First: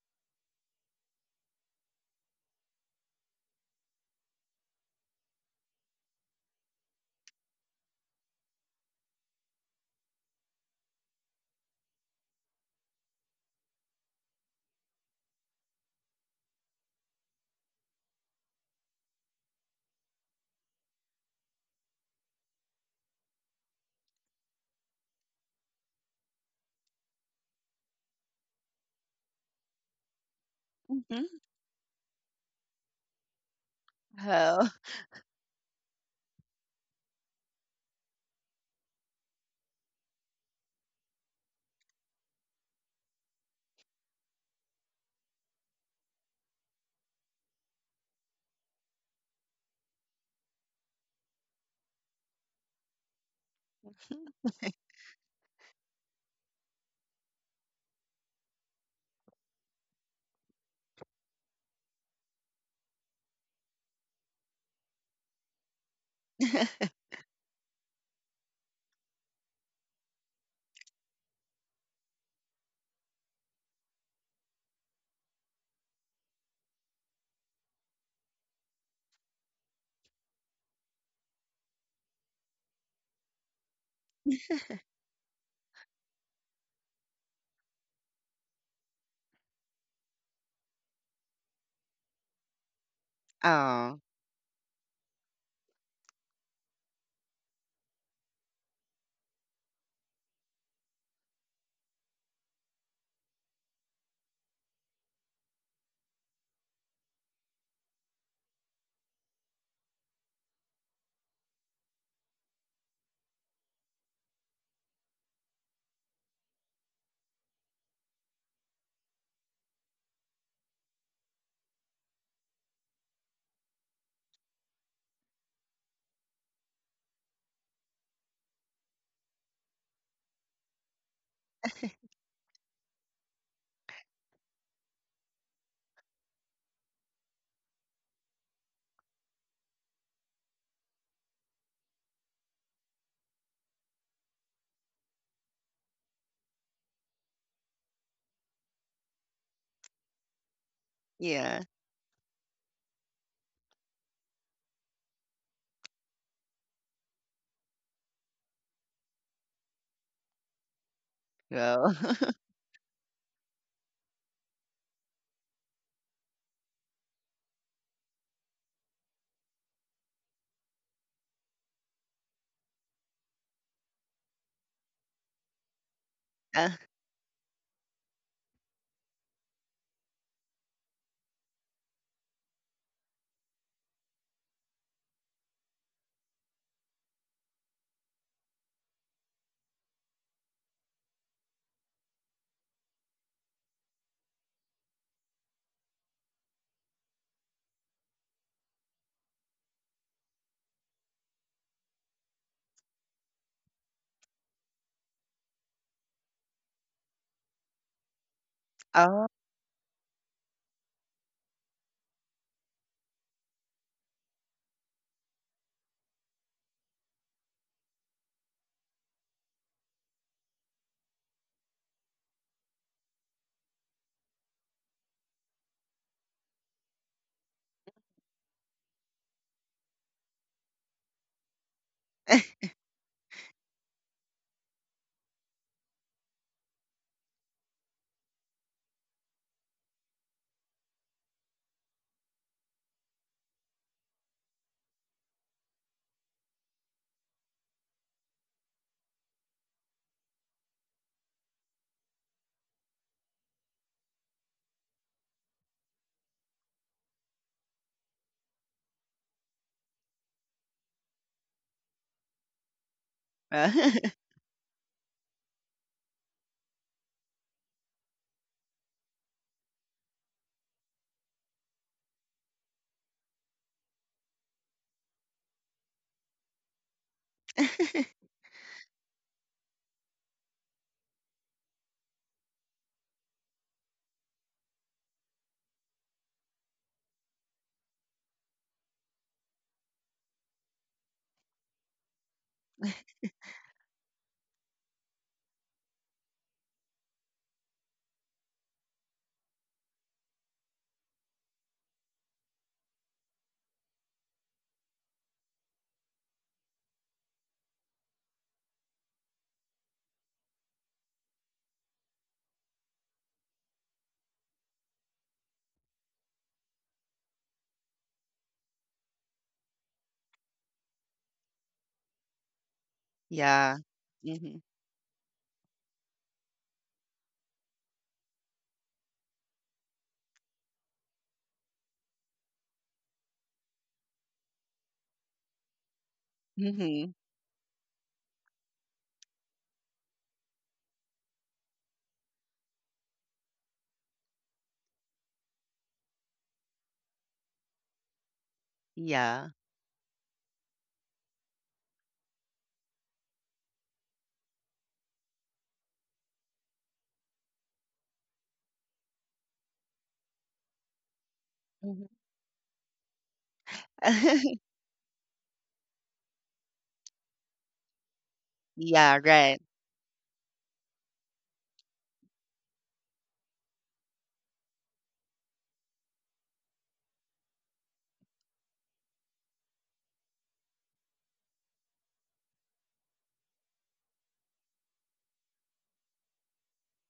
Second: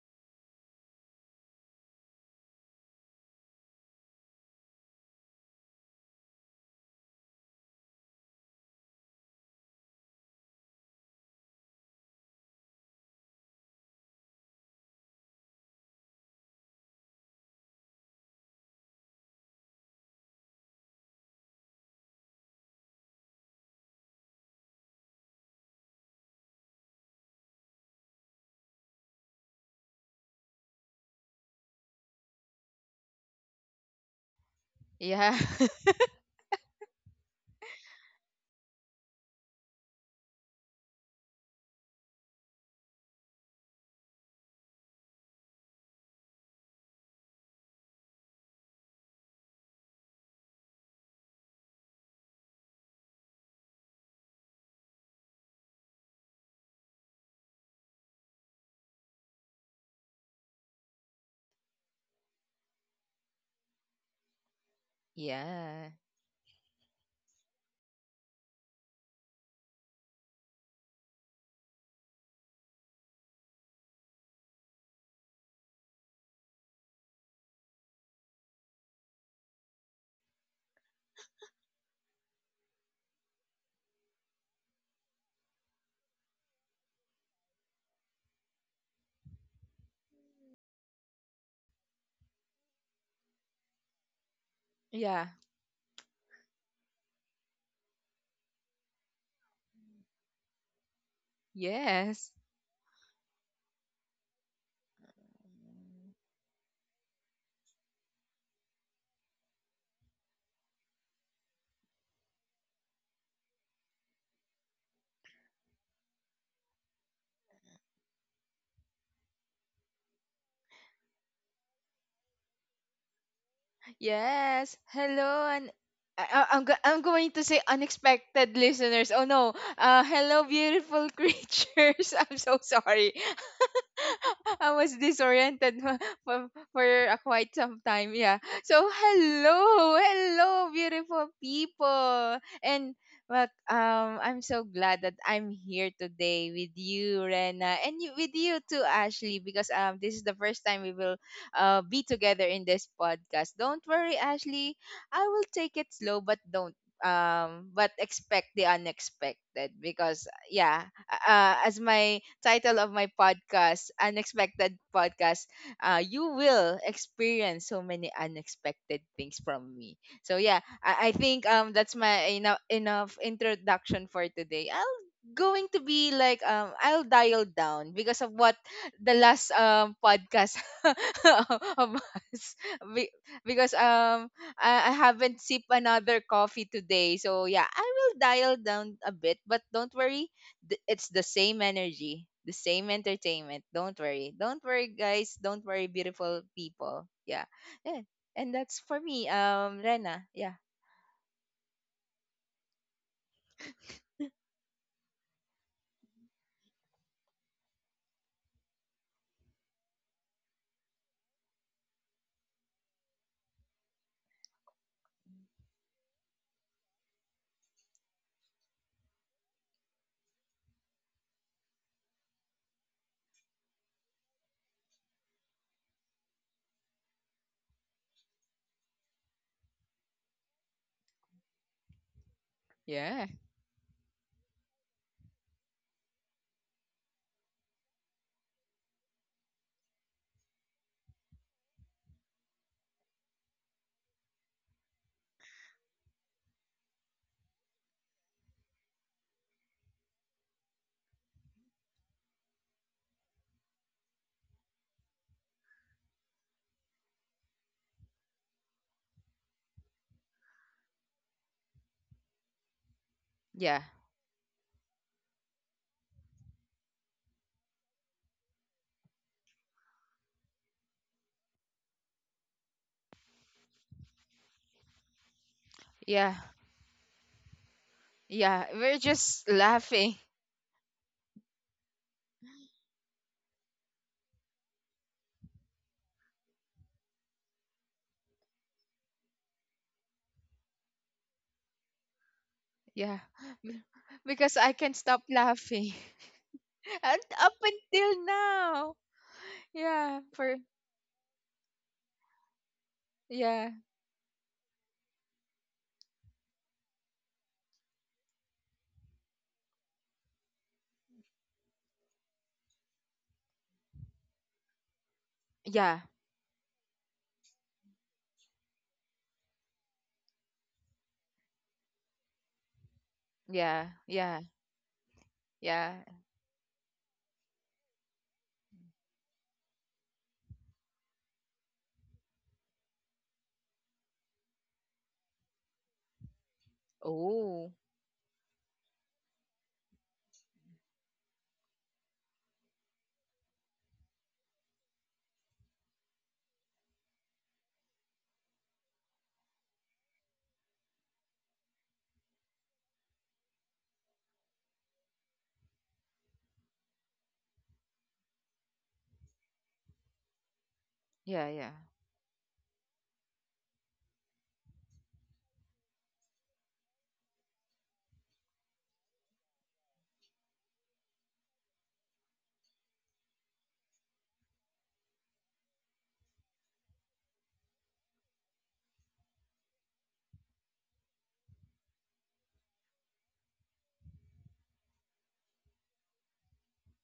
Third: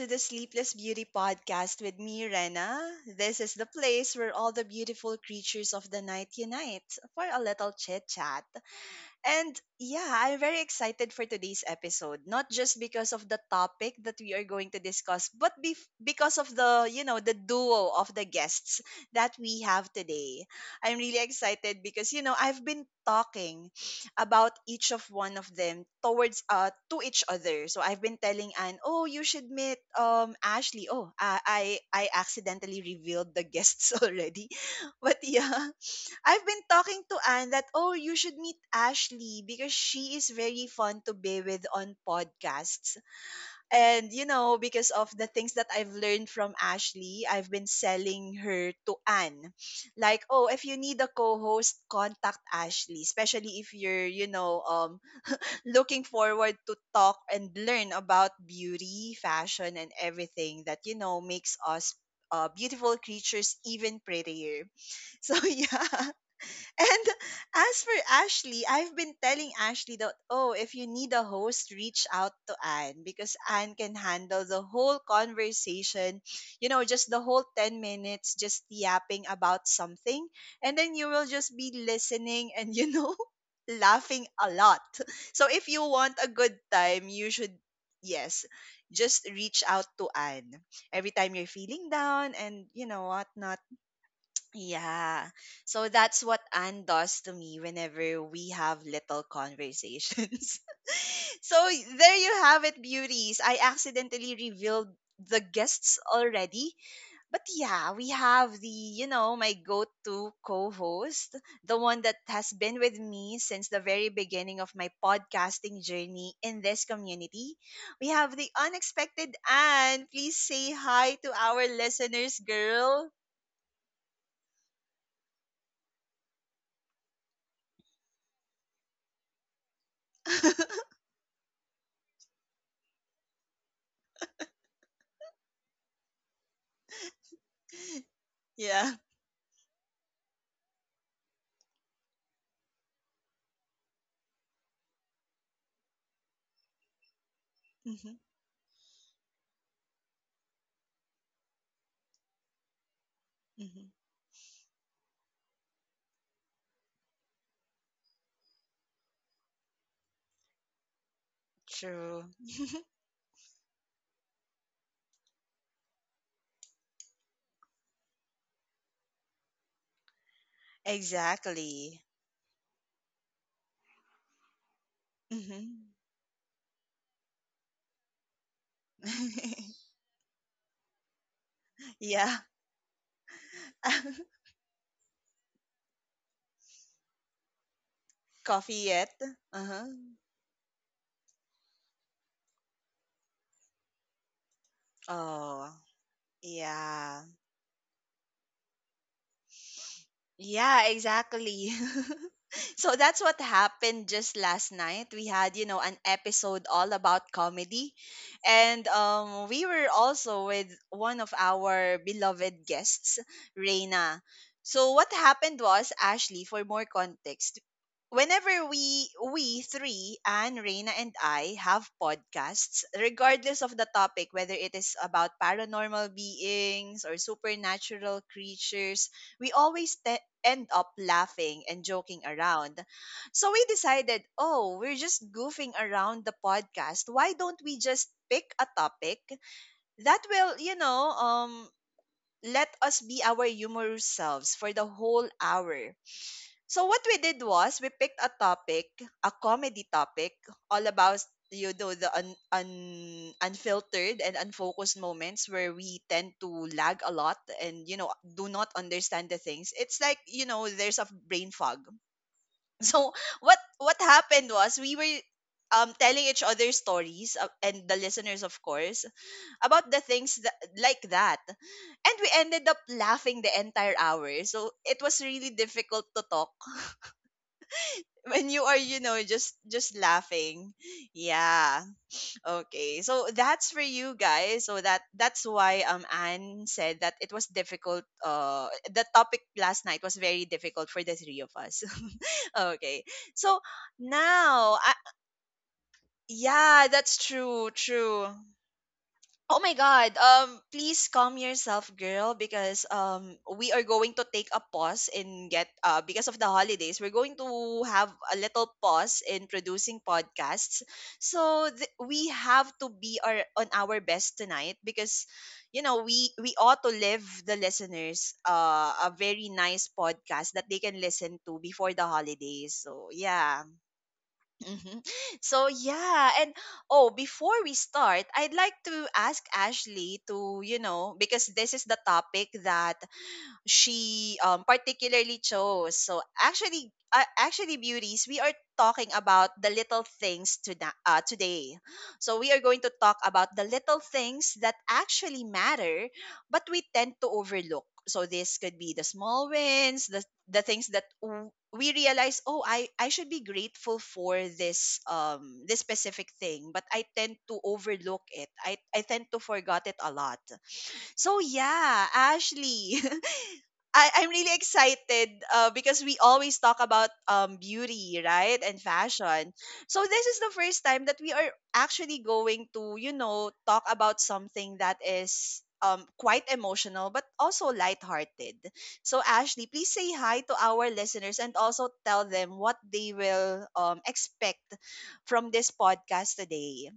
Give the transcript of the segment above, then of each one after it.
to the Sleepless Beauty Podcast with me, Rena. This is the place where all the beautiful creatures of the night unite for a little chit chat. And yeah, I'm very excited for today's episode, not just because of the topic that we are going to discuss, but because of the duo of the guests that we have today. I'm really excited because, I've been talking about each of one of them towards to each other. So I've been telling Anne, "Oh, you should meet Ashley." Oh, Mhm. I accidentally revealed the guests already. Oh. But Yeah. yeah. I've been talking to Anne that, oh, you should meet Ashley because she is very fun to be with on podcasts. And because of the things that I've learned from Ashley, I've been selling her to Anne. Like, oh, if you need a co host, contact Ashley, especially if you're looking forward to talk and learn about beauty, fashion, and everything that makes us. Beautiful creatures even prettier. So Yeah. yeah. And as for Ashley, I've been telling Ashley that, oh, if you need a host, reach out to Anne because Anne can handle the whole conversation, just the whole 10 minutes, just yapping about something. And then you will just be listening and laughing a lot. So if you want a good time, you should, yes, just reach out to Anne every time you're feeling down and whatnot. Oh, Yeah. Yeah. So that's what Anne does to me whenever we have little conversations. So there Yes. you have it, beauties. I accidentally revealed the guests already. But yeah, we have my go to co host, the one that has been with me since the very beginning of my podcasting journey in this community. We have the unexpected Anne. Please say hi to our listeners, girl. Yes. Hello. And I'm going to say unexpected listeners. Oh no. Hello, beautiful creatures. I'm so sorry. I was disoriented for, a quite some time. Yeah. So Yeah. hello, hello, beautiful people. And but I'm so glad that I'm here today with you, Rena, and Mm-hmm. you, with you too, Ashley, because this is the first time we will yeah. Be together in this Mhm. podcast. Don't worry, Ashley. I will take it slow, but don't but expect the unexpected. because yeah Well, uh, True. as my title of my podcast, Unexpected Podcast, you will experience so many unexpected things from me. So yeah, I think Exactly. That's my enough introduction for today. I'll Hmm. going to be uh, like I'll dial down because of what the last podcast Yeah. of us. Be- because I haven't sipped another coffee today, so yeah, I will Coffee dial yet? down a bit. Uh-huh. But don't worry, it's the same energy, the same entertainment. Don't worry. Don't worry, Oh, guys. Don't worry, beautiful yeah. people. Yeah. Yeah. And that's for me, Rena. Yeah, Yeah. exactly. So that's what happened just last night. We had an episode all about comedy. And oh, um we were also with one of our beloved guests, Reina. So what happened was, Ashley, for more context, whenever we three, Anne, Reina, and I have podcasts, regardless of the topic, whether it is about paranormal beings or supernatural creatures, we always end up laughing and joking around. So Yeah. we decided, oh, we're just goofing around the podcast. Why don't we just pick a topic that will let us be our humorous selves for the whole hour? So what we did was we picked a topic, a comedy topic, all about the unfiltered and unfocused moments where we tend to lag a lot and do not understand the things. It's like there's a brain fog. So what uh, what Yeah. happened was we were telling each other stories, and the listeners of course, about the things that, like that, and we ended up laughing the entire hour, so it was really difficult to talk Yeah. when you are Yeah. you We're know just just just laughing. laughing. Yeah. Okay, so that's for you guys. So that's why Anne said that it was difficult. The topic last night was very difficult for the three of us. Okay. Yeah. So Because now I I, can't stop laughing. yeah, that's And up true, until true. now. Oh my God. Yeah. For Please calm yourself, girl, because we yeah. are going to take a pause in get because of the holidays. We're going to have a little pause in producing podcasts. So we have to be our on our best tonight because you know, Yeah. we we ought to leave the listeners a very nice podcast that they can listen to before the holidays. So yeah. yeah. Yeah. Yeah. Mm-hmm. Hmm. So Yeah. yeah, and oh, before we start, I'd like to ask Ashley to, because this is the topic that she particularly chose. So actually, Mm-hmm. uh, Oh. actually, beauties, we are talking about the little things to today. So we are going to talk about the little things that actually matter, but we tend to overlook. So this could be the Yeah. small wins, the things that we realize. Oh, I should be grateful for this specific thing, but I tend to overlook it. I tend to forget it a lot. So Yeah, yeah. Mhm. yeah, Ashley. I'm really excited, because we always talk about beauty, right? And Yeah, right. fashion. So this is the first time that we are actually going to talk about something that is quite emotional but also lighthearted. So Ashley, please say hi to our listeners and also tell them what they will expect from this podcast today.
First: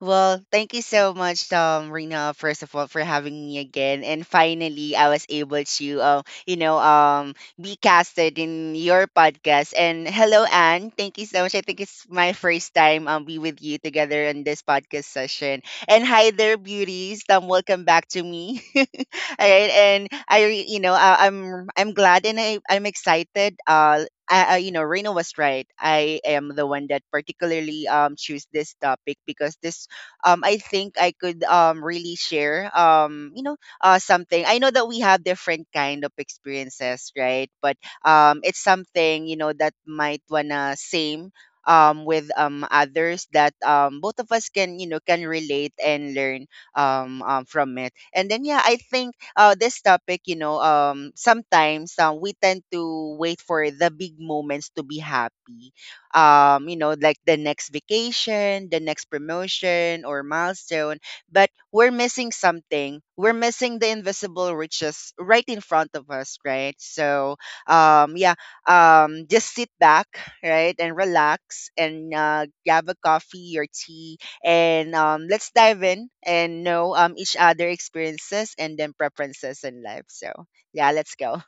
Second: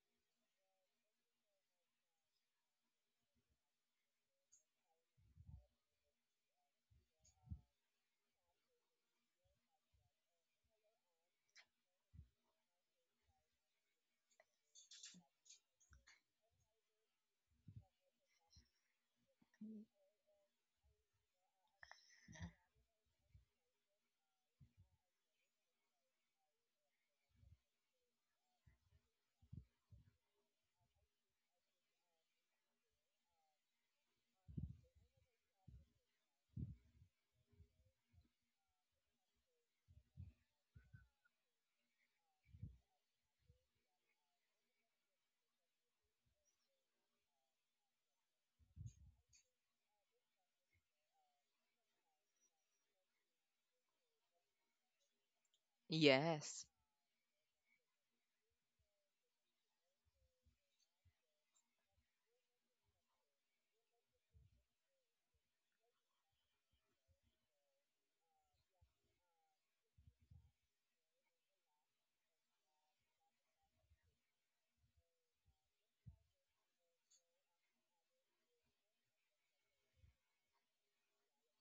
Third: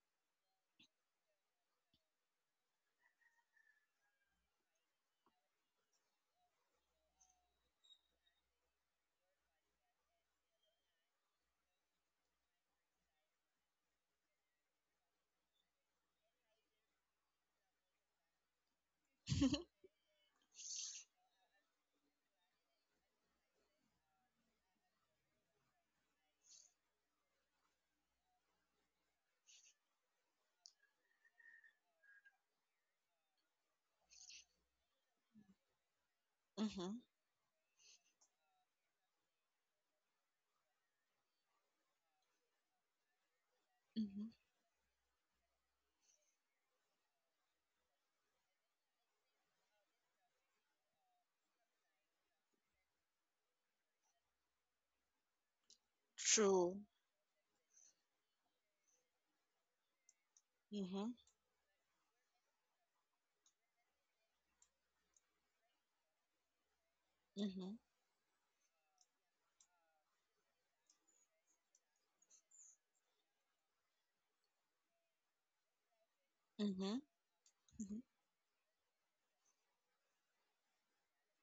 Well, thank you so much, Rena, first of all, for having me again. And finally, I was able to, be casted in your podcast. And hello, Anne. Thank you so much. I think it's my first time be with you together in this podcast session. And hi there, beauties. Welcome back to me. All right, you know, I'm glad and I'm excited. You know, Reno was right. I am the one that particularly choose this topic because this I think I could really share something. I know that we have different kind of Mm-hmm, experiences, right? But it's something you know that might wanna same with others that both of mm-hmm. us can you know can relate and learn from it. And then yeah, I think this topic you know sometimes we tend to wait for the big moments to be happy, Yes. You True. know, like the next vacation, the next promotion or milestone. Mm-hmm, But we're missing something, we're missing the invisible riches right in front of us, right? So mm-hmm, yeah, just sit back, right, and relax, and grab a coffee or tea, and let's dive in and know mm-hmm. Each other Hmm. experiences and then preferences in life. So yeah, let's go.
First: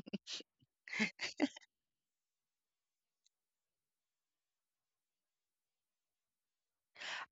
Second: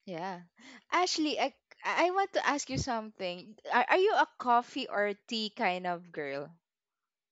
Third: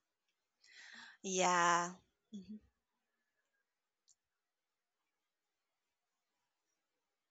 Yeah. Ashley, Yeah. I want to Mm-hmm. ask you something. Are you a coffee or tea kind of girl?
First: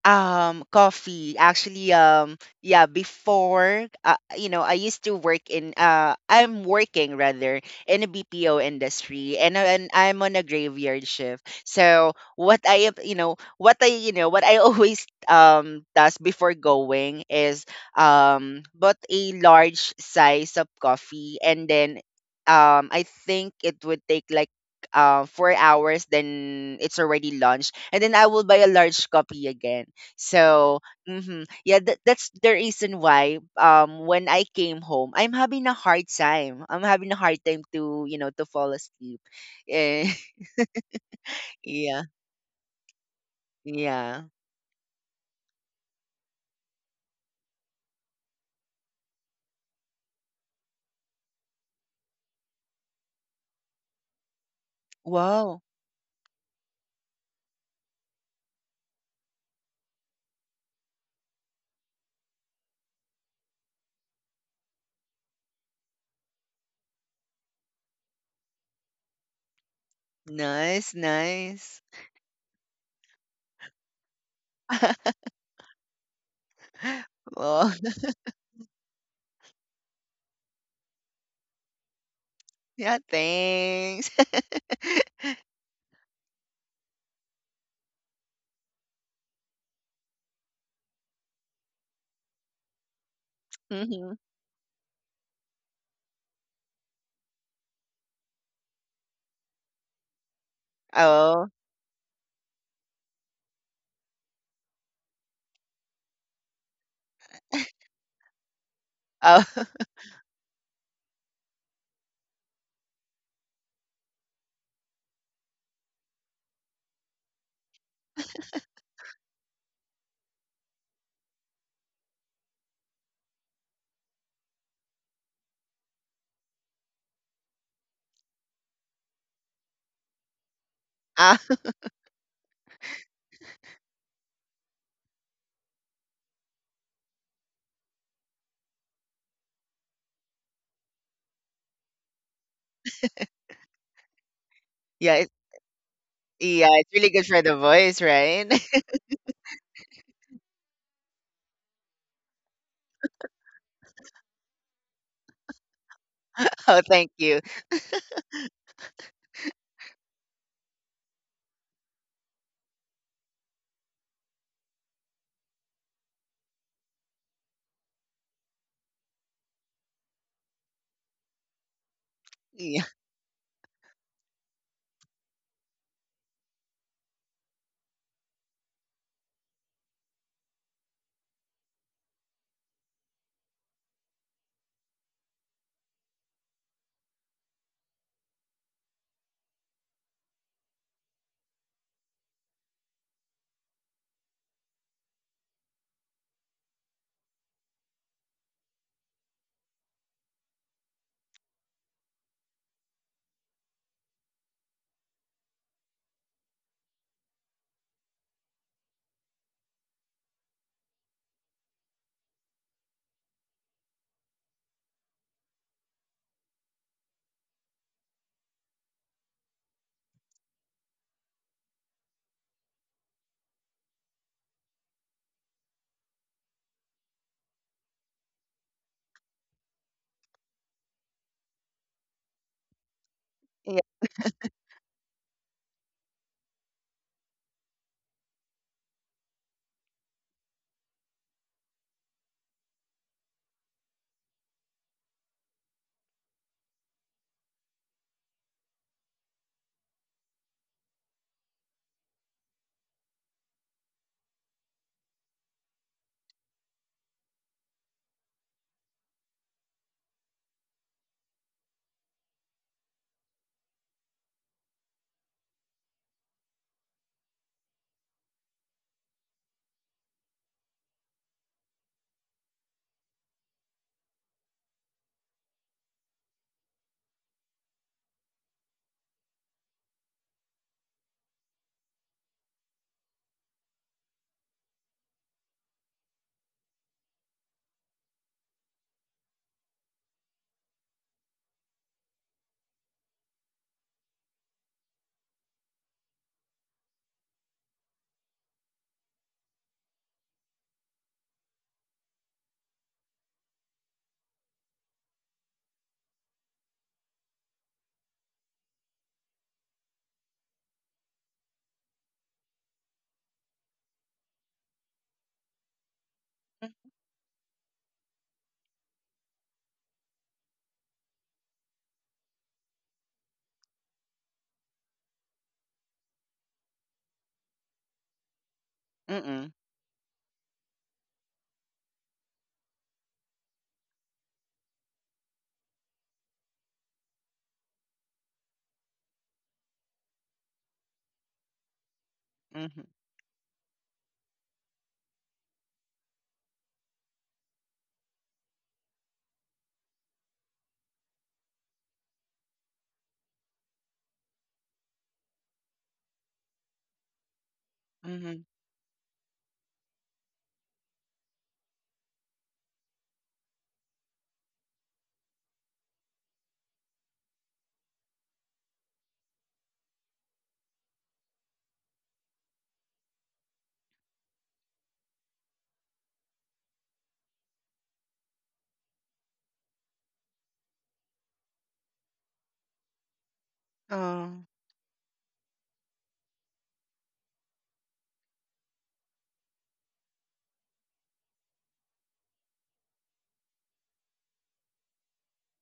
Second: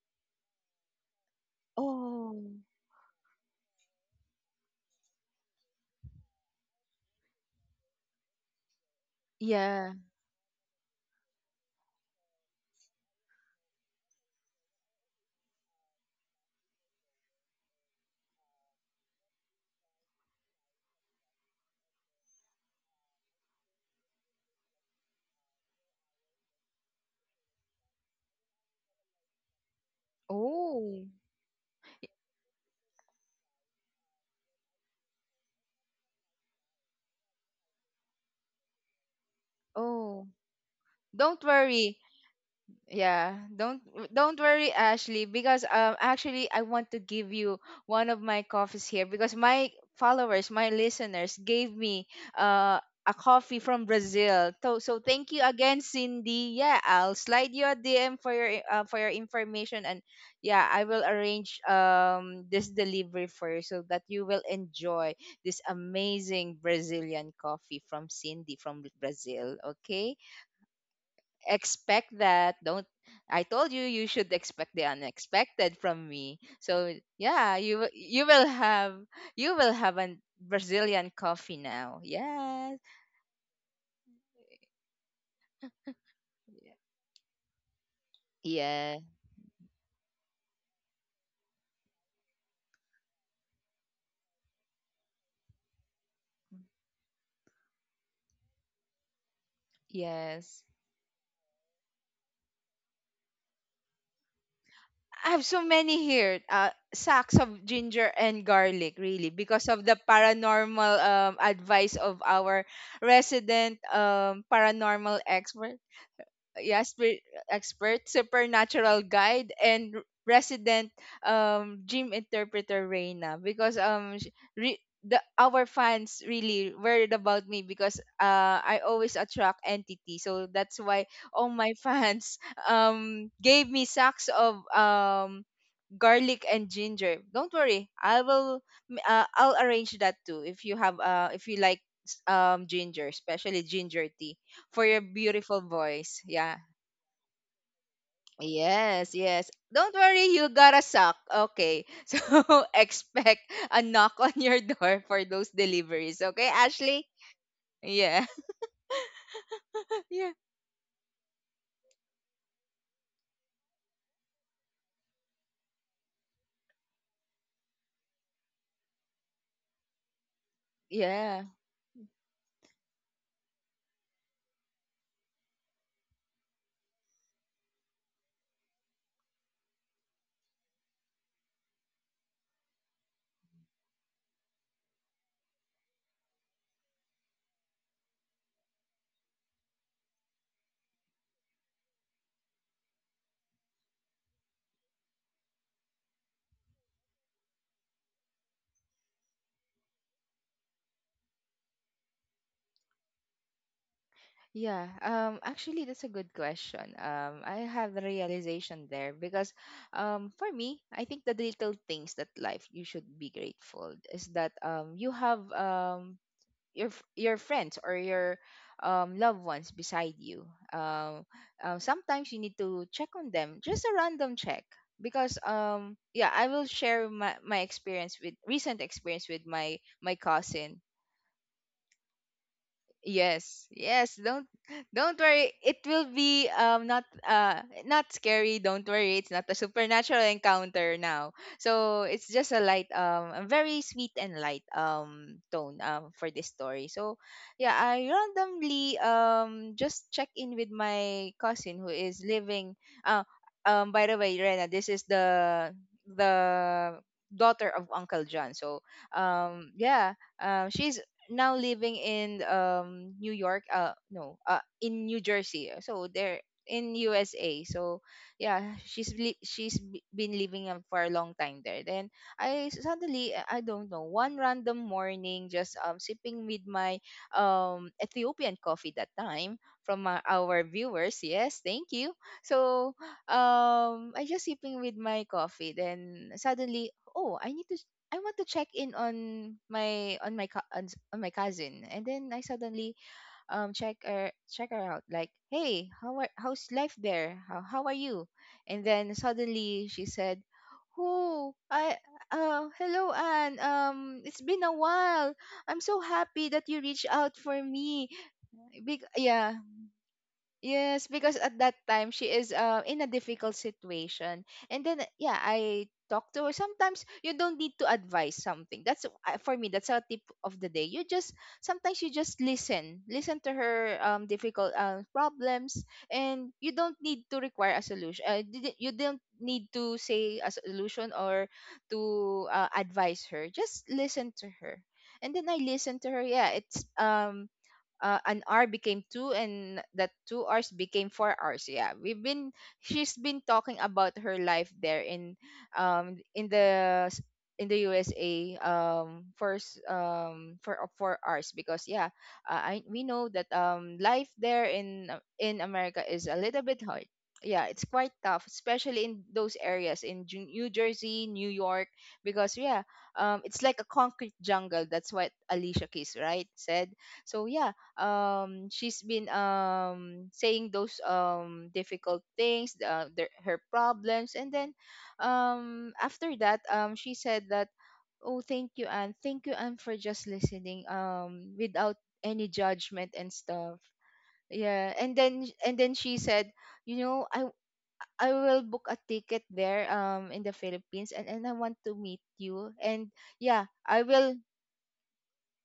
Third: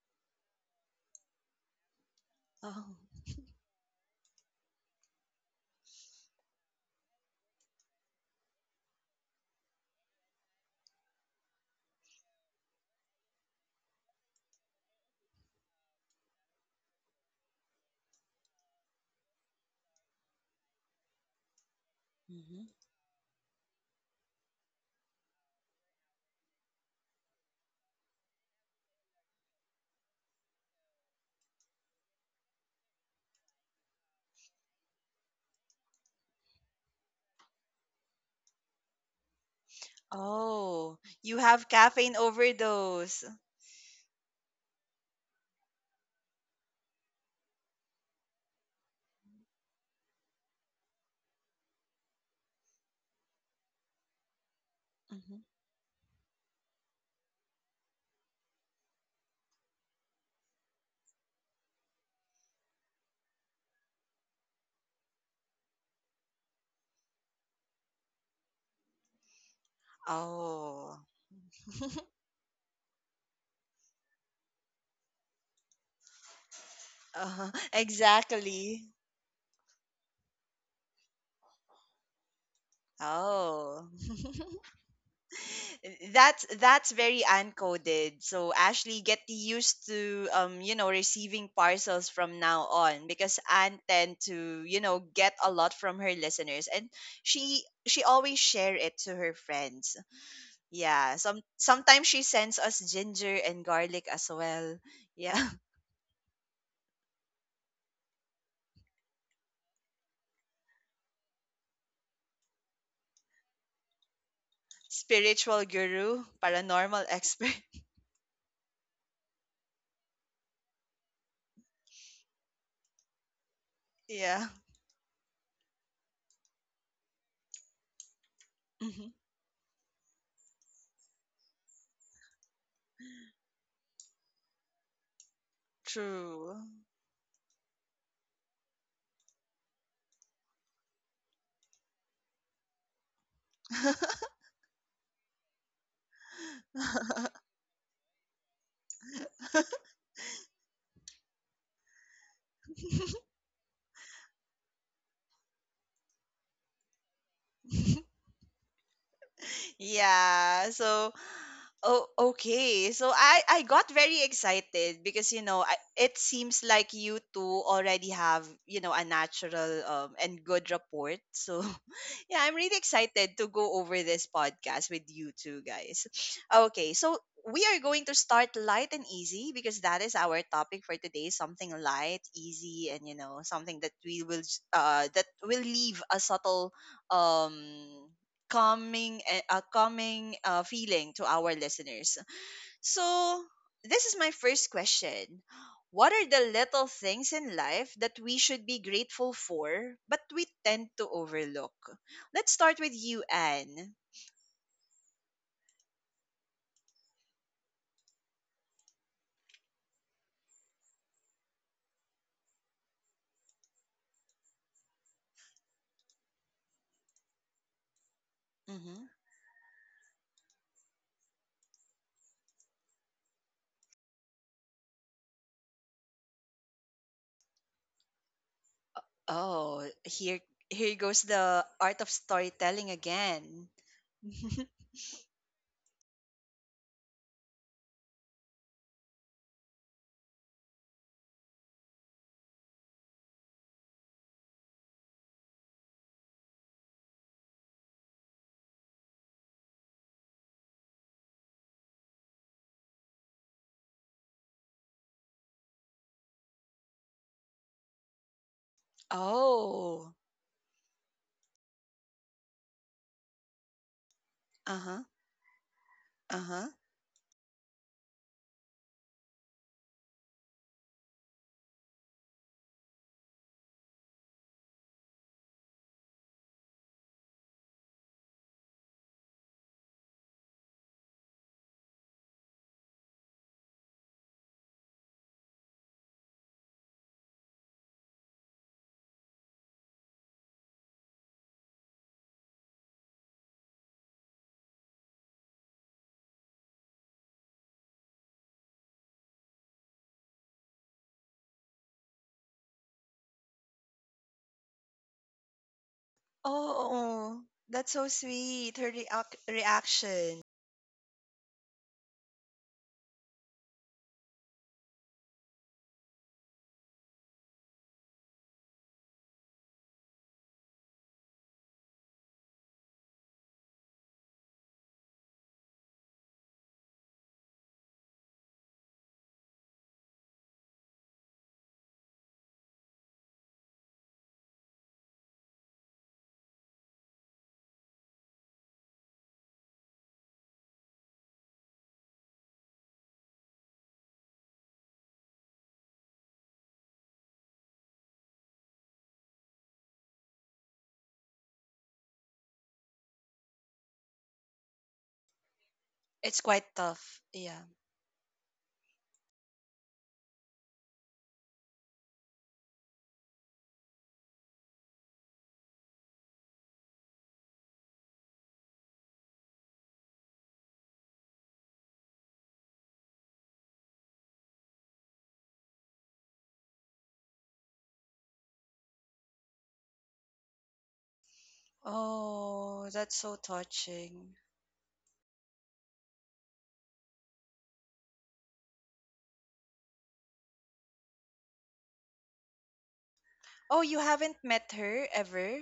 Coffee. Actually, Oh. Yeah, Oh. before, I used to work in, I'm working rather in a BPO industry, and Yeah. I'm on a graveyard shift. So what I, have- you know, what I, you know, what I always, does before going is, bought a large size of coffee and then, Mm-hmm. I think it would take like, 4 hours, then it's already lunch. And then I will buy a large copy again. So, Oh. mhm. Yeah, that, that's the reason why when I came home, I'm having a hard time. I'm having a hard time to, you know, to fall asleep. Eh, Oh. Oh, you Don't have worry. yeah. caffeine overdose. Yeah, Yeah. don't worry, Ashley, because actually I want to give you one of my coffees here, because my followers, my listeners gave me uh a coffee from Brazil. So so thank Mhm. you Wow. again, Cindy. Yeah, I'll slide you a DM for your information. And yeah, I will arrange this delivery for you so that you will enjoy this amazing Brazilian coffee from Cindy from Brazil, okay? Nice, Oh. nice. Expect that. Don't I told you you should expect the unexpected from me. So yeah, Well, you will Exactly. have, you will have a Brazilian coffee now. Yes. yeah, Oh. thanks. That's very uncoded. So Yeah. Ashley, get used to receiving parcels from now on because Anne Mhm. tend to get a lot from her listeners, and she always share it to her friends. Yes. Yeah, some Oh. sometimes she sends us ginger and garlic as well. I have Yeah. so many here. Sacks of ginger and garlic, really, Oh. because of the paranormal advice of our resident paranormal Spiritual expert. guru, Yeah, paranormal spirit expert. expert, supernatural guide, and resident dream interpreter Reina, because Yeah. The our fans really worried about me because I Mhm. always attract entity. So that's why Ah, all my fans gave me sacks of garlic True. and ginger. Don't worry, I will I'll arrange that too, if you have if you like ginger, especially ginger tea, for your yeah, beautiful voice. Yeah. yeah, it's really good for the voice, right? Yes, yes. Don't worry, you gotta suck. Okay. So expect a knock on your door for those deliveries. Okay, Oh, Ashley? thank you. Yeah. Yeah. Yeah. So, oh, okay. So I got very excited because it seems like you two already have a natural and good rapport. Yeah. So yeah, I'm really Yeah. excited to go over this podcast with you two guys. Okay, so we are going to start light and easy because that is our topic for today. Something light, easy, and something that that will leave a subtle um calming, a calming, feeling to our listeners. So, this is my first question. What are the little things in life that we should be grateful for, but we tend to overlook? Let's start with you, Anne. Yeah. Actually, that's a good question. I have the realization there, because for me, I think the little things that life you should be grateful is that you have your your friends or your Hmm. Loved ones beside you. Um, Sometimes you need to check on them, just a random check. Because yeah, I will share my experience, with recent experience with Oh, my here cousin. here goes the art of storytelling Yes, again. Yeah. yes. Don't worry. It will be not not scary. Don't worry. It's not a supernatural encounter now. So it's just a light a very sweet and light tone for this story. So yeah, I randomly just check in with my cousin who is living. Uh, by the way, Rena, this is the daughter of Uncle John. So yeah, Oh, she's now living in New York, no, uh in huh, New Jersey, so they're uh huh. in USA. So yeah, she's li- she's b- been living for a long time there. Then suddenly, I don't know, one random morning just sipping with my Ethiopian coffee that time from our viewers, yes, thank you. So I just sipping with my coffee, then suddenly, oh, I need to, I want to check in on my co- on, s- on my cousin. And then I suddenly check her out, like, hey, how's life there? How are you? And then suddenly she said, "Oh, I hello, Anne. It's been a while. I'm so happy that you reached out Oh, for that's me." so sweet. Her Big yeah. reaction. Yes, because at that time she is, in a difficult situation. And then, yeah, I talk to her. Sometimes you don't need to advise something. That's, for me that's a tip of the day. You just, sometimes you just listen. Listen to her difficult problems, and you don't need to require a solution. You don't Mm-mm. need to say a solution or to advise her. Just listen to her. And then I listen to her. Yeah, it's an hour became two, and that 2 hours became 4 hours. Yeah, we've been Mm-hmm. she's been talking about her life there in um in the s- the USA for s- for 4 hours. Because yeah, I, we know that life there in America is a It's little quite bit hard. tough. Yeah. Yeah, it's quite Mm-hmm. tough, especially in those areas in New Jersey, New York, because yeah, it's like a concrete jungle. That's what Alicia Keys right said. So yeah, she's been saying those difficult things, her problems. And then after that she said that, "Oh, thank you, Anne, thank you, Anne, for just listening without any Oh, judgment that's and so stuff." touching. Oh. Yeah. And then, and then she said, "You know, I will book a ticket there in the Philippines, and I want to meet you." And yeah, Oh, I you will haven't met her ever?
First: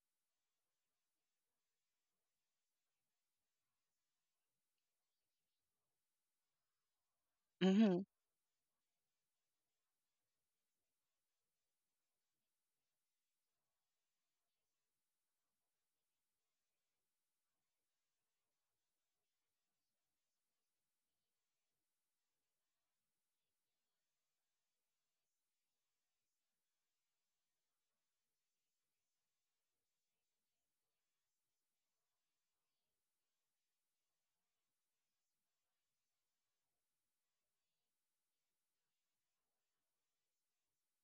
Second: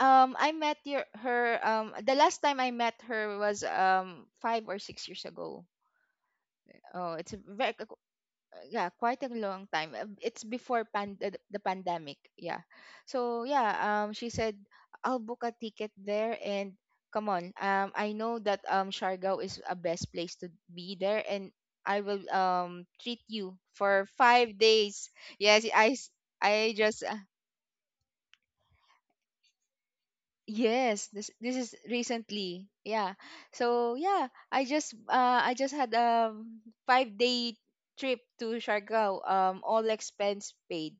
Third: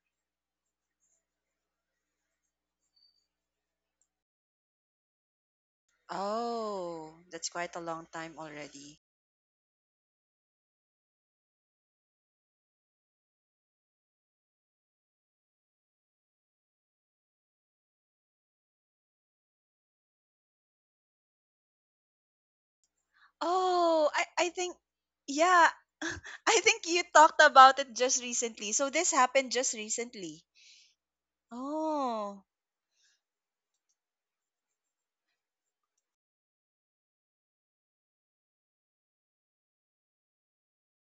I met your, her, the last time I met her was 5 or 6 years ago. Oh, Oh, it's a that's very, quite a Mm-hmm. long time yeah, already. quite a long time. It's before the pandemic. Yeah, so yeah, she said, "I'll book a ticket there, and come on, I know that Siargao is a best place to be there, and I will treat you Oh, for I five think, days. Yes, yeah, I s- I I think you just talked about it just recently. So this happened just recently. Yes, this is Oh, recently. Yeah. So yeah, I just had a 5 day trip to Siargao, all expense paid.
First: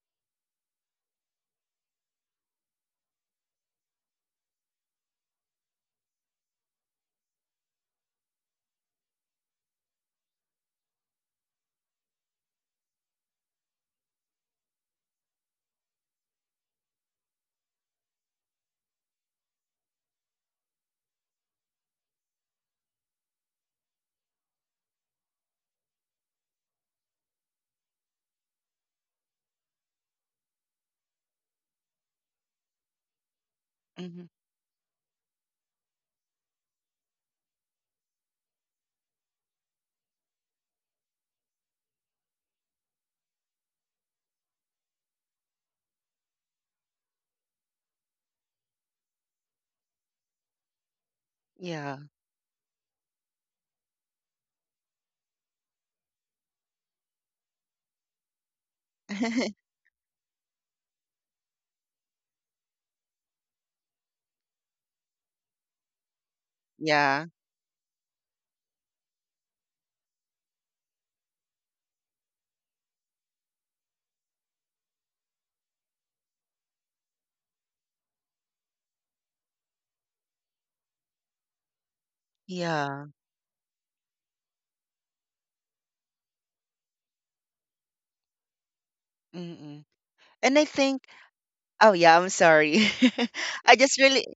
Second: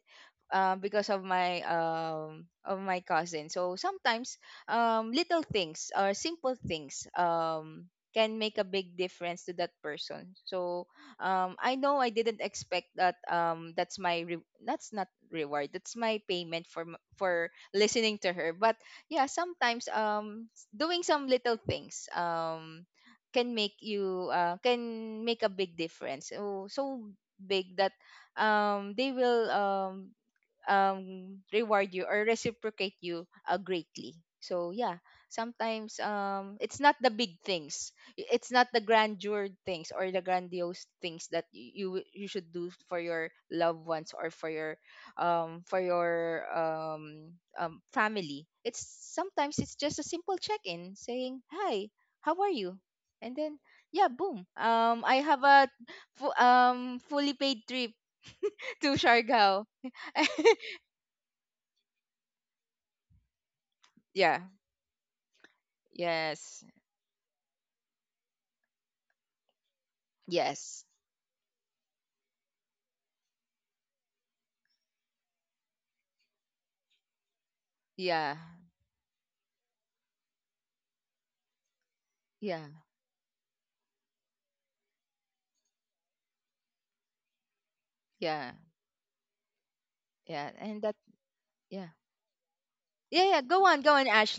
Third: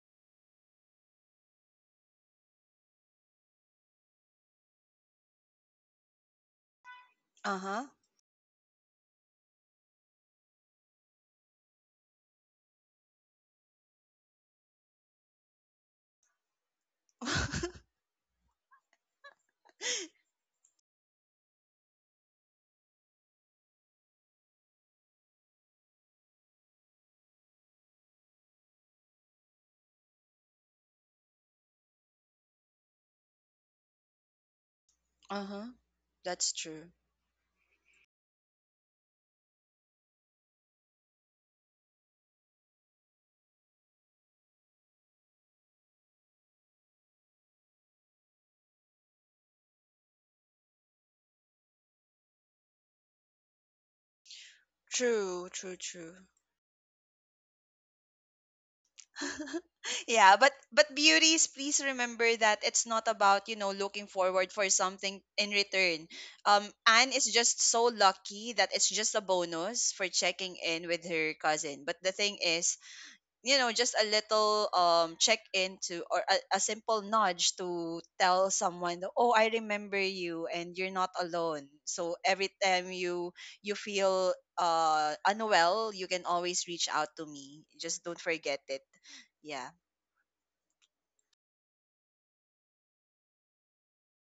Because of my, of my cousin. So sometimes little things or simple things uh huh. Can make a big difference to that person. So I know I didn't expect that, that's not reward, that's my payment for for listening to her. But yeah, sometimes doing some little things can make you, can make a big difference, so, so big, that they will reward you or reciprocate you, greatly. Mm-hmm. So yeah, Uh huh. sometimes, That's it's true. not the big things, it's not the grandeur things or the grandiose things that you you should do for your loved ones or for your, um, for your um, family. It's, sometimes it's just a simple check-in, saying hi, Yeah. how are you, and then yeah, boom. I have True, a true, true. Fully paid trip to Siargao. Yeah, but beauties, please remember that it's not about looking Yeah. forward for something in return. Yes. Anne Yeah. is just so lucky that it's just a bonus for checking Yes. in with her cousin, but the thing is, just a little check in to or a simple nudge to Yeah. tell someone, oh, I remember you and you're not alone, so every Yeah. time Yeah. you feel unwell, you can always reach out to me, just don't Yeah. forget it. Yeah. Mm-mm. Yeah. And I And that think, yeah. oh yeah, I'm sorry. Yeah, yeah. Go I on, go just on, really, Ash.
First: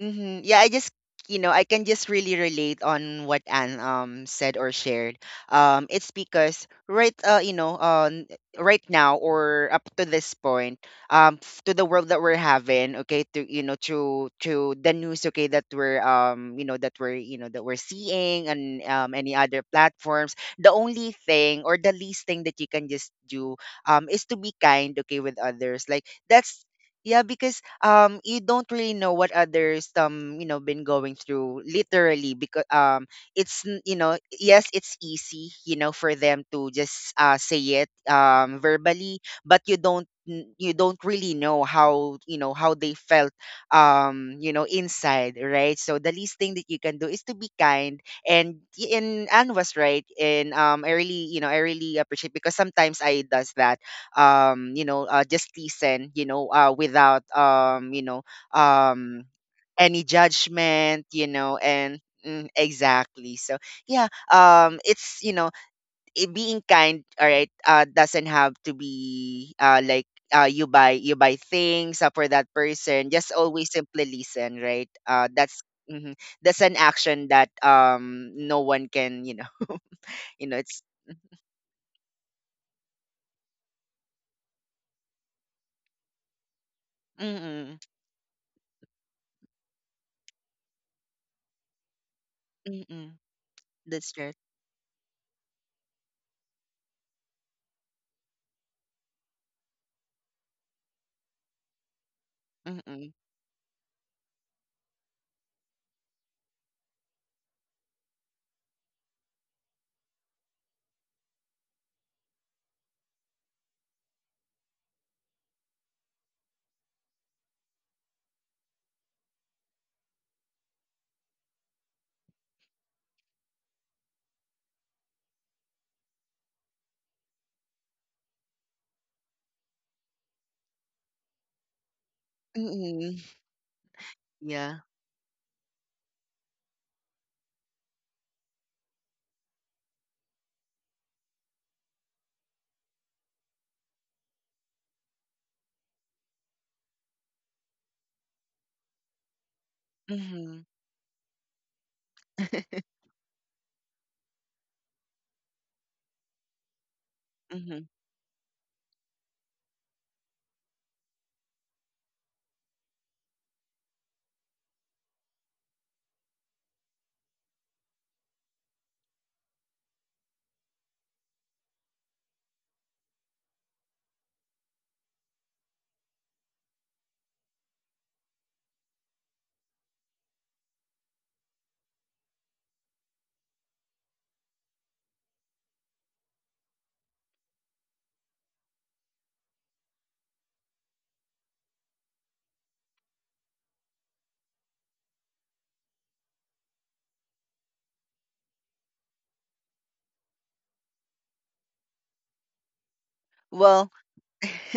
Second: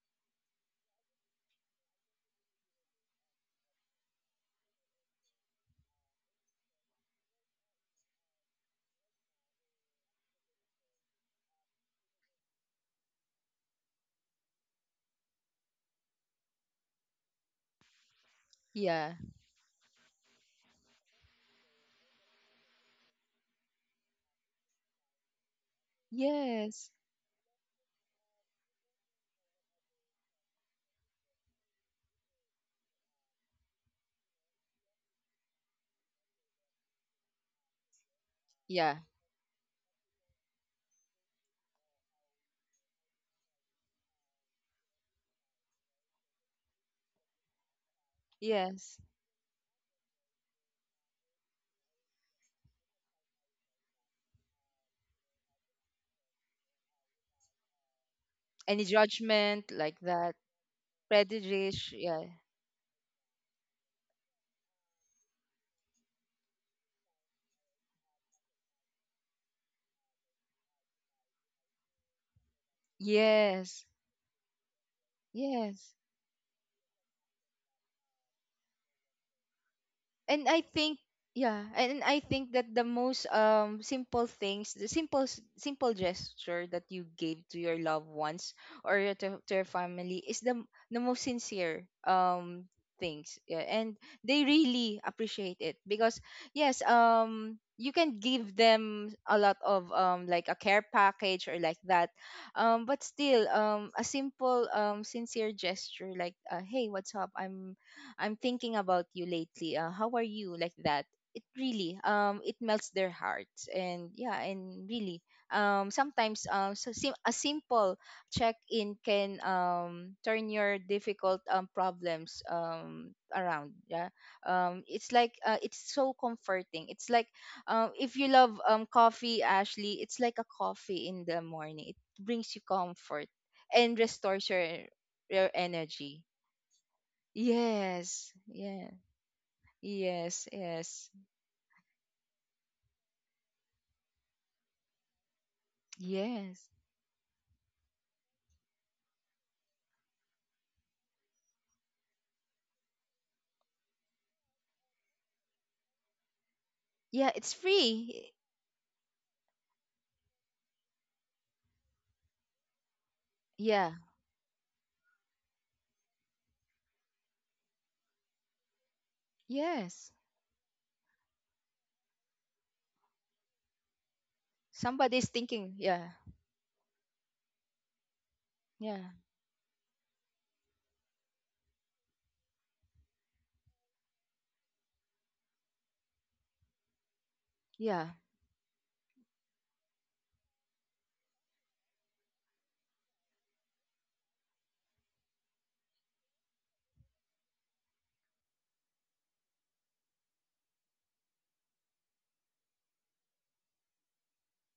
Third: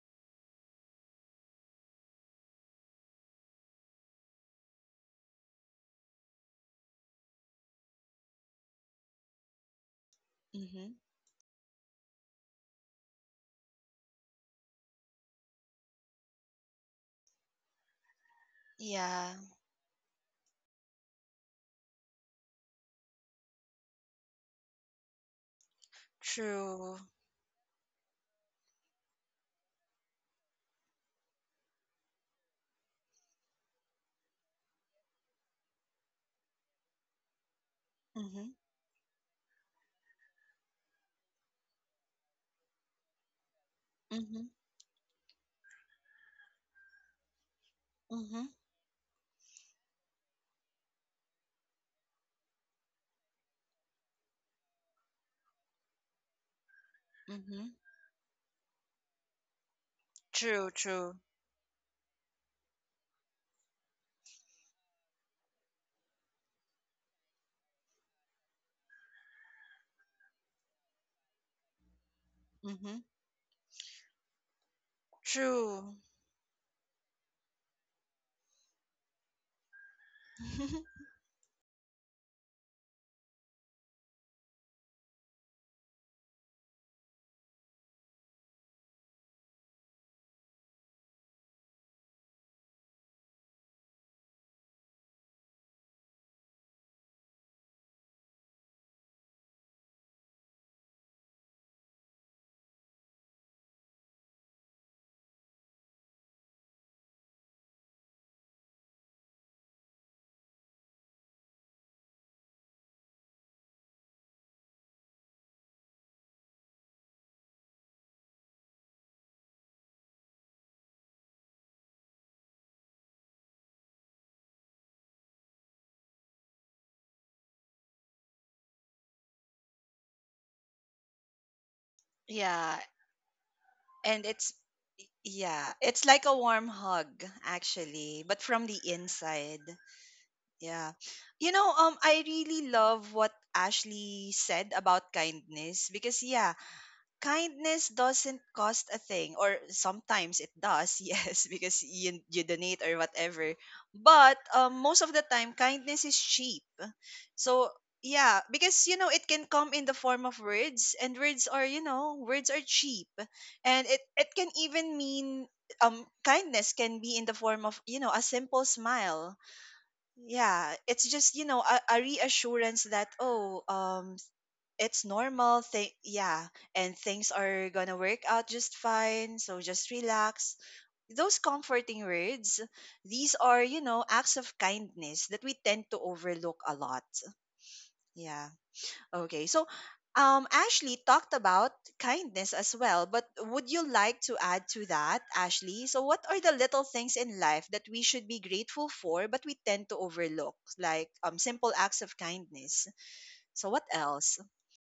hmm Yeah, I just you know I can just really relate on what Anne said or shared. It's because right right now or up to this point Mhm. To the world that we're having, okay, to to the news, okay, that we're you know that we're you know that we're seeing and Yeah. Yeah. any other platforms. The only thing or the least thing that you can just do is to be kind. Okay, with others, like that's. Yes. True. Yeah, because you don't really know what others you know been going through literally, because you know, yes, it's easy, you know, for them to just say it Mhm. Yeah. verbally, but you don't really know how, you know, how they felt, Mhm. you know, inside, right? So the least thing that you can do is to be kind. Mhm. And Yes. and Anne was right, and I really, you know, I really appreciate, because sometimes I does that, just listen, you know, without Mhm. Any um judgment like any that. True. judgment, True. you know. Prejudice. And Yeah. mm, exactly. So yeah, it's you know it, being kind, all right, doesn't have to be like, you buy, things, for that Mhm. person. Just always Yes. simply listen, right? That's True. Yes. mhm. That's an action that no one can you know you and know I it's think yeah, and I think that the most simple things, the simple simple gesture that you gave to mm-mm, your loved ones or your, to your family is the most sincere mm-mm, things. Yeah. And that's right, they really appreciate it, because yes, you can give them a lot of like a care package or like that. But mm-mm, still a simple sincere gesture like, hey, what's up? I'm thinking about you lately. How are you, like that? It really, it melts their hearts. And yeah, and really, sometimes, a simple check in can turn your difficult problems around. Yeah, it's like, it's so comforting. It's like, if you love coffee, Ashley, it's like a coffee in the morning, it brings you Yeah. comfort and And it's restores Yeah. your yeah, it's like energy. a warm hug actually, but Yes. from the Yes. inside. Yes, Yeah. yes, I really love what Ashley said about kindness because yeah, yes. kindness doesn't cost a thing, or sometimes it Mhm. does yes, because you donate or whatever, but most of the time kindness is cheap, Yeah, it's so Mhm. yeah, free. because it can come in the form of words, and words are you know words are cheap, and it, Yeah, it can even mean kindness can be in the form of a simple smile. yes. Yeah, it's just a reassurance that oh, it's Somebody's normal thinking. thing. Yeah, Yeah. And things are gonna work out just yeah, fine, so just relax, those comforting words, these are acts of kindness that we tend to overlook a lot. yeah. Yeah. Okay, so Ashley talked about kindness as well, but would you like to add to that, Ashley? So what are the little things in life that we should be grateful for but we tend to overlook, like simple acts of kindness? So what Well, else?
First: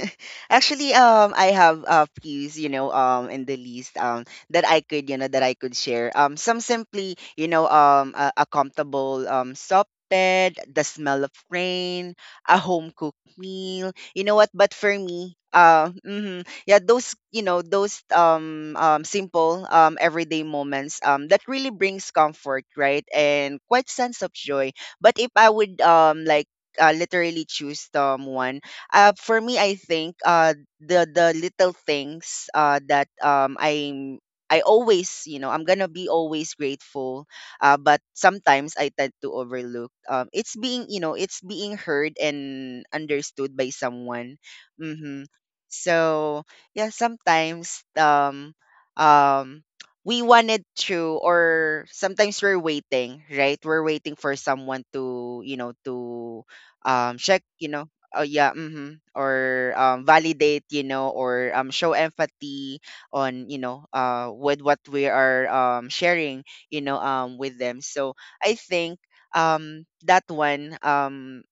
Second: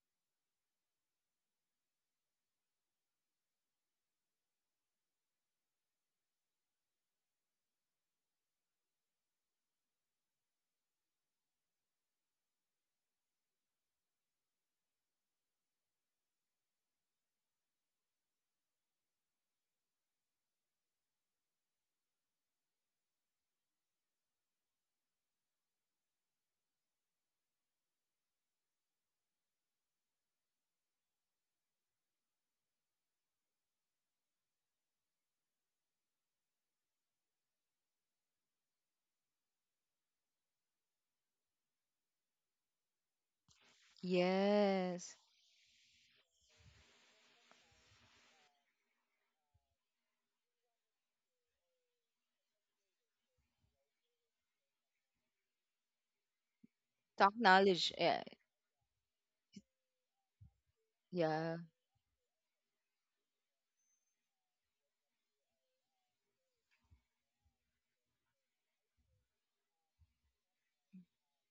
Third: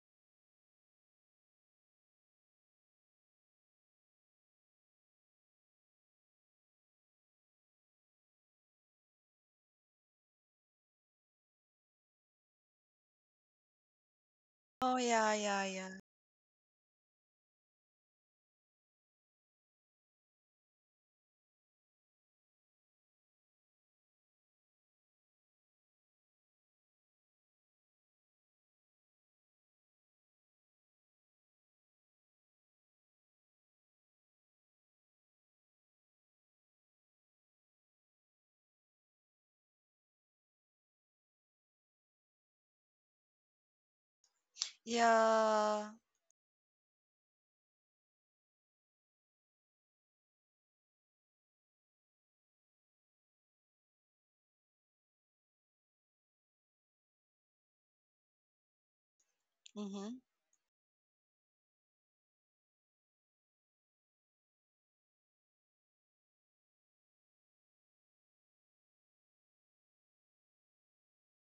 Actually, I have a few, you know, in the list, that I could, you know, that I could share. Some simply, you know, a comfortable, soft bed, the smell of rain, a home cooked meal. You know what? But for Oh yeah, me, yeah. Mhm, yeah, those, you know, those, simple, everyday moments, that really brings comfort, right, and quite sense of joy. But if I would, like. Literally choose someone, for me, I think, the little things, that I'm I always, you know, I'm gonna be always grateful, but sometimes I tend to overlook. It's being, you know, it's being heard and understood by someone. Yes. Mm-hmm. Yeah. So yeah, sometimes um, we wanted to, or sometimes we're waiting, right? We're waiting for someone to, you know, to Talk check, you know, knowledge. Oh Yeah, yeah, mhm. Or Mhm. validate, you know, or yeah, show empathy on, you know, with what we are sharing, you know, with them. So I think that one,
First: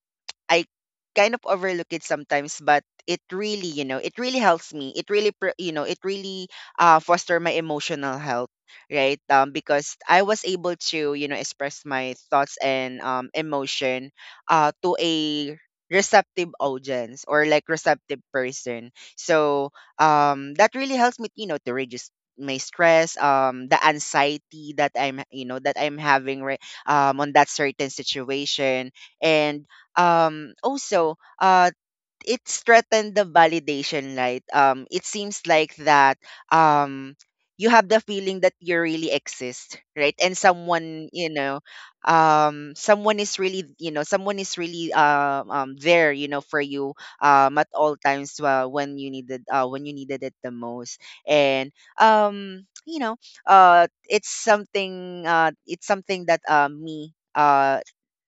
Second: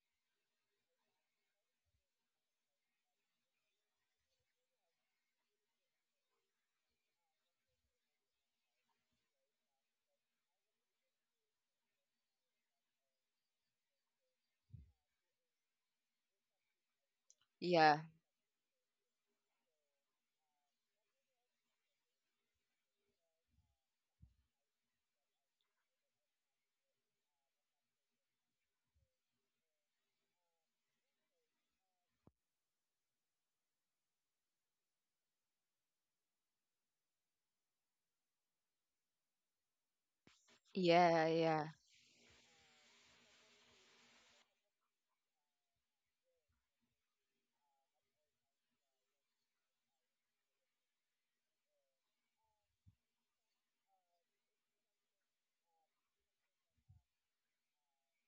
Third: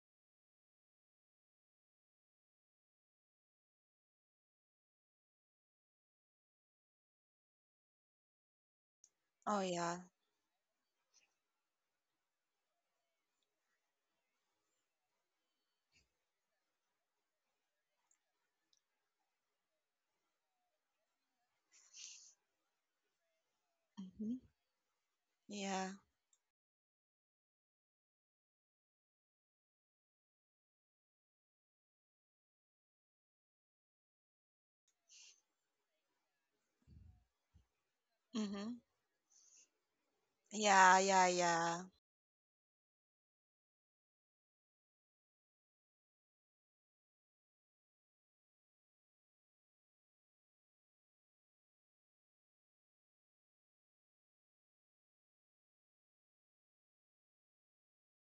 I kind of overlook it sometimes, but it really, you know, it really helps me. It really, it really foster my emotional health, right? Oh Because yeah. I was able to, you know, express my thoughts and emotion, to a receptive audience or like yeah, receptive person. So that really helps me, you know, to reduce my stress, the Mhm. anxiety that I'm, you know, that Yeah. I'm having, right, on that certain situation. And also it threatened the validation, right? It seems like that, um you have the feeling that Mhm. you really exist, right, and Yeah, someone, yeah, yeah, you know, yeah. yeah. Someone is really, there, you know, for you at all times, when you needed, when you needed it the most. And um you know it's something,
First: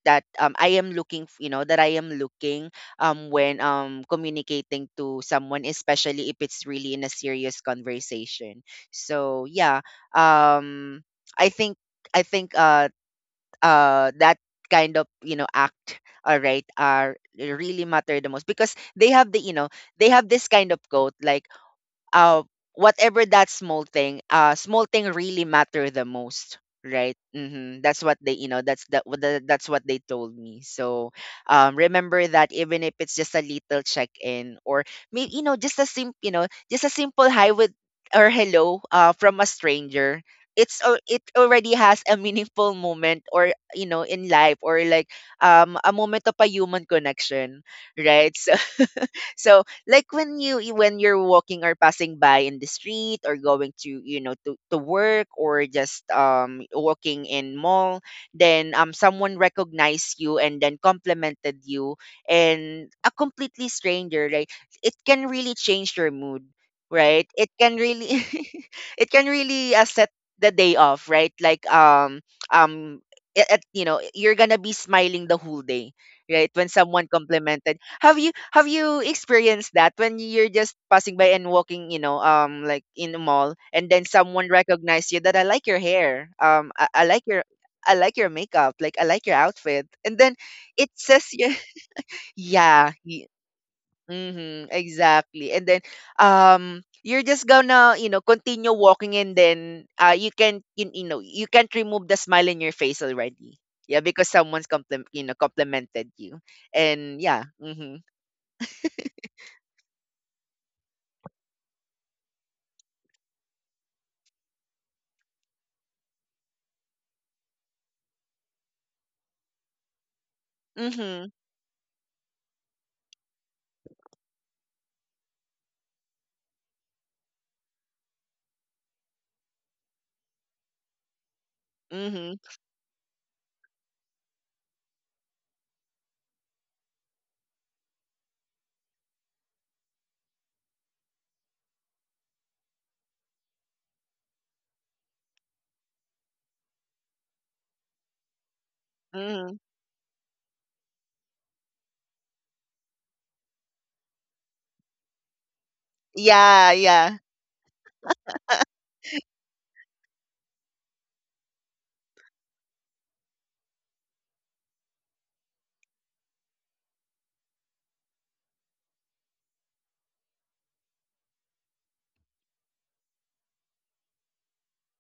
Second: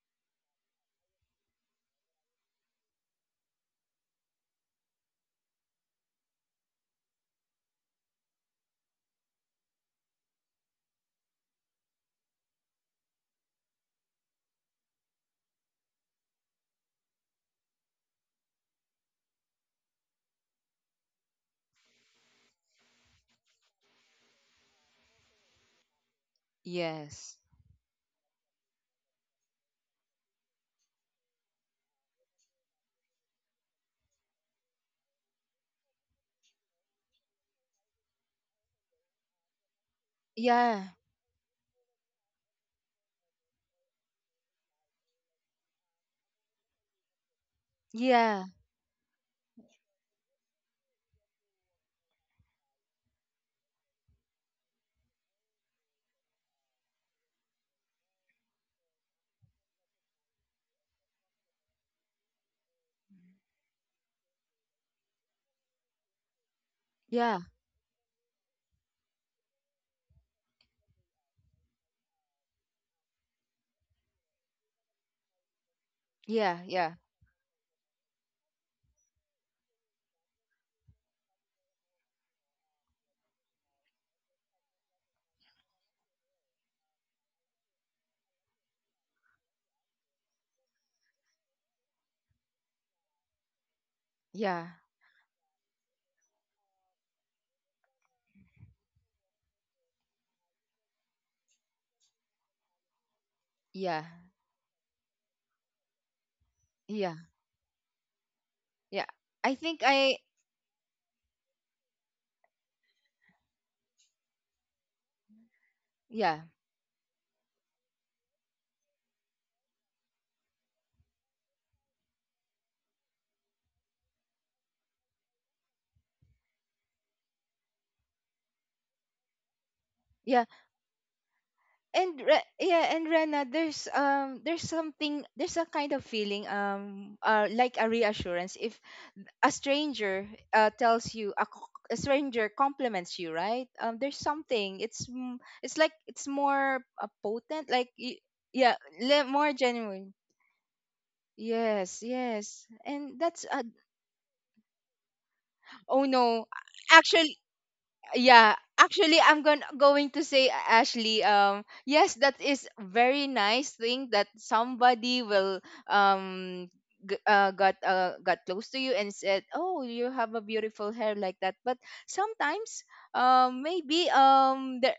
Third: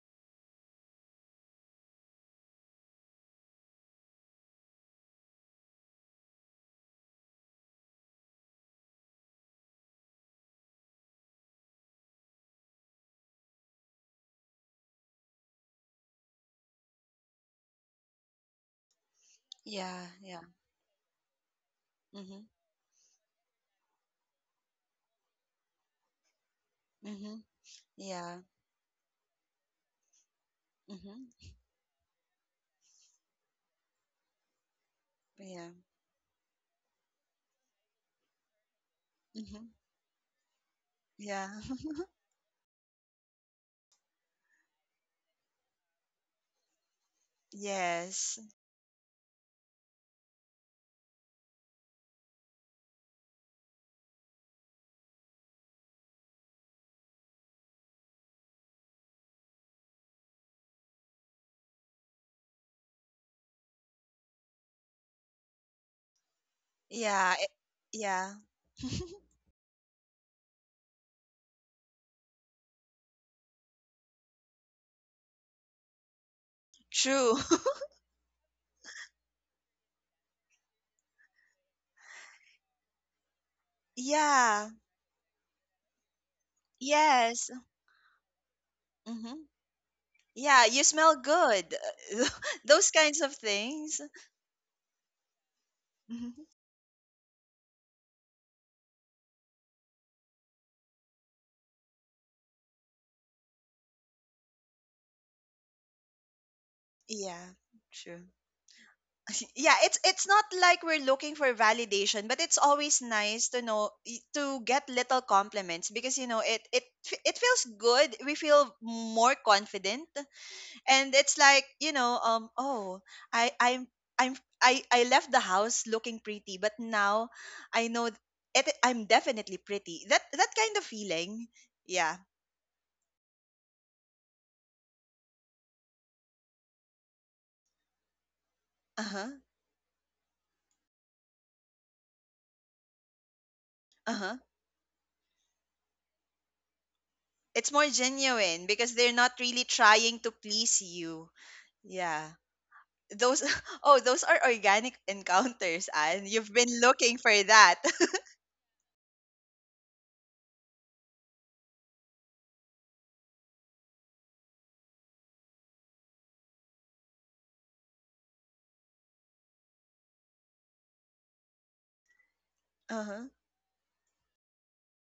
that I am looking, that I am looking, when communicating to someone, especially if it's really in a serious conversation. So yeah, um, I think I think uh, that kind of, you know, act, all right, are really matter the most, because they have the you know Yeah, they have yeah. this kind of quote like, uh, Mhm. whatever that small thing really matter the most, right? Yes. Mhm. hmm That's what they, Yeah. you know, that's that what the, that's what they told me. So, Mhm. Remember that even if it's just a little check-in, or maybe you know Yeah. just a simple, you know, just a simple hi with or hello, from a Mhm. stranger. Yeah, It Yeah. already has a meaningful moment or you know in life, or like a moment of a human connection, right? Yes. yeah, So so like when when you're walking or passing by in the street, or going to you know to work, or just walking in mall, then someone recognized you and then complimented you, and a completely stranger, like, it can really change your mood, right? Yeah. yeah, It can really Yeah. it can really, set the day off, right, like um at, you know, you're gonna be smiling the whole day, right, yeah, when yeah, someone True. complimented. Have you have you experienced that when you're just passing by and walking, you know, like in the mall, and then someone Yeah. recognize you, that I like your hair, Yes. I like your makeup, like I like Mhm. your outfit, and then Yeah, you it smell says you, good. Those yeah, kinds of things. yeah, mm-hmm, exactly, and then Mhm. You're just gonna you know continue walking, and then you can you know you can't remove the smile in your face already, yeah, yeah, because someone's compliment you know complimented you, yeah, and yeah, Yeah. mm-hmm. True. yeah. I Yeah, think it's I, it's not like we're looking for validation, but it's always nice to know to get little compliments because yeah, it feels good, we feel more confident. And Mm-hmm. it's like you know um oh I I'm I left the house looking pretty, but now I know it, I'm definitely pretty. that yeah. that kind of feeling. Yeah. and Mhm, Re- yeah and Rena, there's something, there's a kind of feeling, like a reassurance if Uh-huh. a stranger tells you a, a stranger compliments you, right? There's Uh-huh. something, it's like it's more potent, It's more like genuine yeah, because they're not more mhm. really genuine. trying to please you. Yes, Yeah, yes, and those that's oh those are organic encounters oh and no, you've Yeah, been looking yeah. for actually, that. yeah, actually, I'm going to say, Ashley, yes, that is very nice thing that somebody will um got close to you and said, "Oh, you have a beautiful hair," like that. But sometimes, Uh-huh. Maybe, there,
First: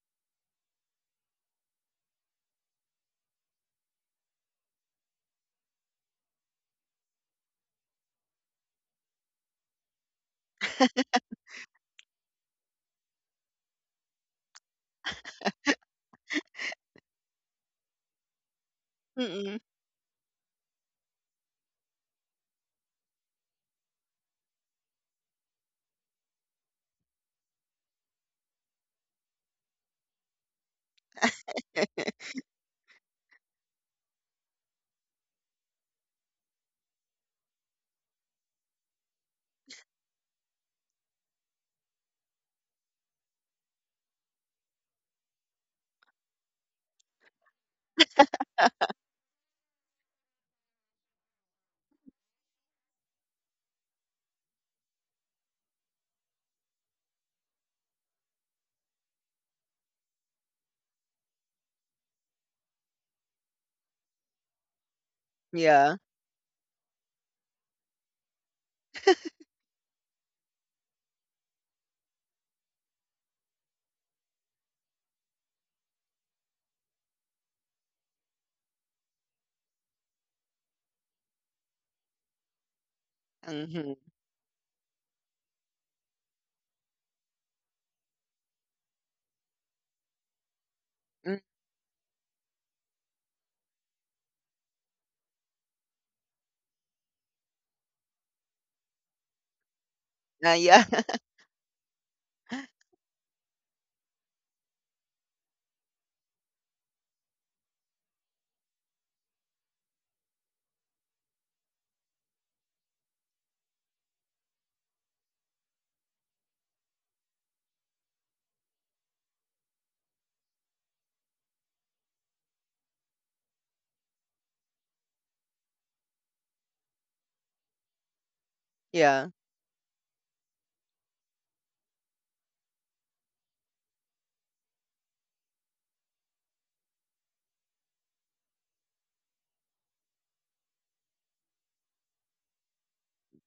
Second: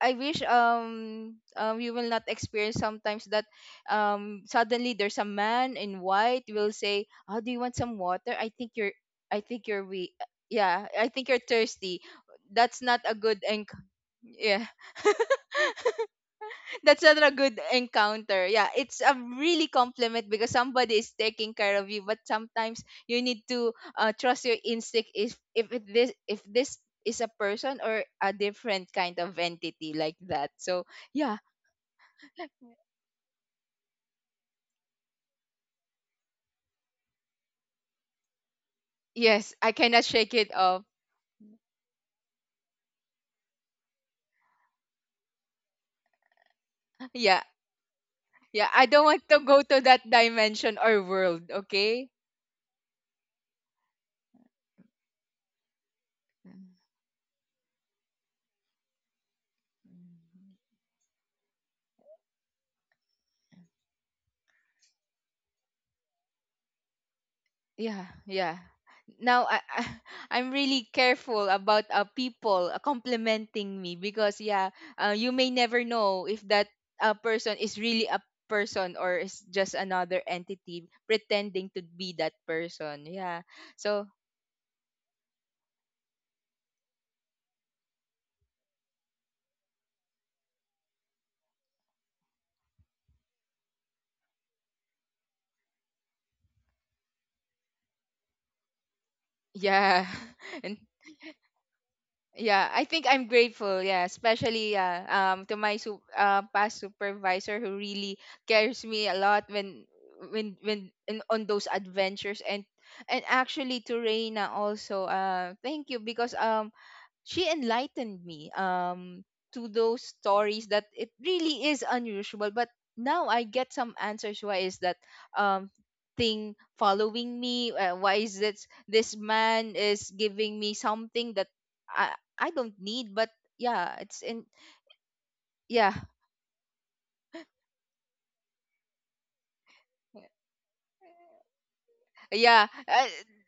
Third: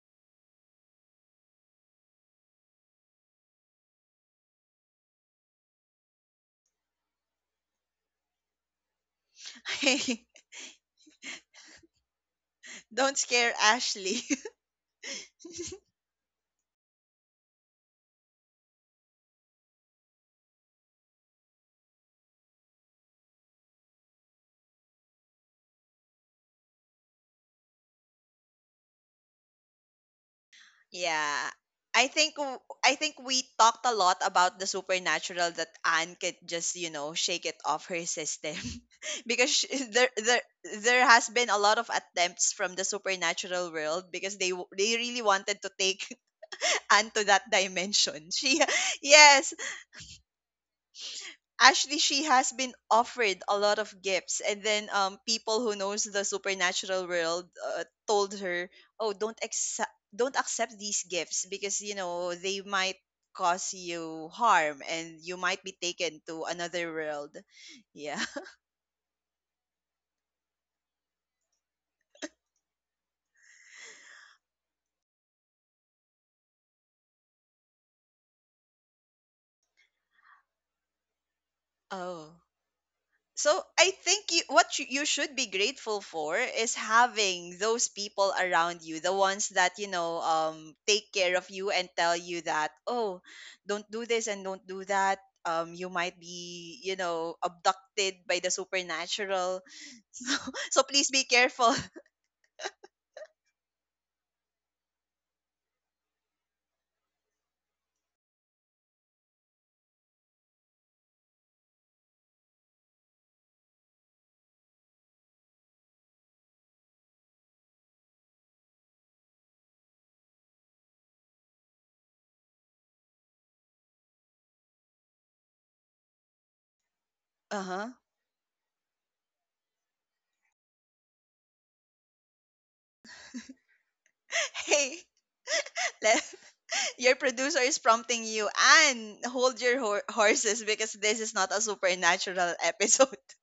I wish, you will not experience sometimes that, suddenly there's a man in white will say, "Oh, do you want some water? I think you're, I think you're we, Hey, yeah, I think you're thirsty." That's not a don't good scare enc- Ashley. Yeah. That's not a good encounter. Yeah, it's a Mm-mm. really compliment because somebody is taking care of you. But sometimes you need to trust your instinct if it, this if this is a person or a different kind of entity, like that. So yeah, Yeah, i think w- I think we talked a lot about the supernatural, that Anne could just shake it off her system. because yes, sh I cannot there shake there it off. there has been a lot of attempts from the supernatural world because they really wanted to take Anne to Yeah, that dimension, she yeah, I don't want to yes. go to that dimension or world. Actually, Okay. she has been offered a lot of gifts, and then people who knows the supernatural world told her, oh, don't accept, don't accept these gifts because they might cause you harm and you might be Yeah. taken to another world. Yeah, Yeah. yeah. Now I I'm really careful about people complimenting me, because yeah, you may never know if that person is really a person or is just another entity pretending to be that Oh, person. Yeah. so I Mhm. So think you should be grateful for is having those people around you, the ones that take care Mm, of you and tell you that, oh, don't do this and don't do that. You might be abducted by the supernatural. yeah, So, and so yeah. please be careful. yeah, I think I'm grateful, yeah, especially, yeah, to my past supervisor who really cares me a lot when on those adventures. And actually, to Reina also, uh, thank you, because she enlightened me, to those stories, that it really is unusual, but now I get some answers why is that, um thing following Uh me, huh. why is this Yeah. man is giving me something that i I don't need. But yeah, it's in, Hey, yeah. let, your producer is prompting you, and hold your horses because this is not a supernatural Yeah, episode.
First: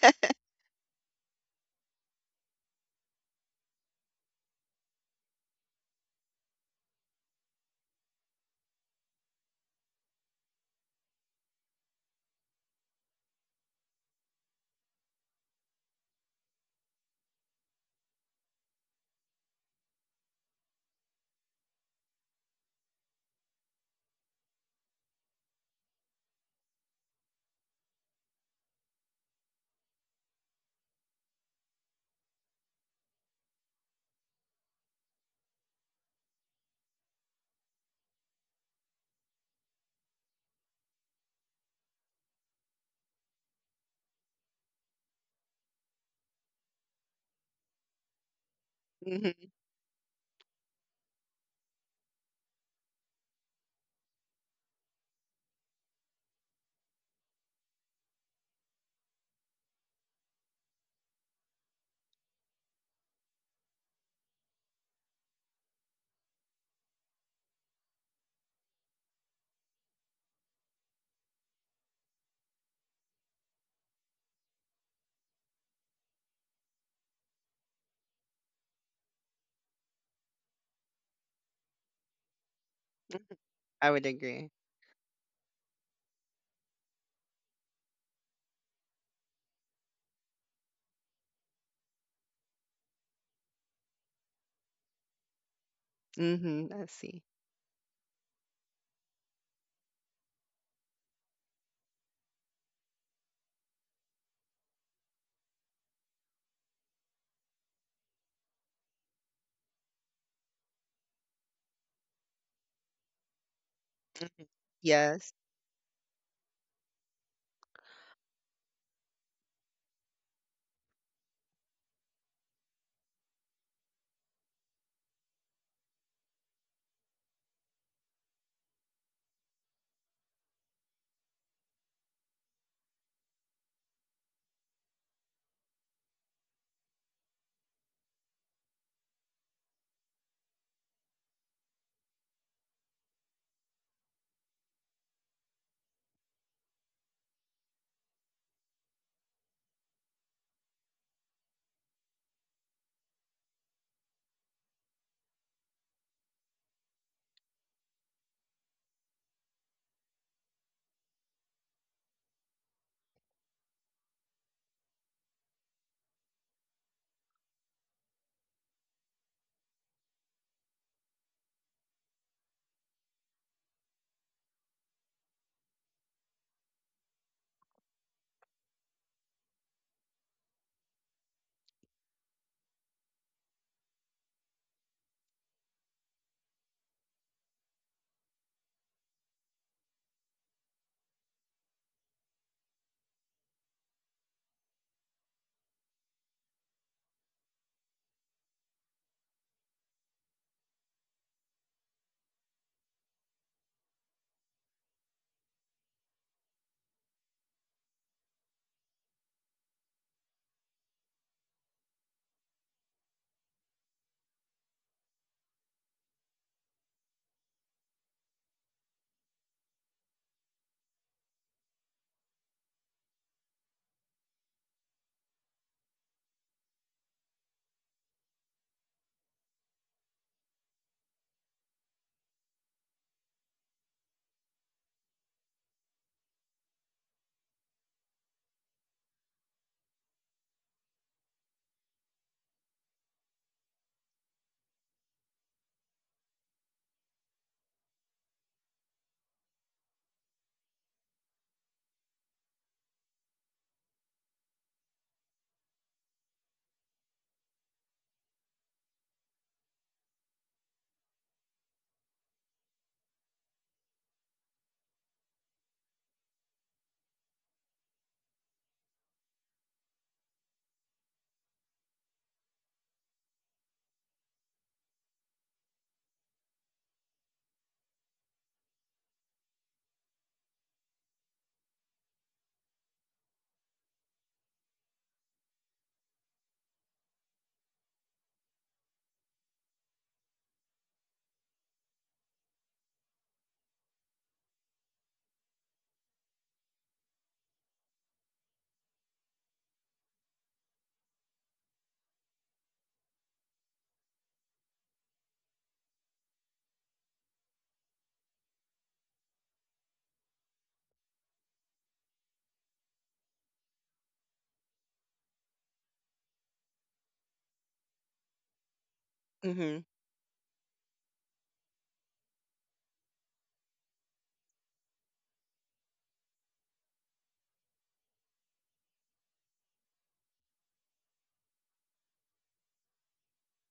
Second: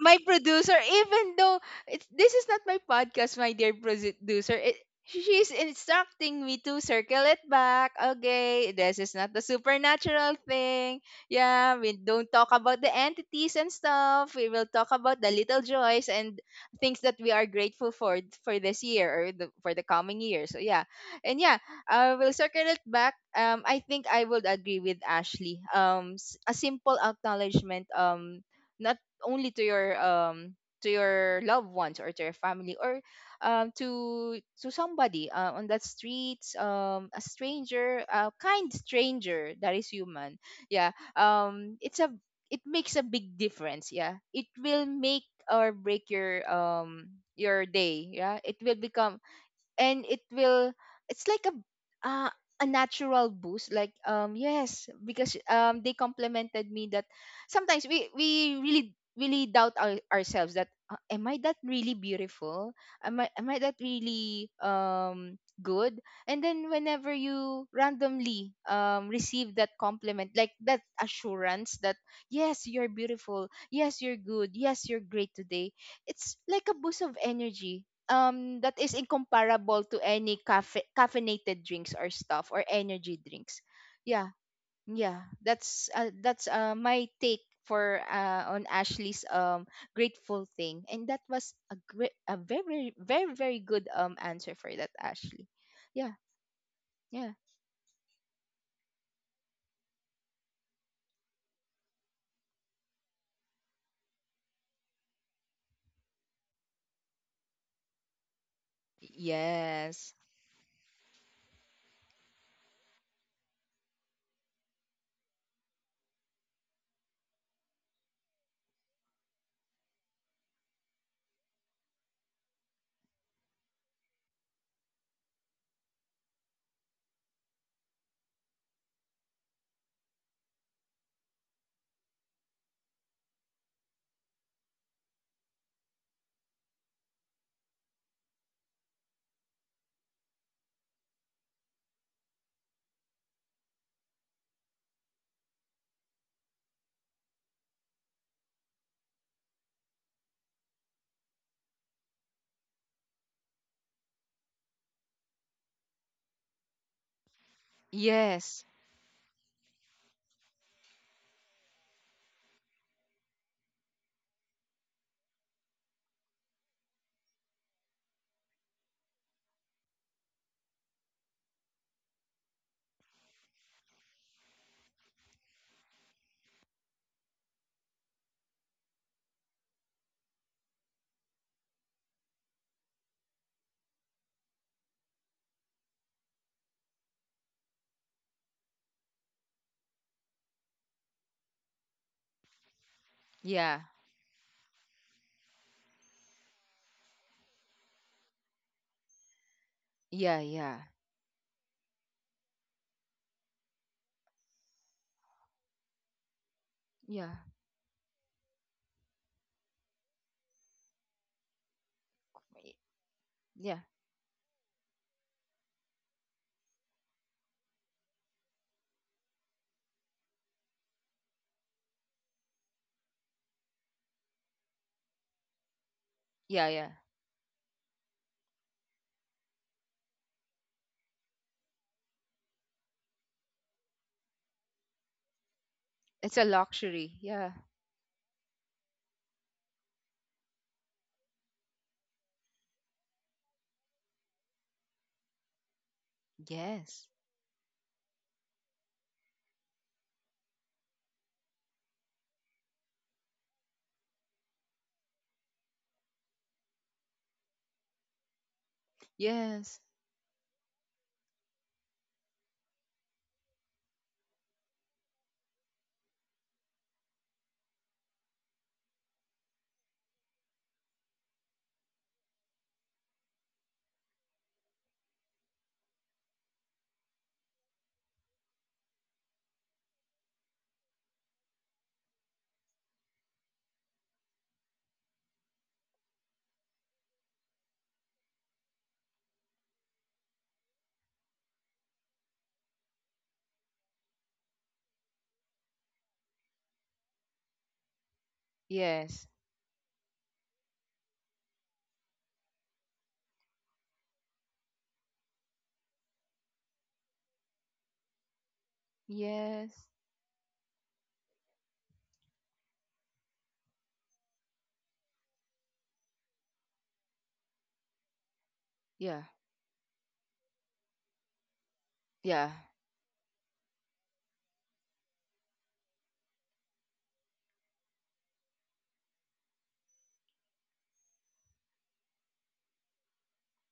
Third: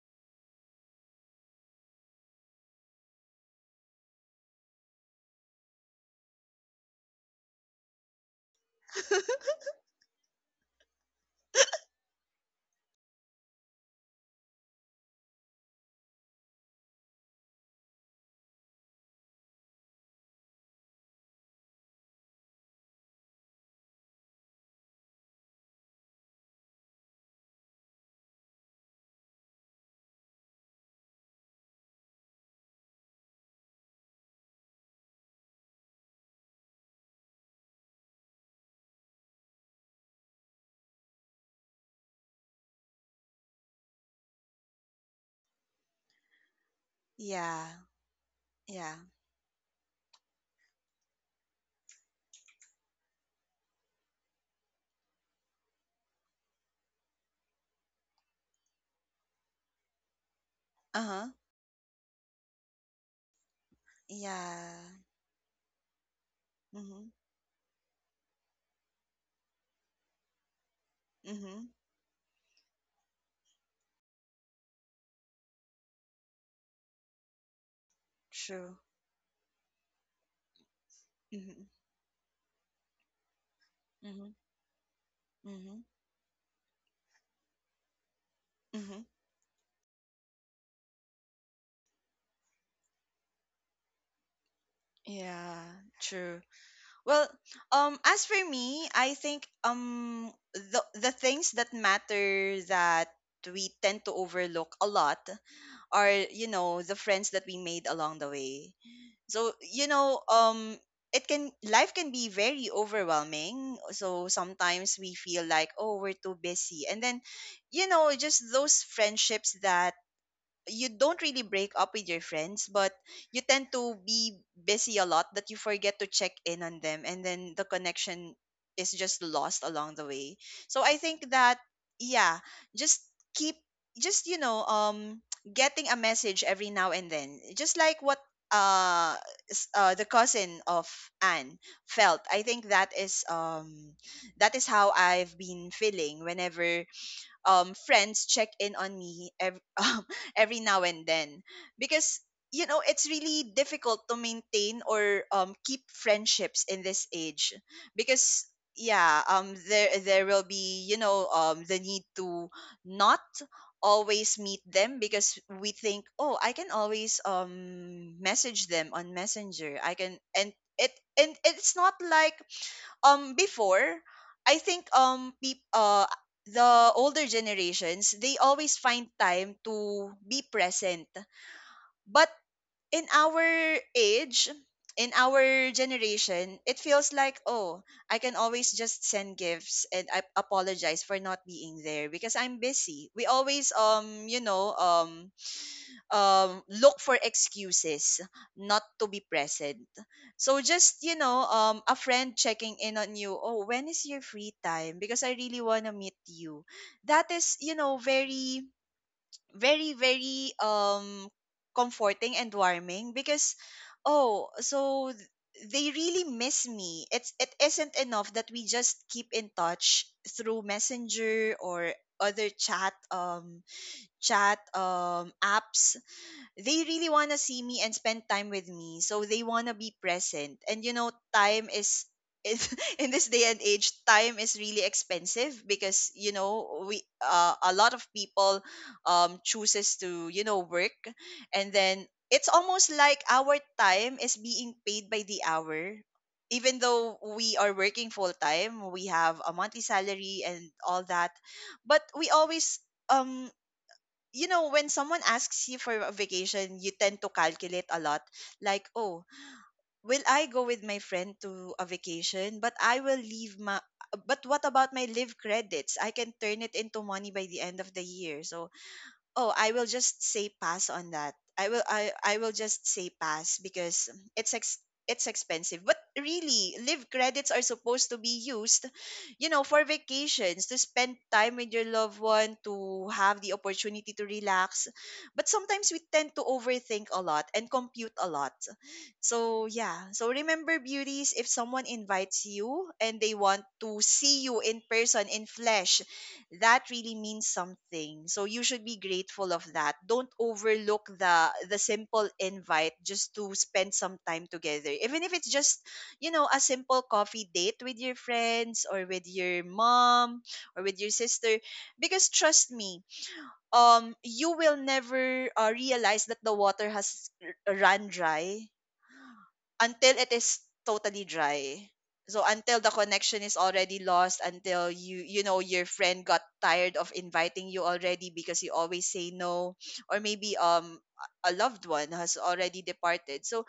my producer, even though it's this is not my podcast, my dear producer, it, she's instructing me to circle it back. Okay, this is not the supernatural thing. Yeah, we don't talk about the entities and stuff. We will talk about the little joys and things that we are grateful for this year or the, for the coming year. So yeah, and yeah, I will circle it back. I think I would agree with Ashley. A simple acknowledgement. Um, not only to your loved ones or to your family or to somebody on that streets, a stranger, a kind stranger that is human, yeah. It's a, it makes a big difference. Yeah, it will make or break your Yeah. day. Yeah, it will Yeah. become, Mhm. and it will, it's like uh, a natural boost, like, yes, because they complimented me that sometimes we really really doubt ourselves, that Uh am huh. I that really beautiful, am I, am I that really Yeah. Good. And then Mhm. whenever you randomly receive that compliment, like that Mhm. assurance that yes, you're beautiful, yes, you're good, yes, you're great today, it's like a boost of energy True. that is incomparable to any cafe caffeinated Mhm. drinks or stuff or energy drinks. I would Mhm. Yeah, agree. yeah. Mhm. That's my take for on Mhm. Ashley's grateful thing. And that was a great, a very good answer for that, Ashley. Yeah. Yeah, True. Mhm. I see. Well, yeah. As for me, I think the things that matter, that we tend to overlook a lot, are the friends that we made along the way. So you Yes, know it can life can be very overwhelming. So sometimes we Yes. feel like, oh, we're too busy, and then just those friendships that you don't really break up with your friends, but you tend to be busy a lot that you forget to check in on them, and then the connection is just lost along the way. So I think that yeah, just keep just getting a message every now and then, just like what uh, the cousin of Anne felt. I think that is how I've been feeling whenever friends check in on me every, every now and then, because it's really difficult to maintain or keep friendships in this age because yes. yeah, there will be the need to not always meet them because we think, oh, I can always message them on messenger, I can and it and it's not like before. I think the older generations, they always find time to be present, but in our age, in our generation, it feels like, oh, I can always just send gifts and I apologize for not being there because I'm busy. We always Yeah, look for excuses not to be present. yeah, So yeah, just a friend checking in on you, oh, when is your free time because I really wanna meet you. That yeah, is very, very, very comforting and warming because, yeah, oh, they really miss me. It isn't enough that we just keep in touch through messenger or other chat apps. yeah. They really want to see me and spend time with me, so they want to be present. And you know, time is in this day and age, time is really expensive because It's you a know, we luxury. Yeah. A lot of people chooses to you know work, and then it's almost like our time is being paid by the hour. Even Yes. though we are working full time, we have a monthly salary and all that, but we always um you know, when someone asks you for a vacation, you tend to calculate a lot. Like, oh, Yes. will I go with my friend to a vacation? But I will leave my. But what about my live credits? I can turn it into money by the end of the year. So, oh, I will just say pass on that. I will just say pass because it's ex- it's expensive. But really, live credits are supposed to be used, you know, for vacations, to spend time with your loved one, to have the opportunity to relax. But sometimes we tend to overthink a lot and compute a lot. So, yeah. So remember, beauties, if someone invites you and they want to see you in person, in flesh, that really means something. So you should be Yes. grateful of that. Don't overlook the simple invite just to spend some time together. Even if it's just, you know, a simple coffee date with your friends or with your Yes. mom or with your sister. Because trust me, you will never realize that the water has run dry Yeah. Mhm. until it is totally dry. So Yeah. until the connection is already lost, until you know, your friend got tired of inviting you already because you always say no, or maybe a loved one has already departed. So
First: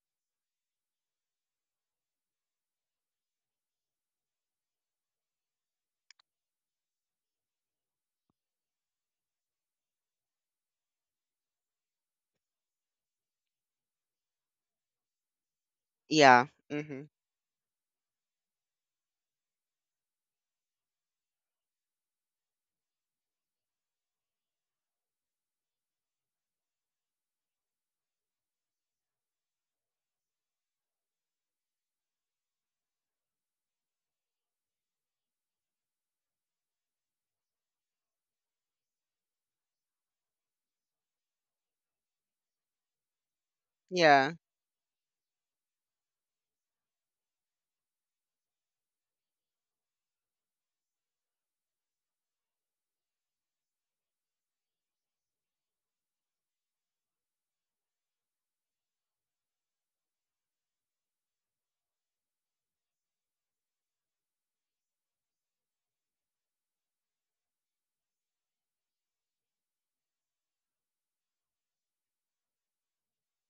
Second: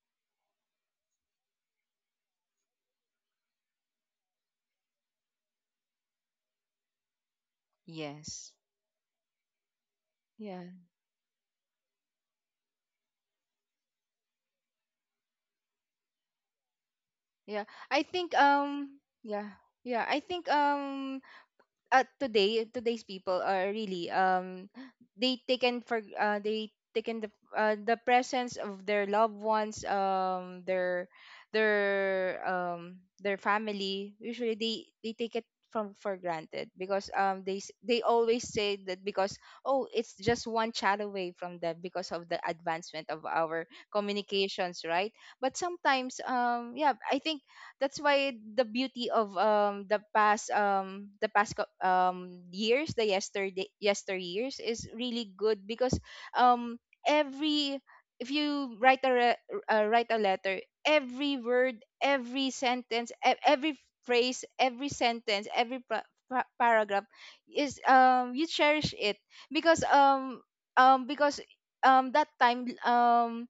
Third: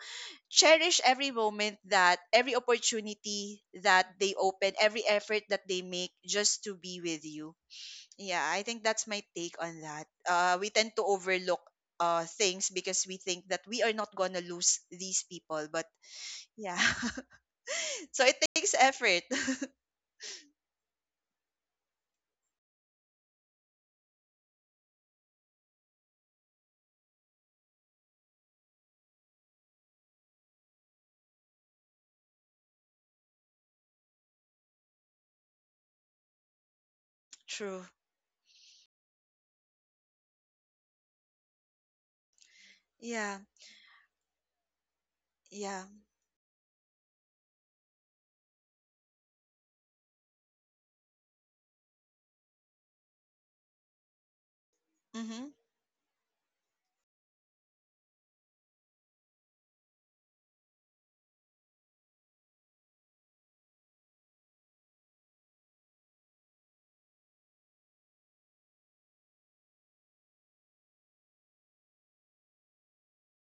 cherish every moment, that every opportunity that they open, every effort that they make just to be with you. Yeah, Yes. I think that's my take on that. Yeah. We tend to overlook things because we think that we are not gonna lose these people, but Yeah. yeah. Mhm. Yeah. I So it think, takes effort. yeah. Yeah, I think, today, today's people are really they taken for they taken the presence of their loved ones, their their family. Usually they take it from for granted, because True. they always say that, because oh, it's just one chat away from them, because of the advancement of Yeah. our Yeah. communications, right? But Yeah. sometimes, yeah, I think that's why the beauty of the past, years, the yesterday, yesteryears is really Mm-hmm. good, because um every, if you write a letter, every word, every sentence, every phrase, every sentence, every paragraph is, you cherish it, because um because that time, um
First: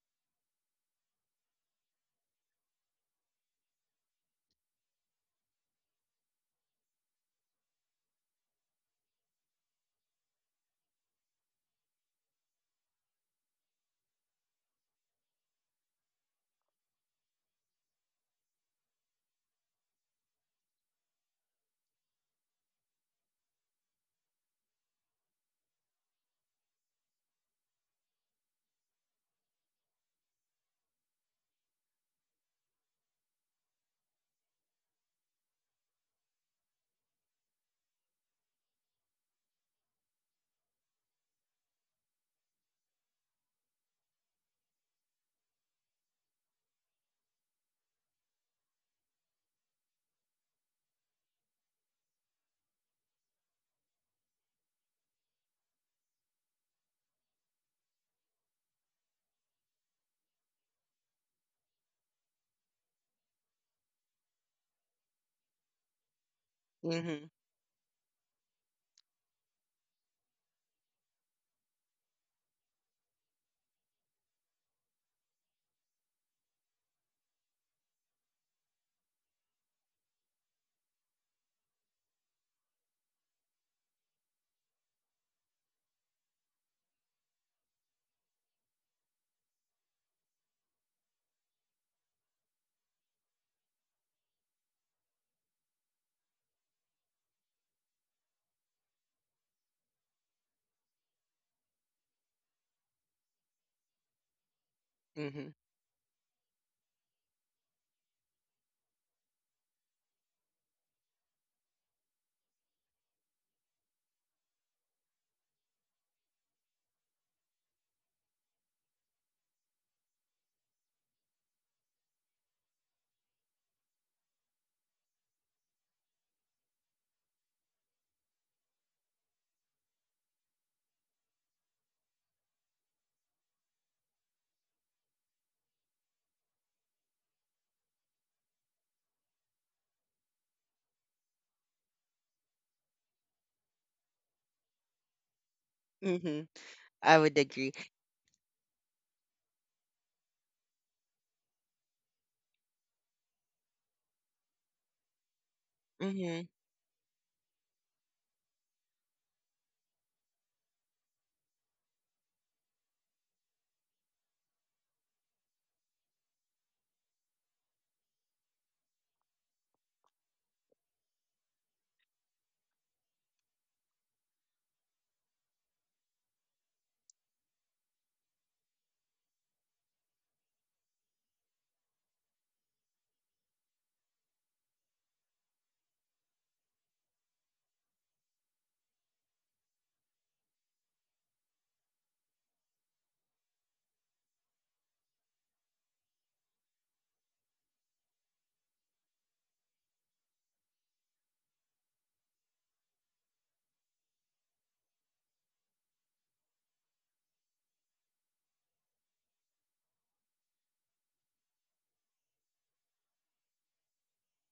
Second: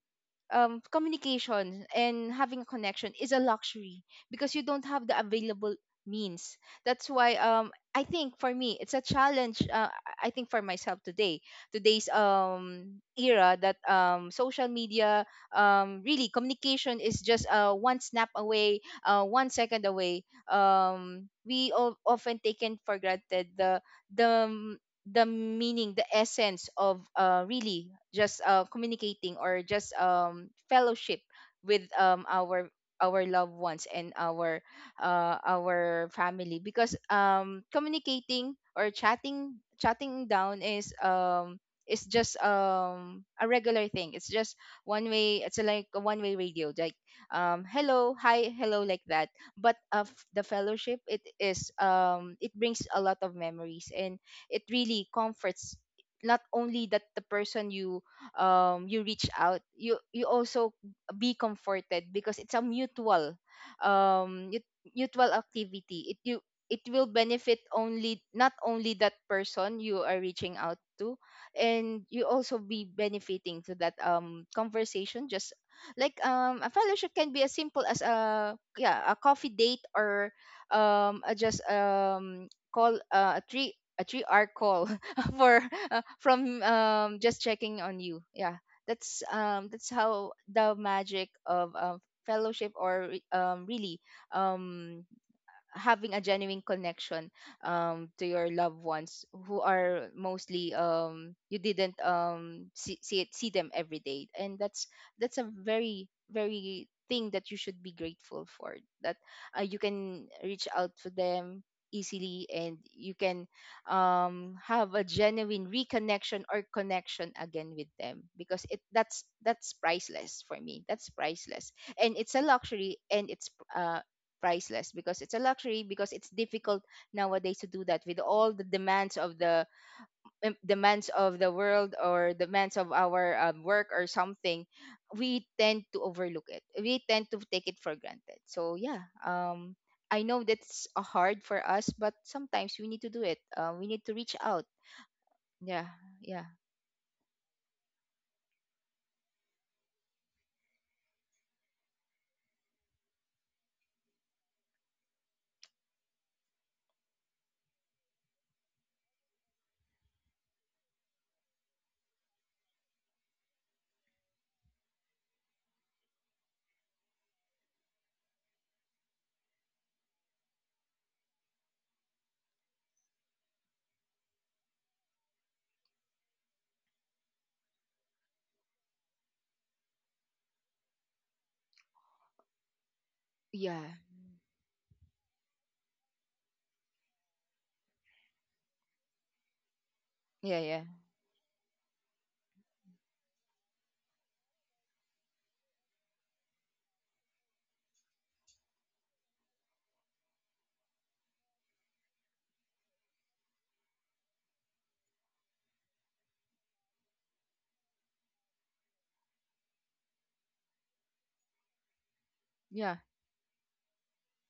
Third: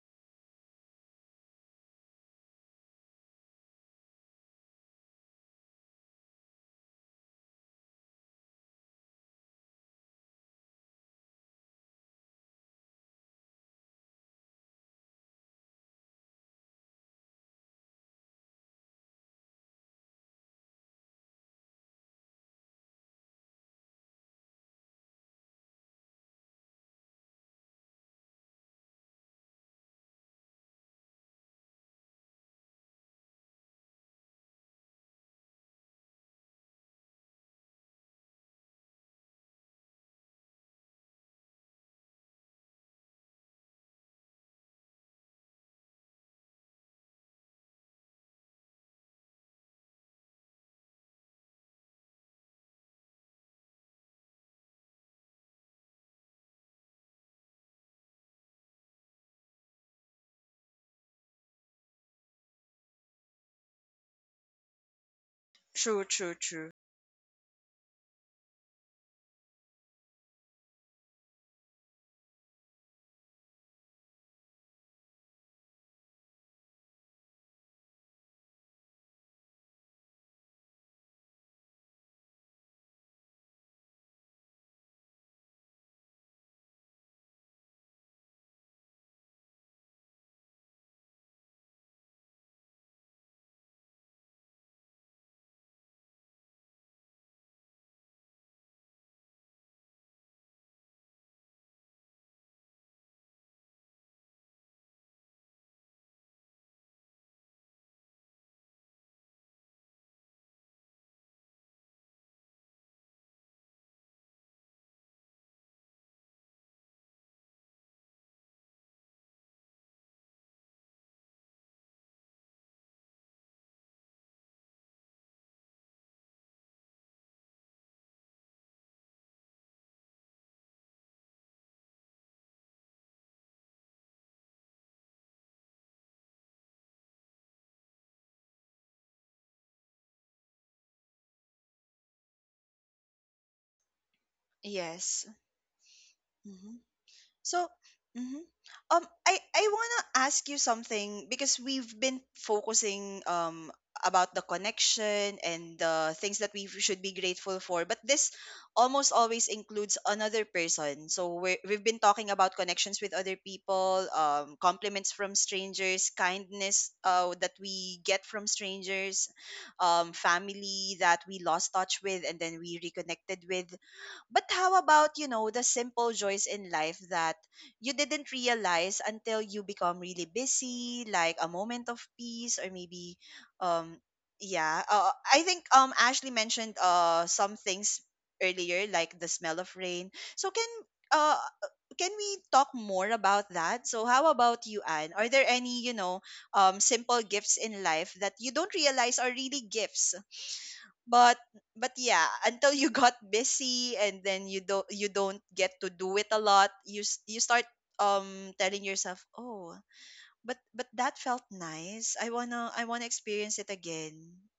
um, communication and having a connection is a luxury, because you don't have the available means. That's why, I think for me, it's a challenge. I think for myself today, today's era, that social media, really communication is just one snap away, 1 second away. We often taken for granted the the meaning, the essence of really just communicating, or just fellowship with our loved ones and our family, because communicating or chatting down is just a regular thing. It's just one way, it's like a one way radio, like, hello, hi, hello, like that. But of the fellowship, it is, it brings a lot of memories, and it really comforts not only that the person you you reach out, you also be comforted, because it's a mutual um mut- mutual True, activity. it true, you true. it will Mhm. benefit only not only that person you are reaching out to, and you also be benefiting to that conversation. Just like a fellowship can be as simple as a, yeah, a coffee date, or a just call, a 3 hour call for from just checking on you. Yeah, that's how the magic of fellowship, or really um, having a genuine connection to your loved ones who are mostly you didn't see them every day. And that's a Mhm. very very thing that you should be grateful for, that you can reach out to them easily, and you can have a genuine reconnection or connection again with them, because it that's priceless for me, that's priceless. And it's a luxury, and it's priceless because it's a luxury, because it's difficult nowadays to do that with all the demands of the demands of the world, or demands of our work or something. We tend to overlook it, we tend to take it for granted. So yeah, I know that's hard for us, but sometimes we need to do it. Uh, we need to reach out. Yes. Yeah, yeah, Mhm. Mm-hmm. I would So, agree. mhm. I wanna ask you something because we've been focusing about the connection and the things that Mhm. we should be grateful for, but this almost always includes another person. So we've been talking about connections with other people, compliments from strangers, kindness that we get from strangers, family that we lost touch with and then we reconnected with. But how about, you know, the simple joys in life that you didn't realize until you become really busy, like a moment of peace or maybe yeah, um yeah, I think Ashley mentioned some things earlier, like the smell of rain. So yeah, yeah, uh can we talk more about that? So how about you, Anne? Are there any, you know, simple gifts in life that you don't realize are really gifts? but but yeah, until you got busy, and then you don't get to do it a lot. You start telling yourself, oh, but that felt nice, I want yeah, to experience it again,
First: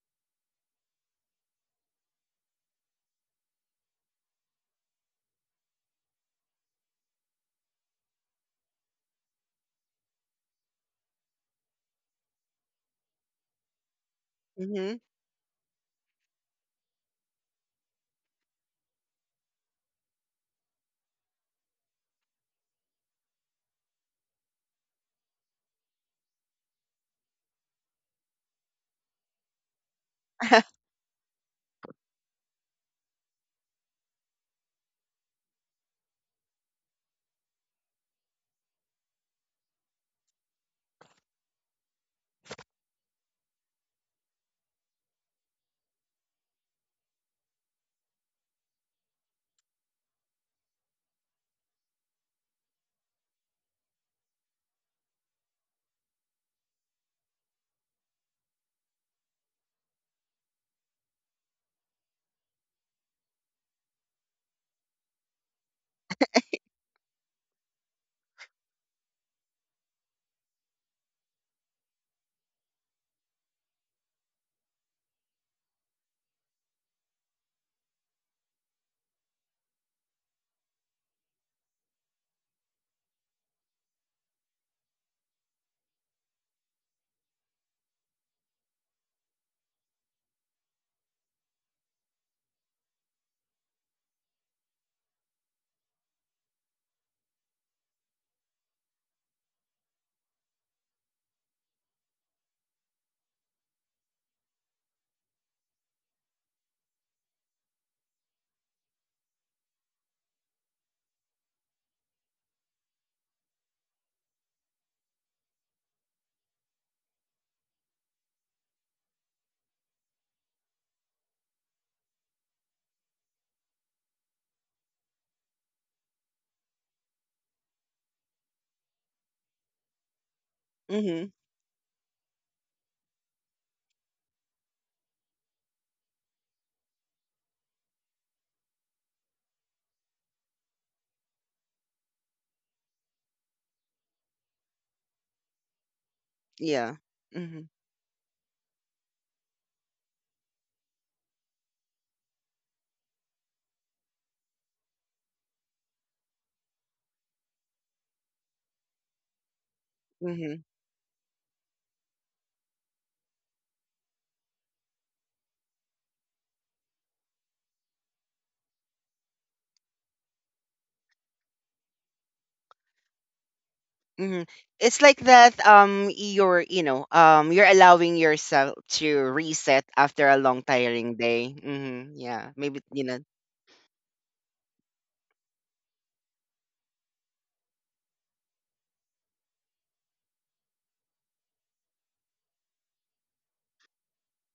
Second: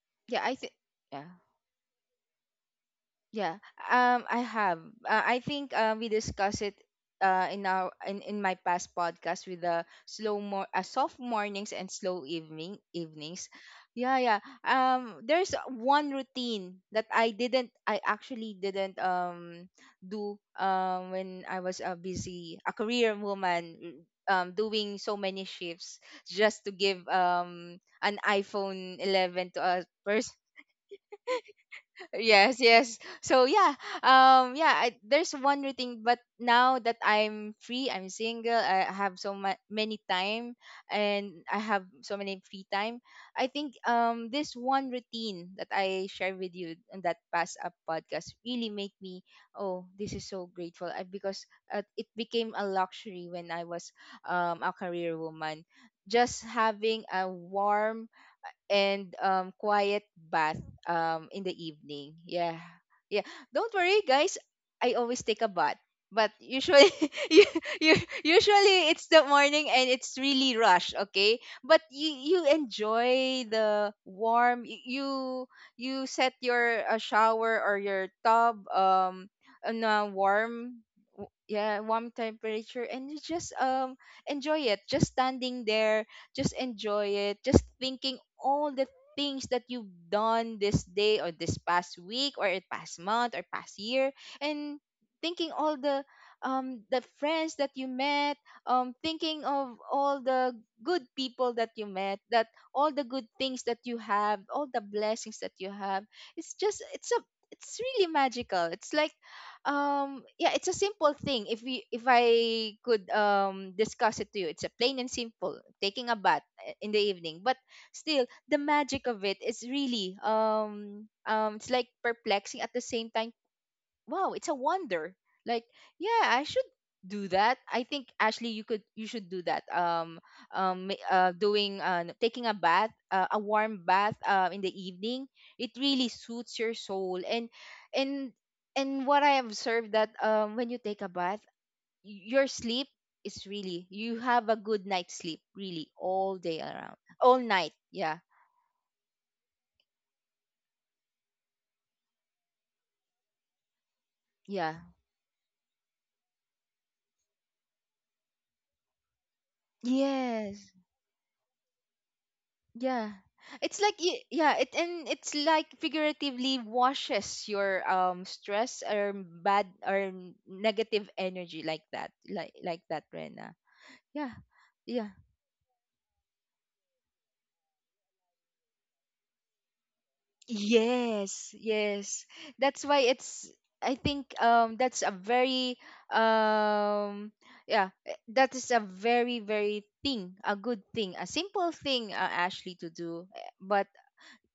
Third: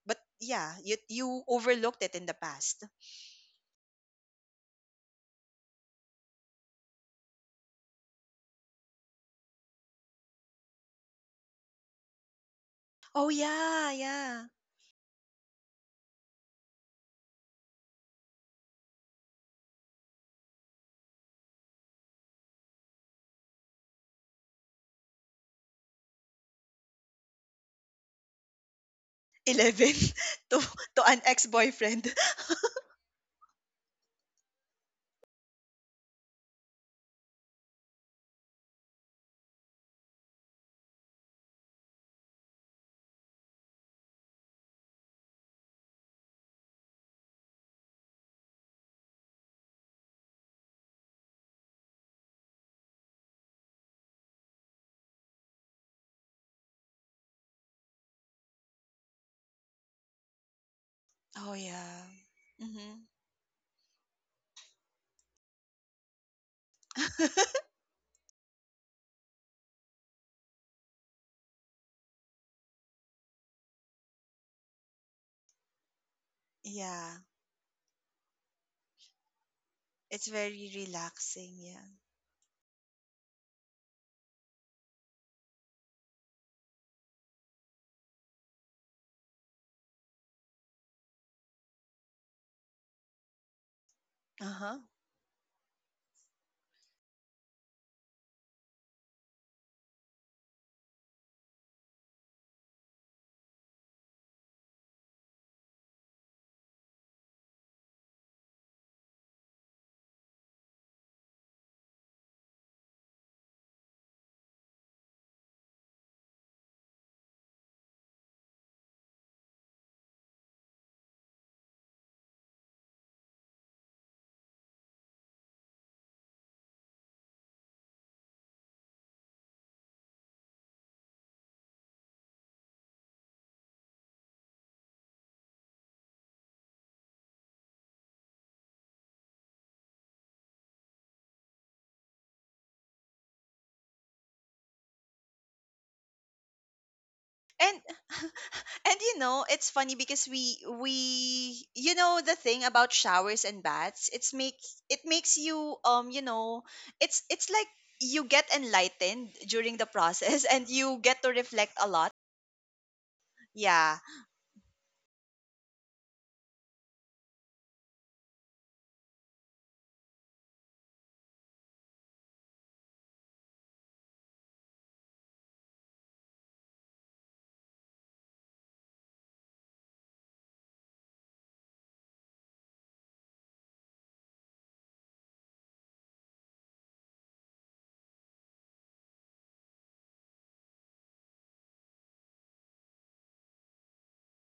but yeah. I think, yeah, you yeah. Overlooked it in the past. Yeah, I have. I think we discussed it in my past podcast, with the slow more soft mornings and slow Oh, evenings. yeah. Yeah, yeah. Yeah. Mhm. There's one routine that I didn't, I actually didn't do when I was a busy a career woman, doing so many shifts just to give an iPhone 11 to a 11. person. to mhm. to an ex-boyfriend. Yes, yes, so yeah, yeah, I, there's one routine, but now that I'm free, I'm single, I have so much many time, and I have so many free time. I think, this one routine that I share with you in that past up podcast really make me, oh, this is so grateful, I, because it became a luxury when I was a career woman, just having a warm and quiet bath, in Oh the yeah. evening. Yeah. Mhm. Yeah. Don't worry guys, I always take a bath. But usually you, you, usually it's the morning, and it's really rush, okay? But you enjoy the warm, you you set your Yeah, shower or your tub on a it's very warm relaxing. yeah, Yeah. warm temperature, and you just enjoy it. Just standing there, just enjoy it, just thinking all the things that you've done this day, or this past week or past month or past year, Uh-huh. and thinking all the friends that you met, thinking of all the good people that you met, that all the good things that you have, all the blessings that you have. It's just, it's a, it's really magical. It's like, yeah, it's a simple thing, if we, if I could discuss it to you, it's a plain and simple taking a bath in the evening, but still the magic of it is really it's like perplexing at the same time. Wow, it's a wonder, like, yeah, I should do that. I think, Ashley, you could, you should do that, doing, taking a bath, a warm bath, in the evening. It really suits your soul. And and and what I observed, that when you take a bath, your sleep is really, you have a good night's sleep, really, all day around, Yeah. all Mhm. night, And yeah. and you know, it's funny because we you know, the thing about showers and baths, Yeah. it makes you you know, it's like you get enlightened during the process Mhm. and Yes. you get to reflect a lot. Yeah. It's like Yeah, yeah, it and it's like figuratively washes your stress or bad or negative energy like that. Like that, Rena. Yeah. hmm It's Yeah. like that you're you know you're allowing yourself to reset after a long tiring day. Yes. Hmm Yes. Yeah, maybe That's you why know. it's I think that's a very um yeah, that is a very thing, a good thing, a simple thing Ashley to do, but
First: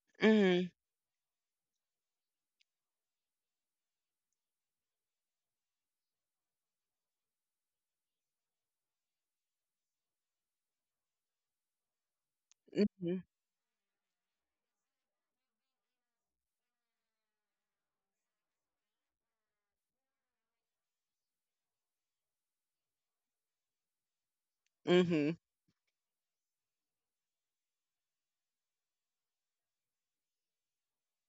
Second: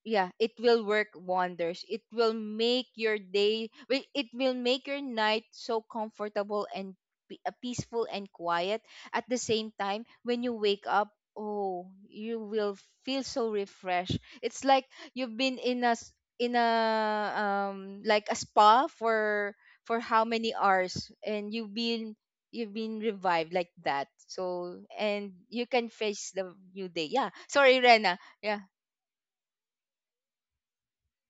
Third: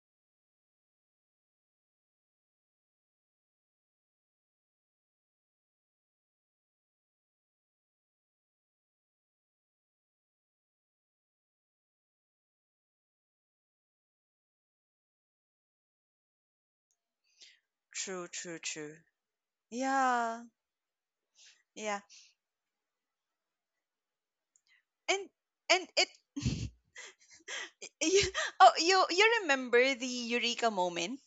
yeah, it Hmm will work wonders. It will make your it will make your night so comfortable and peaceful and quiet at the same time. When you wake up, oh, you will hmm feel so refreshed. It's like you've been in a, like true, a true, spa true. for how Yeah. many hours, and you've Yeah. been, you've been revived like that. So, and and hmm you and can it face the new day. Yeah, sorry, Rena. you, Yeah. oh, you remember the eureka moment?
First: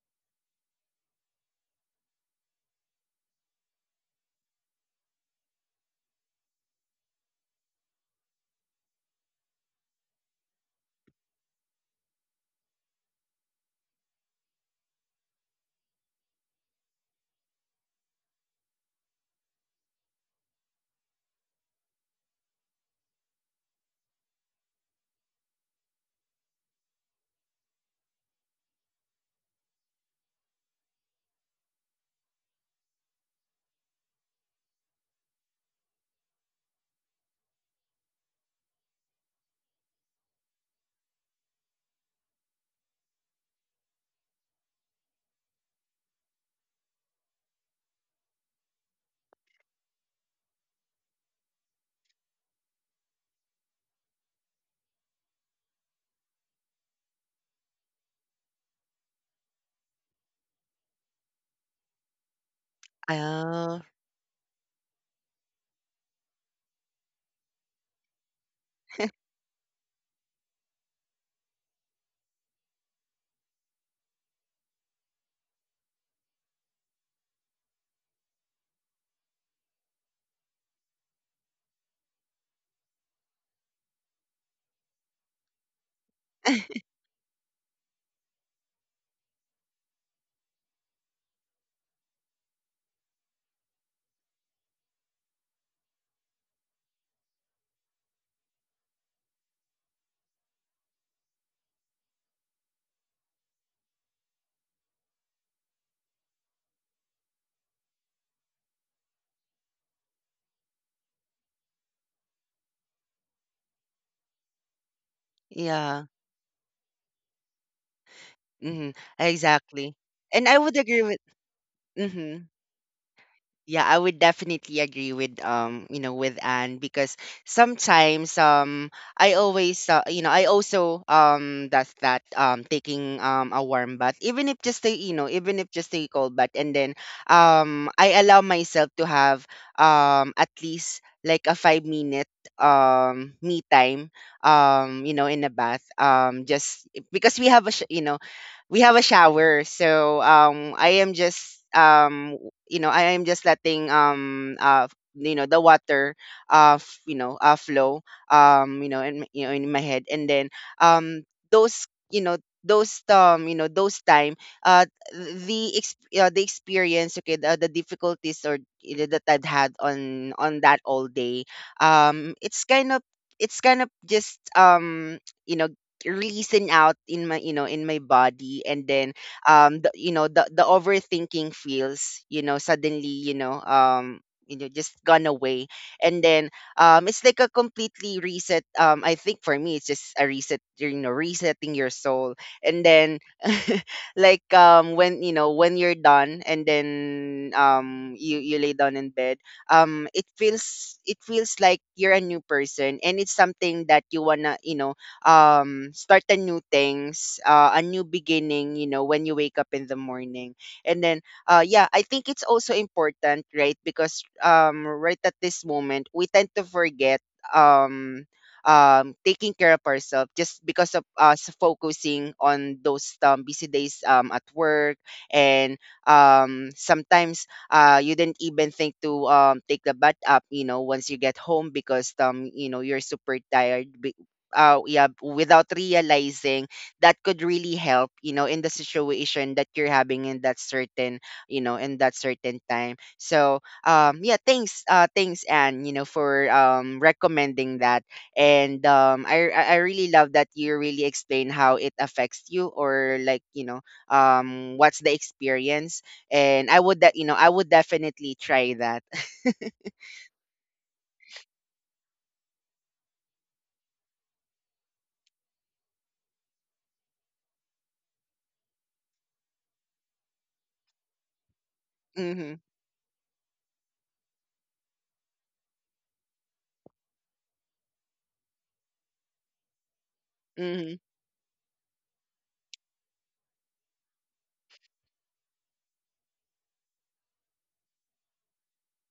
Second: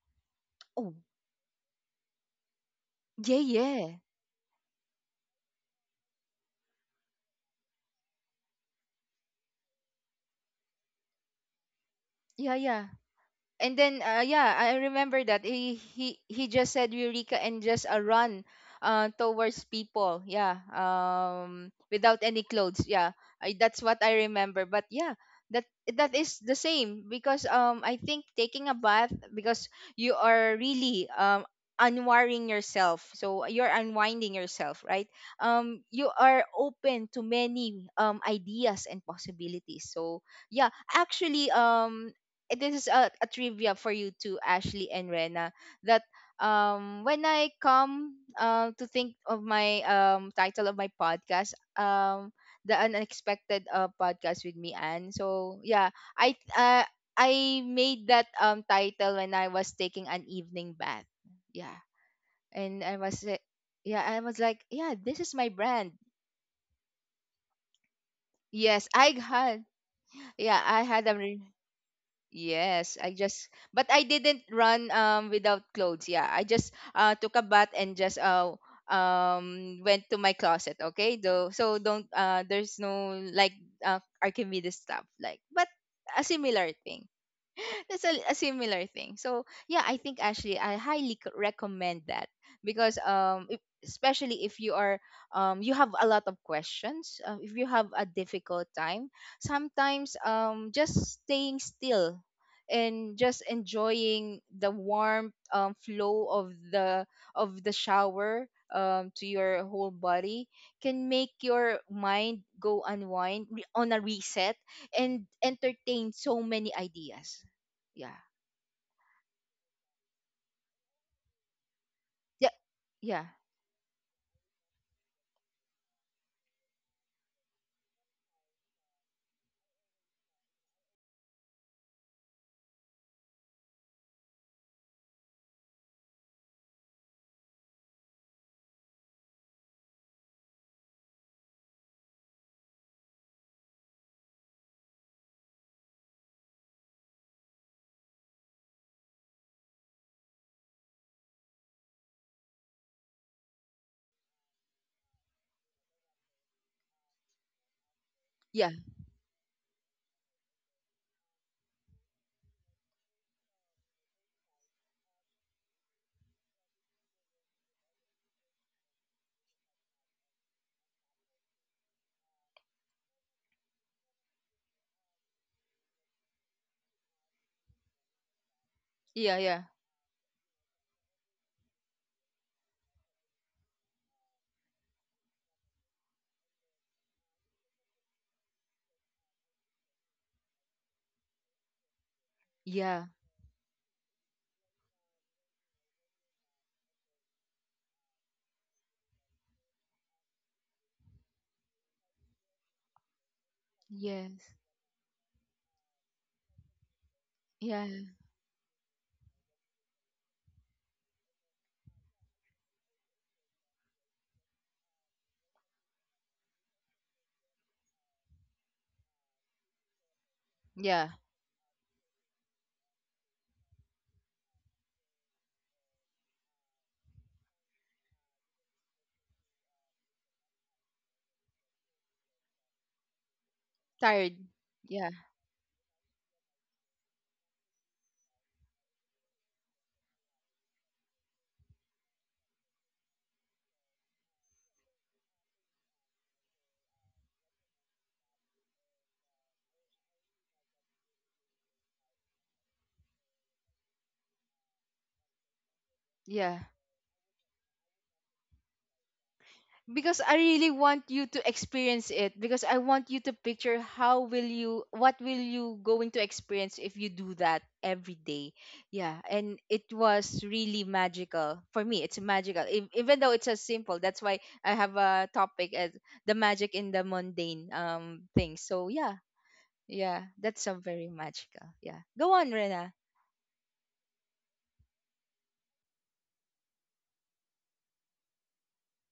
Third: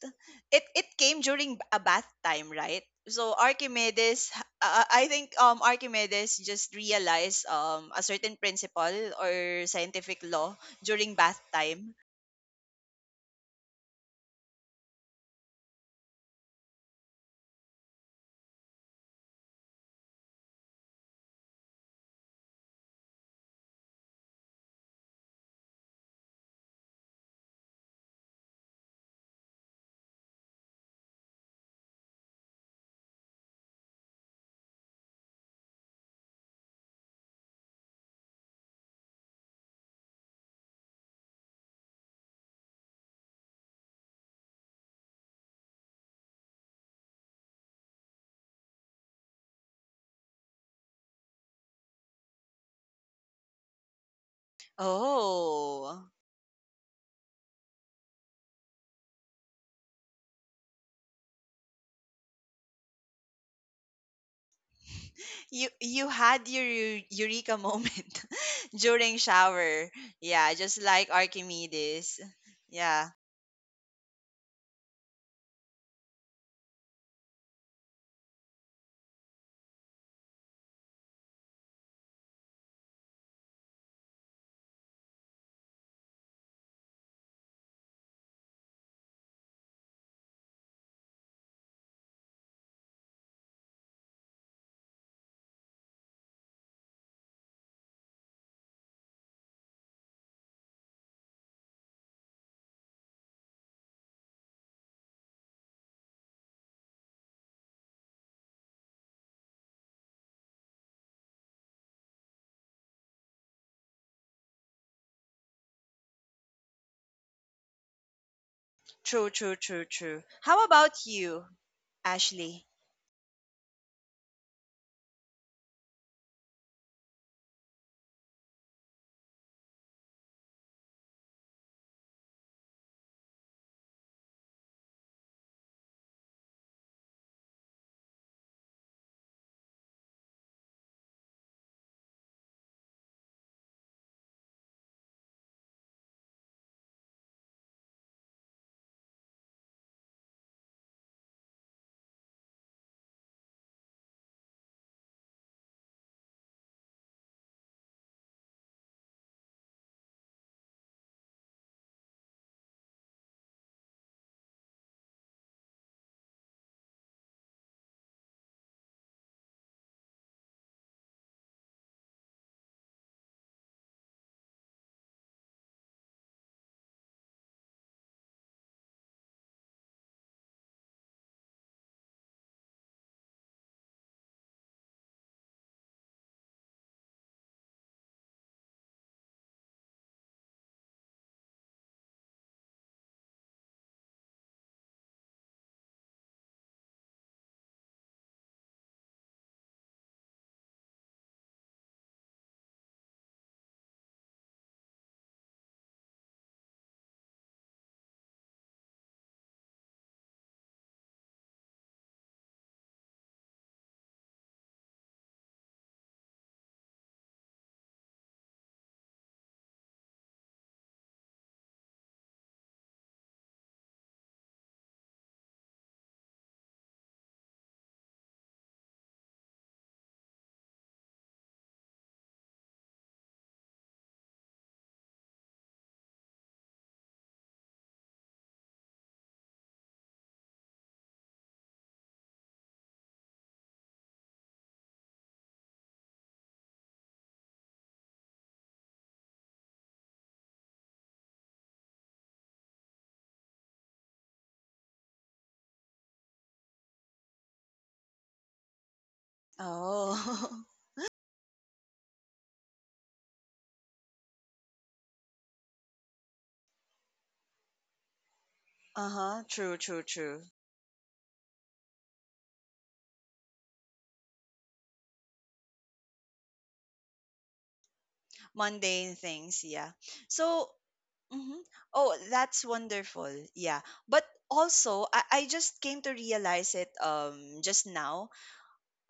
It Oh. it came during a bath time, right? So Yeah, yeah. Archimedes, I think Archimedes just realized a certain principle or scientific law during bath time. Yeah, yeah. And then yeah, I remember that he just said eureka and just a run towards people. Yeah. Without any clothes. Yeah. That's what I remember, but yeah, that, that is the same because I think taking a bath, because you are really, unwiring yourself. So you're unwinding yourself, right? You are open to many ideas and possibilities. So yeah, actually, this is a trivia for you too, Ashley and Rena, that when I come to think of my title of my podcast, the Unexpected Podcast with me, Anne. So yeah, Oh, I uh, I made that title when I was taking an evening bath. Yeah. And I was, Oh, yeah, I was like, yeah, this is my you brand. you had your eureka moment Yes, I during had, shower. Yeah, yeah, just I had like a re- Archimedes. yes, Yeah, I just, but I didn't run without clothes. Yeah, I just took a bath and just went to my closet. Okay, though, so don't there's no like Archimedes stuff like, but a similar thing. That's a similar thing. So yeah, I think actually I highly recommend that, because if, especially if you are, you have a lot of questions, if you have a difficult time, sometimes just staying still and just enjoying the warm, flow of the, of the shower, to your whole body can make your mind go unwind, on a reset, and yeah. entertain so many ideas. Yeah, hmm true, true, true, Exactly. true. And I How would agree about with. you, hmm yeah, Ashley? yeah, Yeah, I would definitely agree with with Anne because sometimes I always I also does that taking a warm bath even if just a even if just a cold bath and then I allow myself to have at least like a 5 minute me time in a bath just because we have a we have a shower so I am just I am just letting the water flow in my head and then um those those those time uh the experience, okay, the difficulties or that I'd had on that all day. It's kind of it's kind of just you know releasing out in my in my body. And then yeah, yeah, yeah, the overthinking feels suddenly just gone away. And then it's like a completely reset. I think for me it's just a reset, resetting your soul. And yeah, then like when when you're done and then you you lay down in bed. It feels it feels like you're a new person, and it's something that you yes, wanna start a new things, a new yeah, beginning, you know, when you wake up in the morning. And then, yeah, I think it's also important, right? Because right at this moment, we tend to forget um, taking care of ourselves just because of yeah, us focusing on those busy days at work. And sometimes you didn't even think to take the bath up, you know, once you get home because, you know, you're super tired. tired, Yeah, yeah, without realizing that could really help, you know, in the situation that you're having in that certain, you know, in that certain time. So, yeah, thanks, thanks, Anne, you know, for recommending that, and um, I really love that you really explain how it affects you, or like, you know, what's the experience, yeah, and I would that you know I would definitely try that. because I Oh. really want you to experience it, because I want you to picture how will you, what will you going to experience if you do that every day. Yeah, Uh-huh. and True, it true, was true. really magical. For me, it's Mm-hmm, magical. Even though it's a simple, that's why I have a topic as the magic in the mundane things. So Mundane yeah, things, yeah. yeah, that's So, a mm-hmm, very mhm. magical. Yeah. Oh, Go on, that's Rena. wonderful. Yeah. But also, I just came to realize it just now.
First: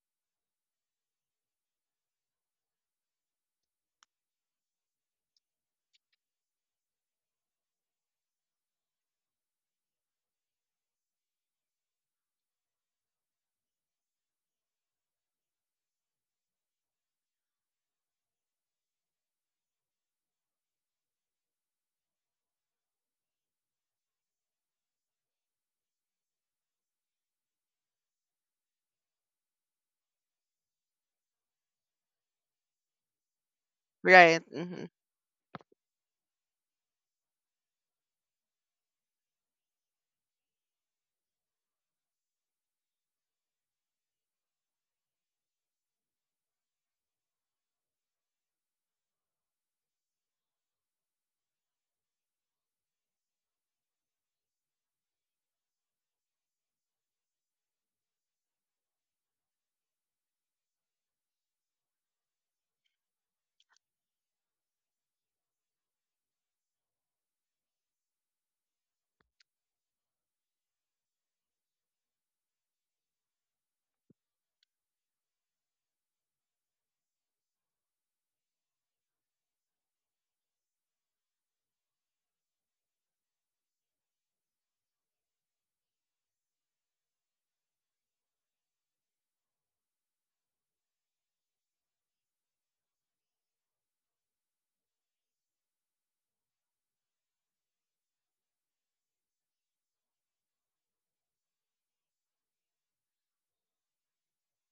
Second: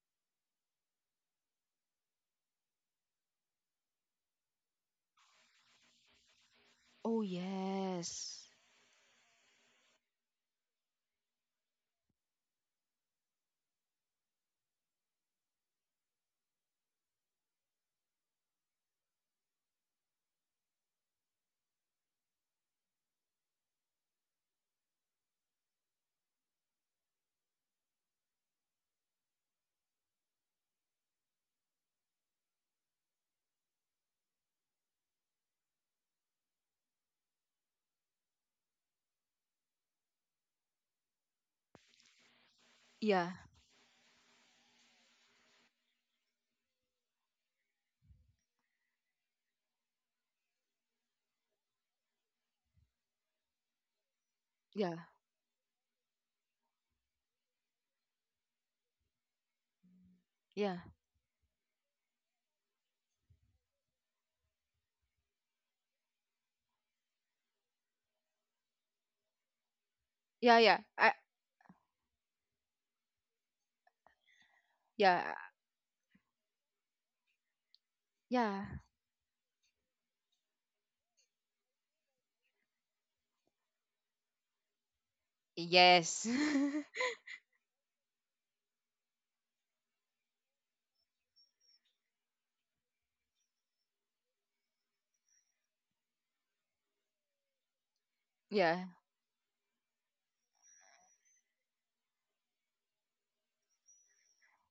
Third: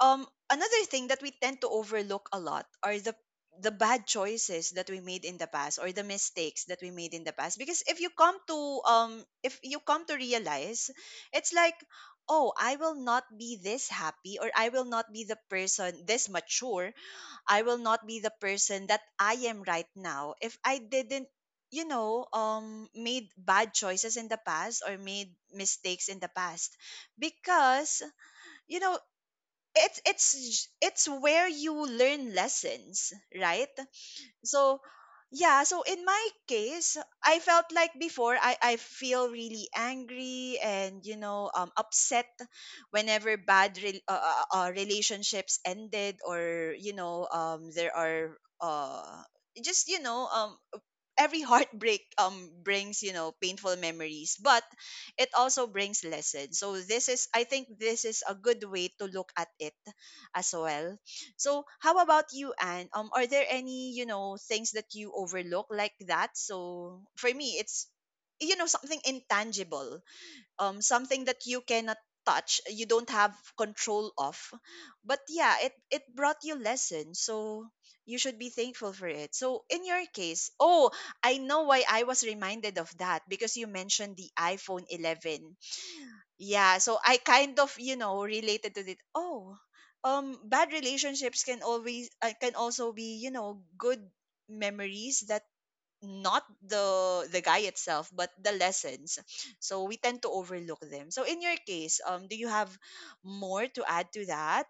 Um, another thing that we tend to overlook a lot are the bad choices that we made in the past, or the mistakes that we made Oh in the past, because if you come yes. to if you come to realize, it's like, oh, I will not be this happy or I will not be the person this mature. I will not be the person that I am right now if I didn't made bad choices in the past or made mistakes in the past, because you know, it's it's where you learn lessons, right? right. So, Mm-hmm, yeah, so in my case, I felt like before I feel really angry and, you know, upset Yeah. whenever bad relationships ended, or, you know, there are just, you know, um, every heartbreak brings you know painful memories, but Yeah. it also brings lessons. So this, is I think, this is a good way to look at it as Yeah. well. So how about you, Anne? Are there any, you know, things that you overlook like that? So for me, it's you know, something intangible, Yeah, yeah. I, something that you cannot touch, you don't have control of. But yeah. yeah, it brought you lessons, so you should be Yeah. thankful for it. So in your case, oh, I know why I was reminded of that, because you mentioned the iPhone 11. Yes. Yeah, so I kind of you know related to it. Oh, Bad relationships can always can also be good memories that not the guy itself but the Yeah. lessons, so we tend to overlook them. So in your case, do you have more to add to that?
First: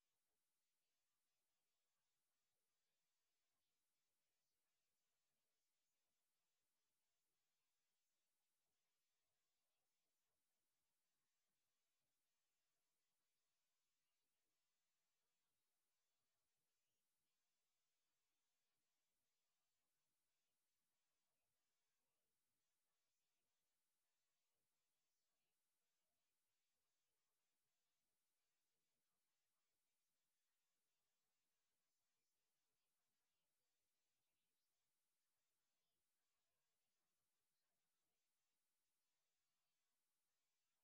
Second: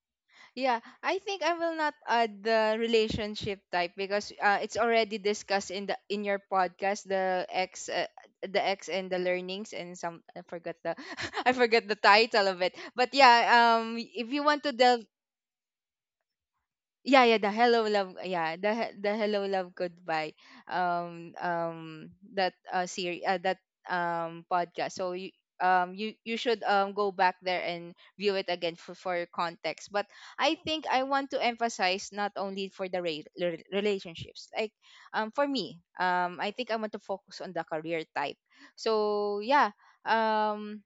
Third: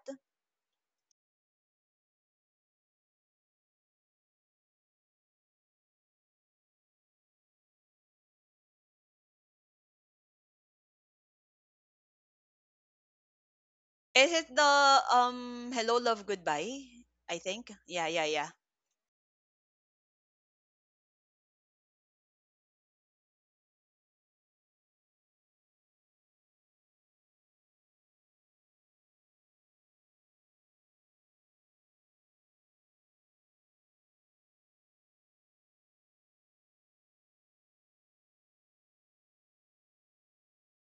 Yeah. I think I will not add the relationship type, because it's already discussed in the, in your podcast, the X and the learnings, and some I forgot the I forgot the title of it. But yeah, Is if you it want to the delve, Hello Love Goodbye? yeah, I yeah, the think hello yeah, love, yeah, yeah. yeah, the the Hello Love Goodbye, um um that series, that podcast. So you, you should go back there and view it again for context. But I think I want to emphasize not only for the relationships, like, for me, I think I want to focus on the career type. So yeah, um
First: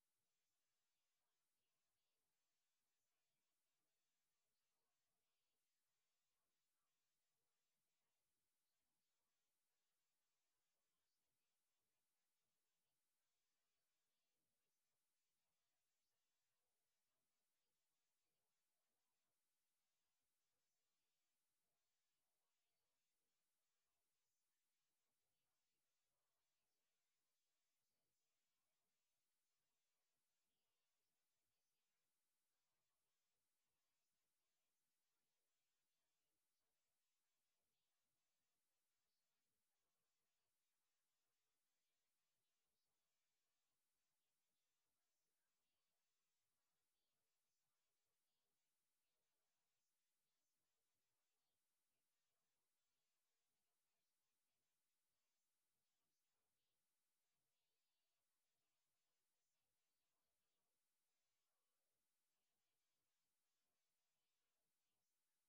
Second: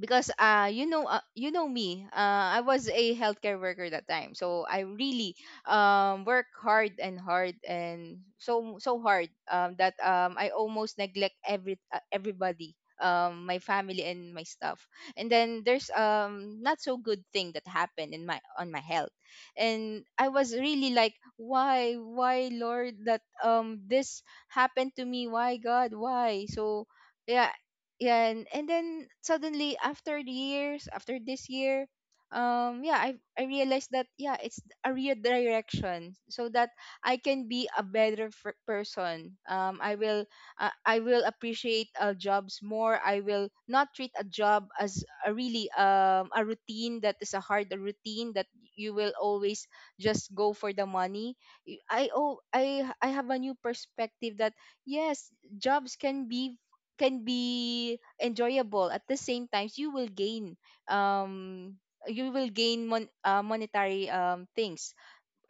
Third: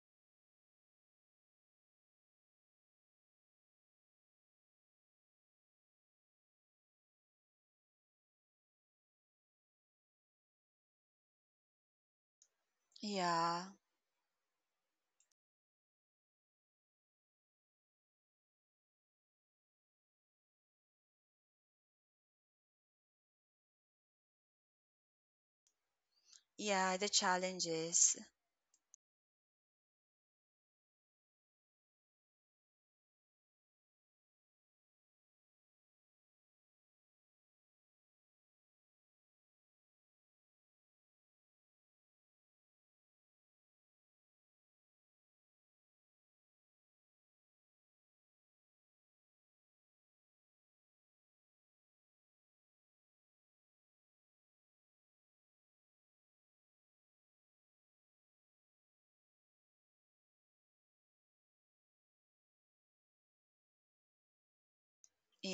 because you know, you know me, I was a healthcare worker that time, so I really work hard and hard and so so hard, that I almost neglect every everybody, my Yeah, family and my stuff. And then there's not so good thing that happened in my, on my health. And I was really like, why, Lord, that this happened to me, why, God, why? So yeah, the yeah, challenges. yeah, and then suddenly after the years, after this year, yeah, I realized that, yeah, it's a redirection, so that I can be a better person. I will, I will appreciate, jobs more. I will not treat a job as a really a routine, that is a hard routine that you will always just go for the money. Y- I oh I have a new perspective that, yes, jobs can be, can be enjoyable. At the same time, you will gain, um you will gain monetary things.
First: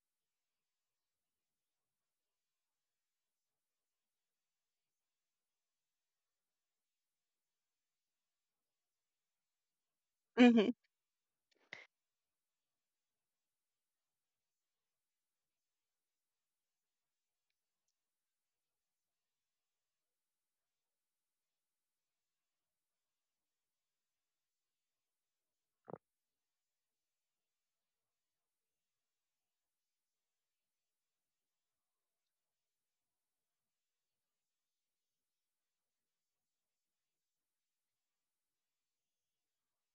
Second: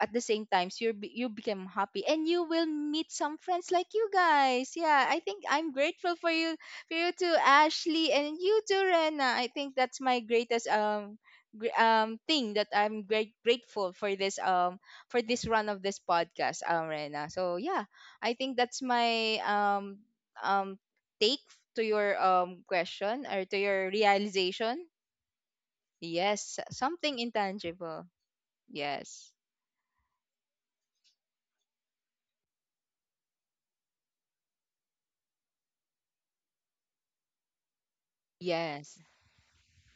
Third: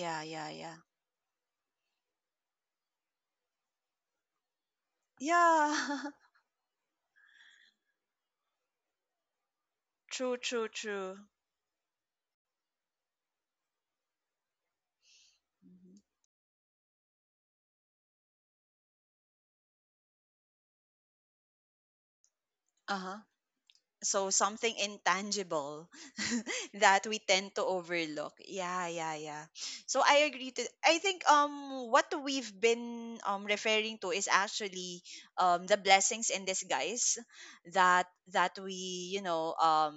At the same yeah, yeah, times, you become happy, and you will meet some friends like you guys. Yeah, I think I'm yeah. grateful for you, for you too, Ashley, and you too, Rena. I think that's my True, greatest true, mm-hmm, true. Thing that I'm great grateful for, this for this run of Mhm. this podcast, Rena. So yeah, I think that's my um take to your Uh-huh. question or to your So something realization. intangible. Yes, That something we tend to intangible. overlook. Yeah, yeah, Yes. yeah. So I agree to, I think what we've been referring to is actually the blessings in disguise that Yes. we, you know,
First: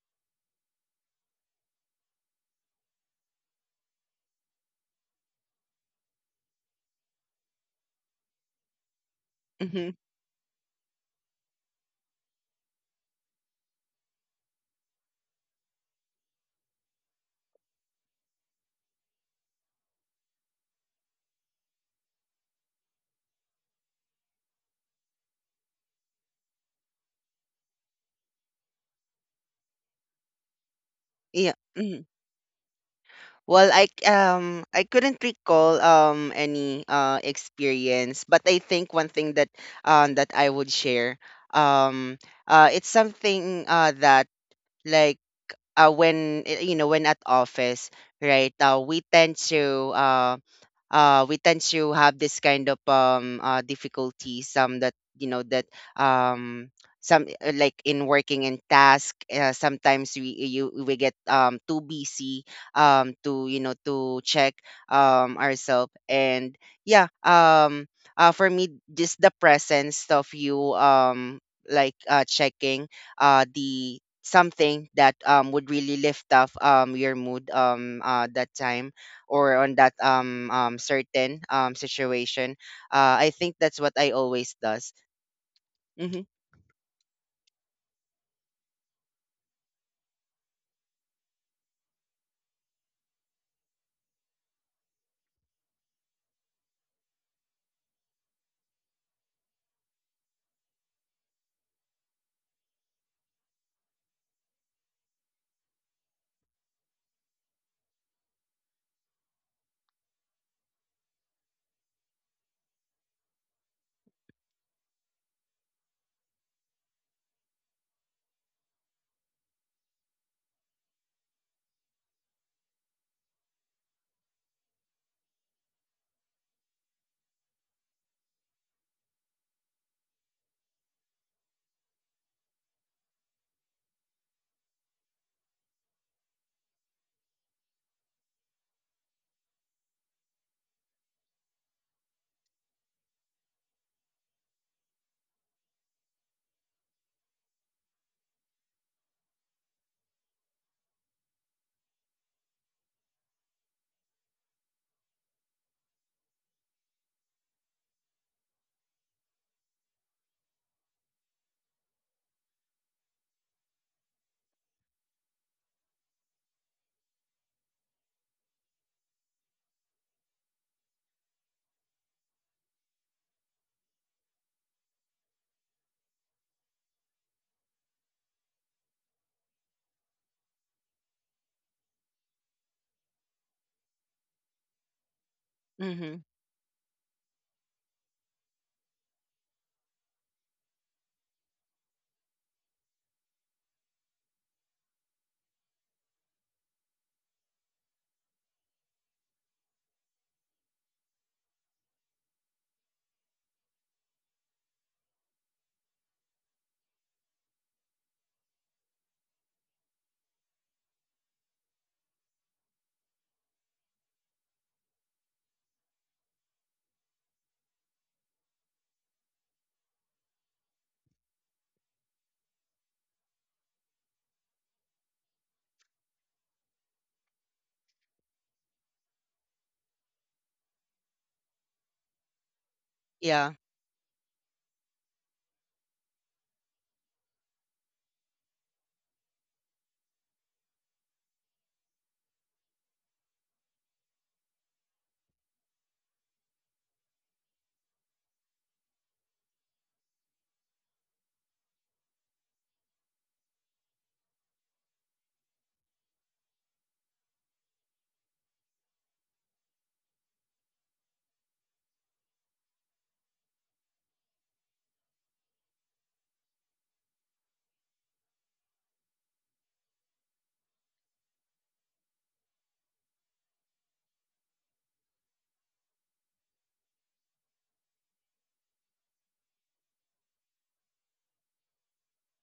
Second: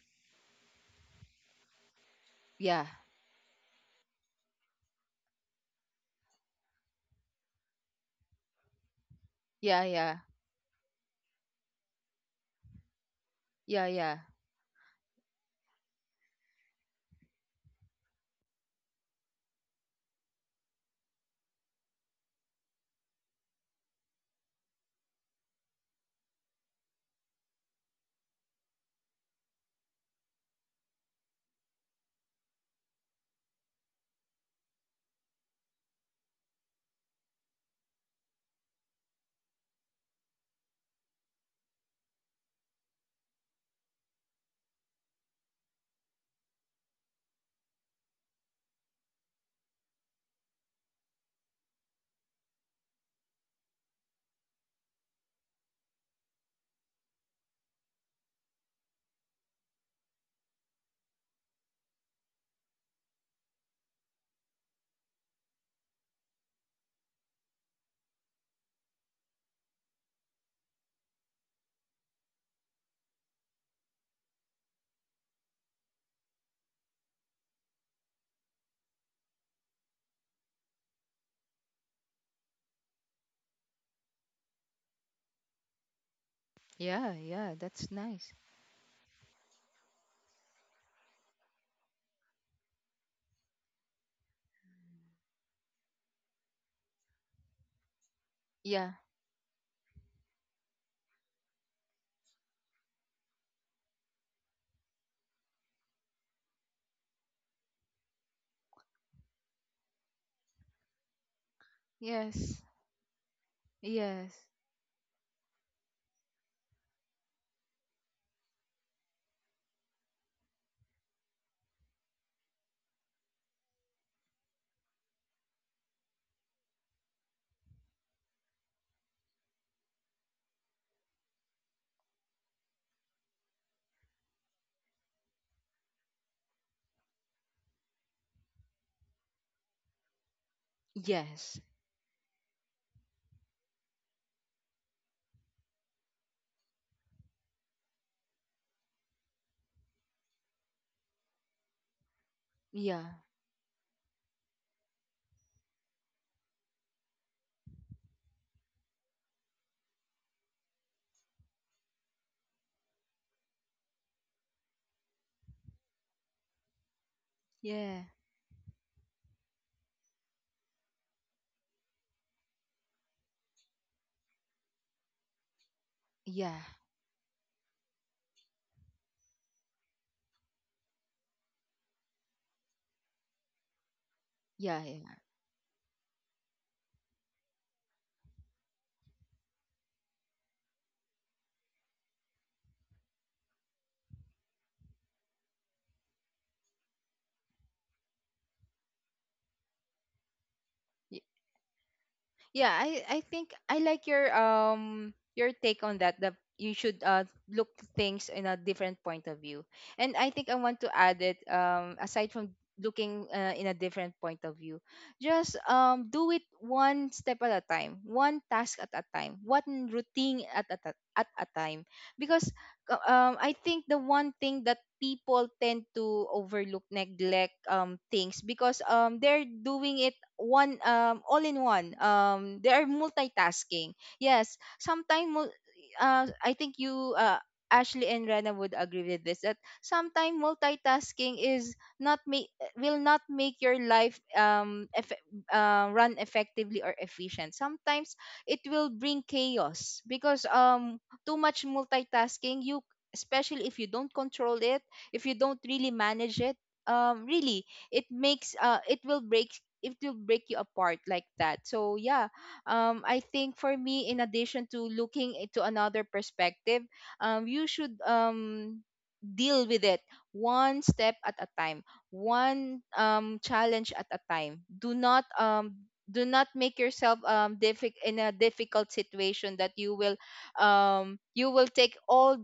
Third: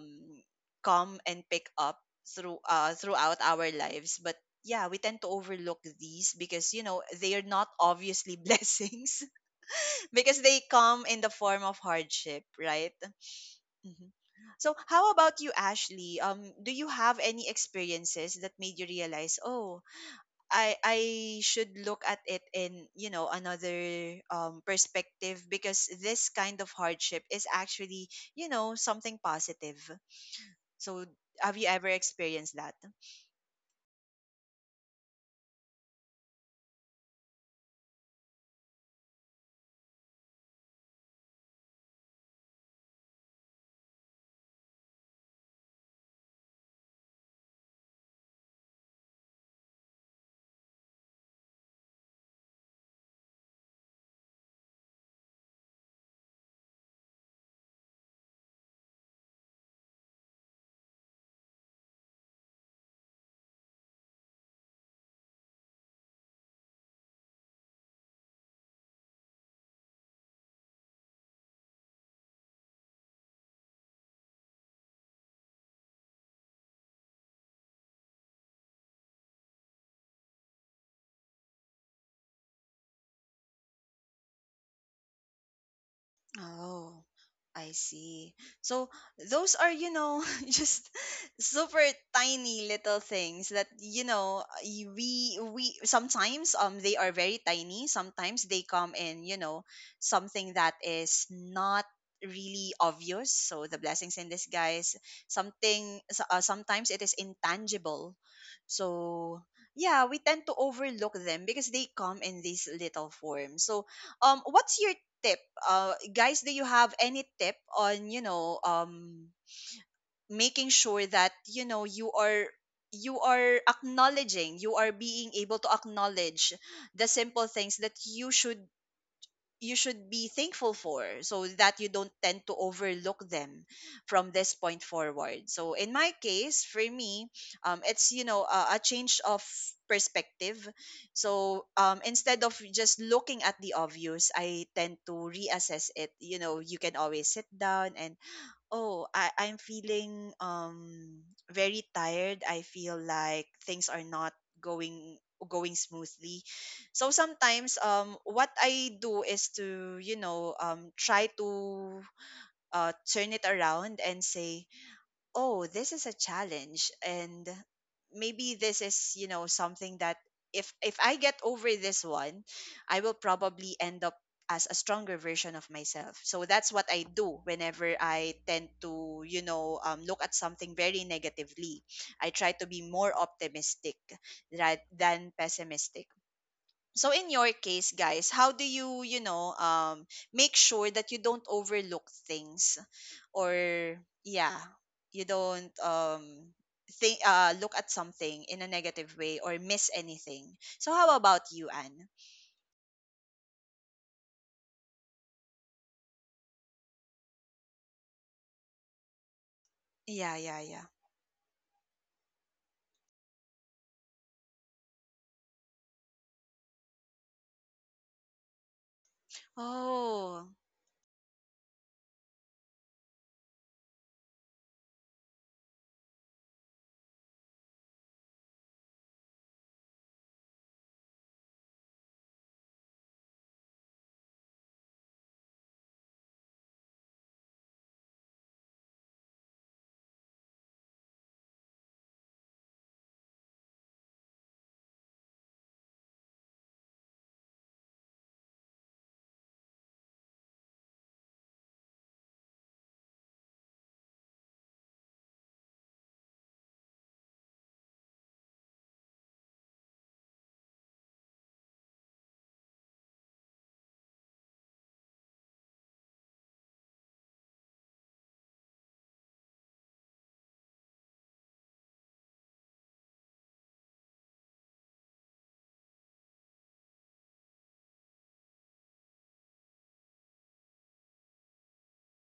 come and pick up through Yeah. uh throughout our lives. But yeah, we tend to overlook these because you know they are not obviously blessings, Yeah, mm-hmm, yeah, because they come in the form of hardship, right? yeah, Mhm. yeah, So, how about you, Ashley? Do you have any experiences that made you realize, oh, I should look at it in, you know, another perspective, because this kind of hardship is actually, you know, something positive. So, yeah. have you ever Mhm. experienced that? Well, I couldn't recall any experience, but I think one thing that that I would share, um it's something that, like, when, when at office, right, we tend to have this kind of difficulties, some that you know that um, some like in working in task, sometimes we get too busy to you know to check ourselves and yeah, for me just the presence of you, like, checking the something that would really lift up your mood that time or on that certain situation. I think that's what I always does. Mm-hmm. Oh, yeah, yeah. I That's see. nice. So those are, you know, just super tiny little things that, you know, we sometimes they are very tiny. Sometimes they Yeah. come in, you know, something that is not really obvious. So the blessings in disguise, sometimes it is intangible. So yeah, we tend to overlook them because they come in Yes. these little forms. So Yes. what's your tip, guys? Do you have any tip on, you know, making sure that, you know, you are, you are acknowledging, you are being able to acknowledge the simple things that you should, you should be thankful for, so that you don't tend to overlook them from this point forward? So in my case, for me, it's, you know, a change of perspective. Yes. So instead of just looking at the obvious, I tend to reassess it. You know, you can always sit down and, oh, I'm feeling very tired, I feel Yeah. like things are not going going smoothly. So sometimes what I do is to, you know, try to turn it around and say, oh, this is a challenge and Yeah. maybe this is, you know, something that if I get over this one, I will probably end up as a stronger version of myself. So Yeah. that's what I do whenever I tend to, you know, look at something very negatively. I try to be more optimistic Yeah. Yeah. than pessimistic. Mm-hmm. So in your case, guys, how do you, you know, make sure that you don't overlook things, or yeah, you don't think look at something in a negative way or miss anything? So how about you, Anne? Yeah, I think I like your take on that, that you should look to things in a different point of view. And I Yeah, think I yeah, want yeah. to add it, aside from looking, in a different point of view, just do it one step at a time, one task at a time, one routine Oh, at a, at a time. Because I think the one thing that people tend to overlook, neglect things, because they're doing it one, all in one. They are Yeah. multitasking. Yes, sometimes I think you, Ashley and Rena would agree with this, that sometimes multitasking is, not make will not make your life run effectively or efficient. Sometimes it will bring chaos, because too much multitasking, you, especially if you don't control it, if you don't really manage it, really, it will break, it will break you apart like that. So yeah, I think for me, in addition to looking into another perspective, you should deal with it one step at a time, one challenge at a time. Do not do not make yourself in a difficult situation that you will take all,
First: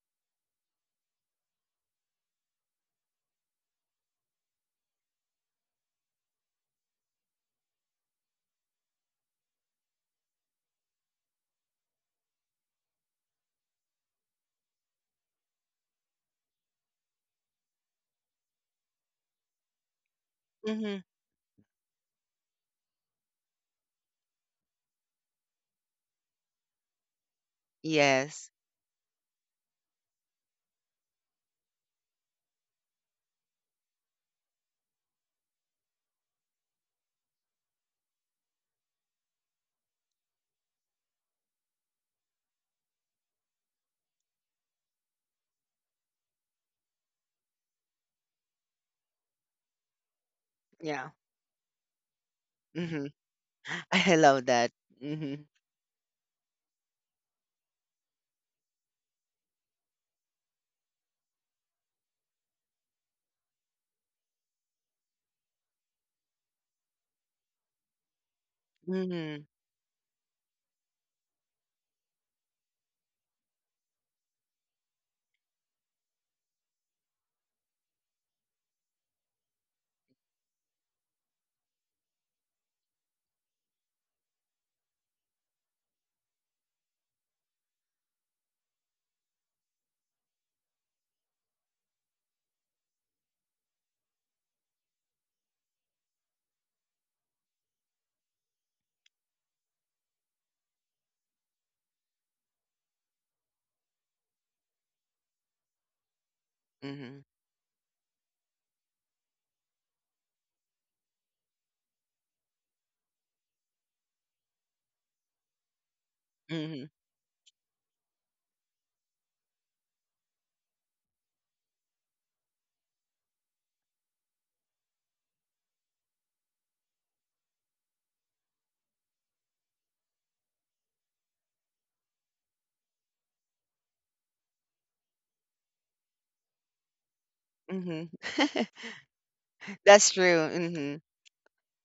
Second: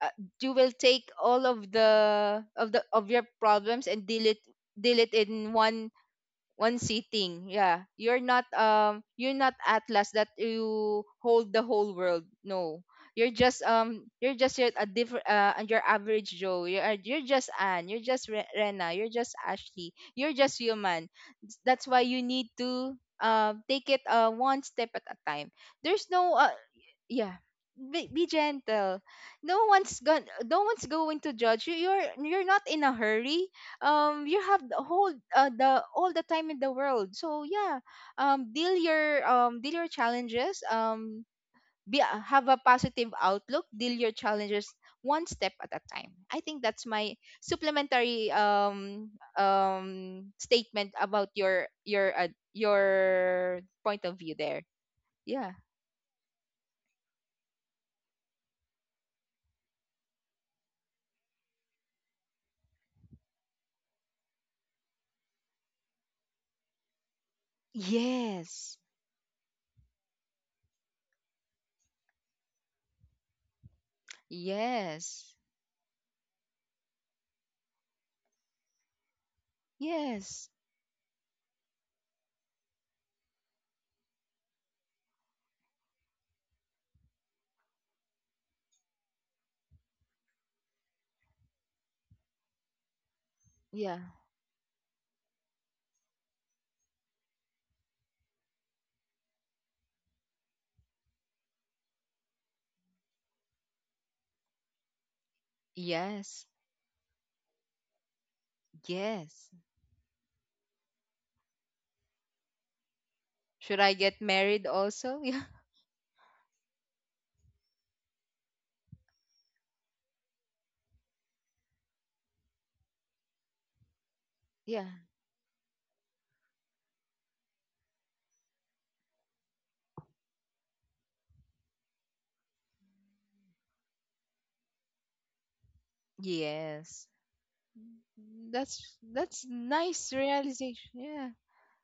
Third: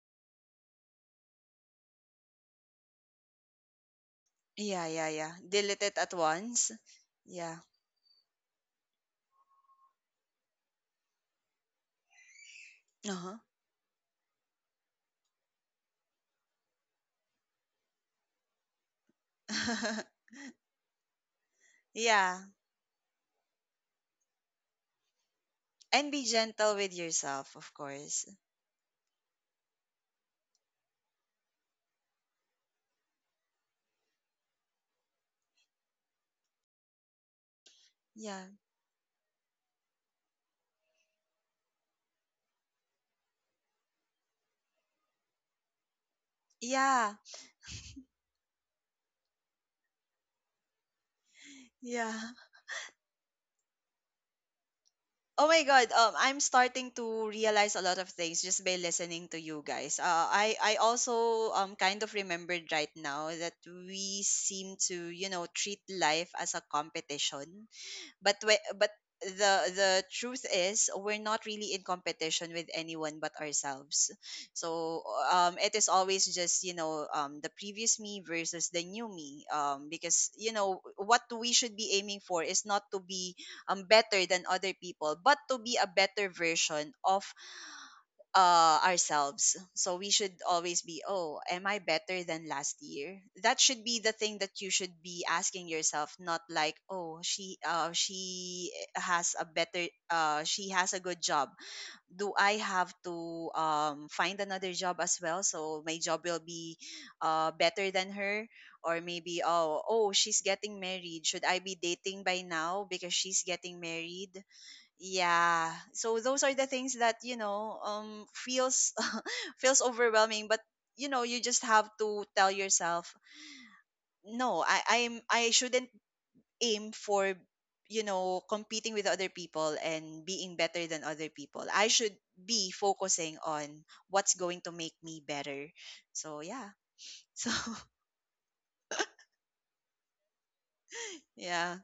uh, you will take all of the, of the, of your problems and deal it, yeah, deal yeah, it yeah, in delete one, it at once. one sitting. Yeah. Yeah, you're not Atlas, that you hold the whole world. No, you're Uh-huh. just you're just, you're a different your average Joe. You're just Anne, you're just Rena, you're just Ashley, you're just Mm-hmm. human. That's why you Yeah. need to take it, one step at a time. There's And be no gentle with yeah, yourself, of course. be Yes. gentle. No one's going to judge you. You're not in a hurry. You have the whole, the all the time in the world. So yeah, Yeah, deal your challenges, be, have a positive outlook, deal your challenges one step at a time. I think that's yeah, my supplementary statement Yeah. about your, yeah. Mm-hmm. your point I of view love there. that. Mm-hmm. Oh Yeah. my god, I'm starting to realize a lot of things just by listening to you guys. I also kind of remembered right now that we seem to, you know, treat life as a competition, but we, Yes. but Mm-hmm. the truth is we're not really in competition with anyone but ourselves. So Yes. It is always just, you know, the previous me versus the new me, because Yes. you know what we should be aiming for is not to be better than other people, but to be a better version of ourselves. So we should always be, oh, am I better than last year? That should Yeah. be the thing that you should be asking yourself, not like, oh, she has a better she has a good job. Do I have to, find another job as well? So my job will Yes. be, Mm-hmm. Better than her, or maybe, Yes. oh she's getting married. Should I be dating by now because she's getting Should I get married? married also? Yeah, so those are the Mm-hmm. things that, you know, um, feels feels overwhelming. But you know you just have to tell yourself, no, i Yeah. i'm i shouldn't aim for, you know, competing with other people and being better than other people. I should be focusing on what's going to make me better. So yeah. Yeah. Yes. So Mm-hmm. Mm, that's That's nice true. realization. Mm-hmm. Yeah. yeah,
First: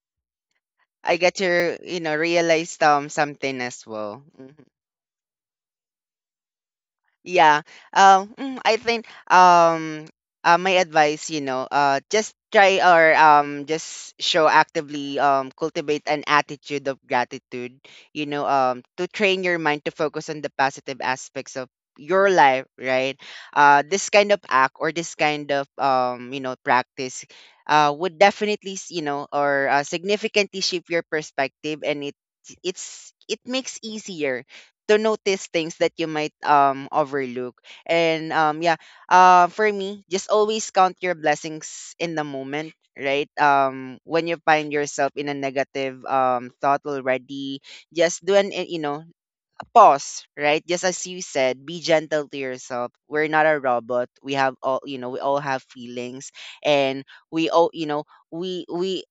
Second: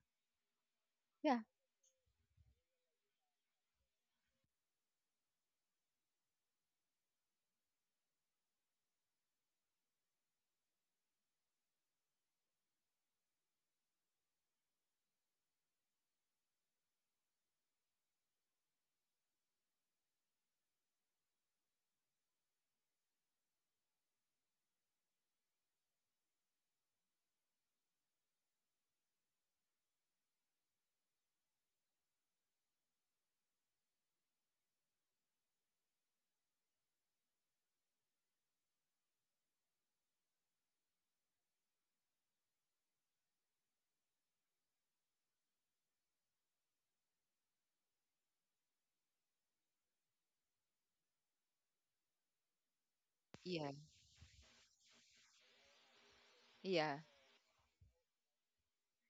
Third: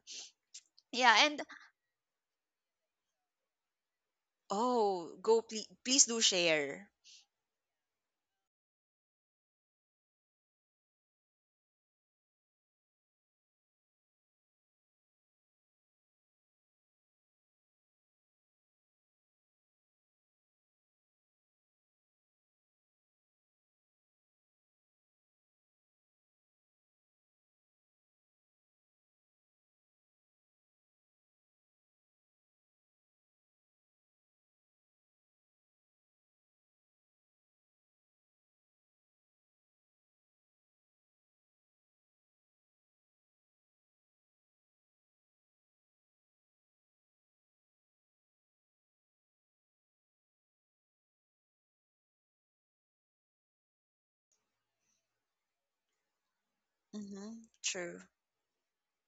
yeah, I get Yeah. and to, you know, realize something as well. Mm. oh, go, please, please do share. Yeah. I think my advice, you know, just try or just show actively cultivate an attitude of gratitude, you know, to train your mind to focus on the positive aspects of your life, right? This kind of act or this kind of practice would definitely, s- you know, or significantly shape your perspective, and it makes easier to notice things that you might overlook. And yeah, for me, just always count your blessings in the moment, right? When you find yourself in a negative thought already, just do you know, a pause, right? Just as you said, be gentle to yourself. We're not a Yeah. robot. We have all, you know, we all have feelings, Yeah. and we Hmm, all, you true. know, we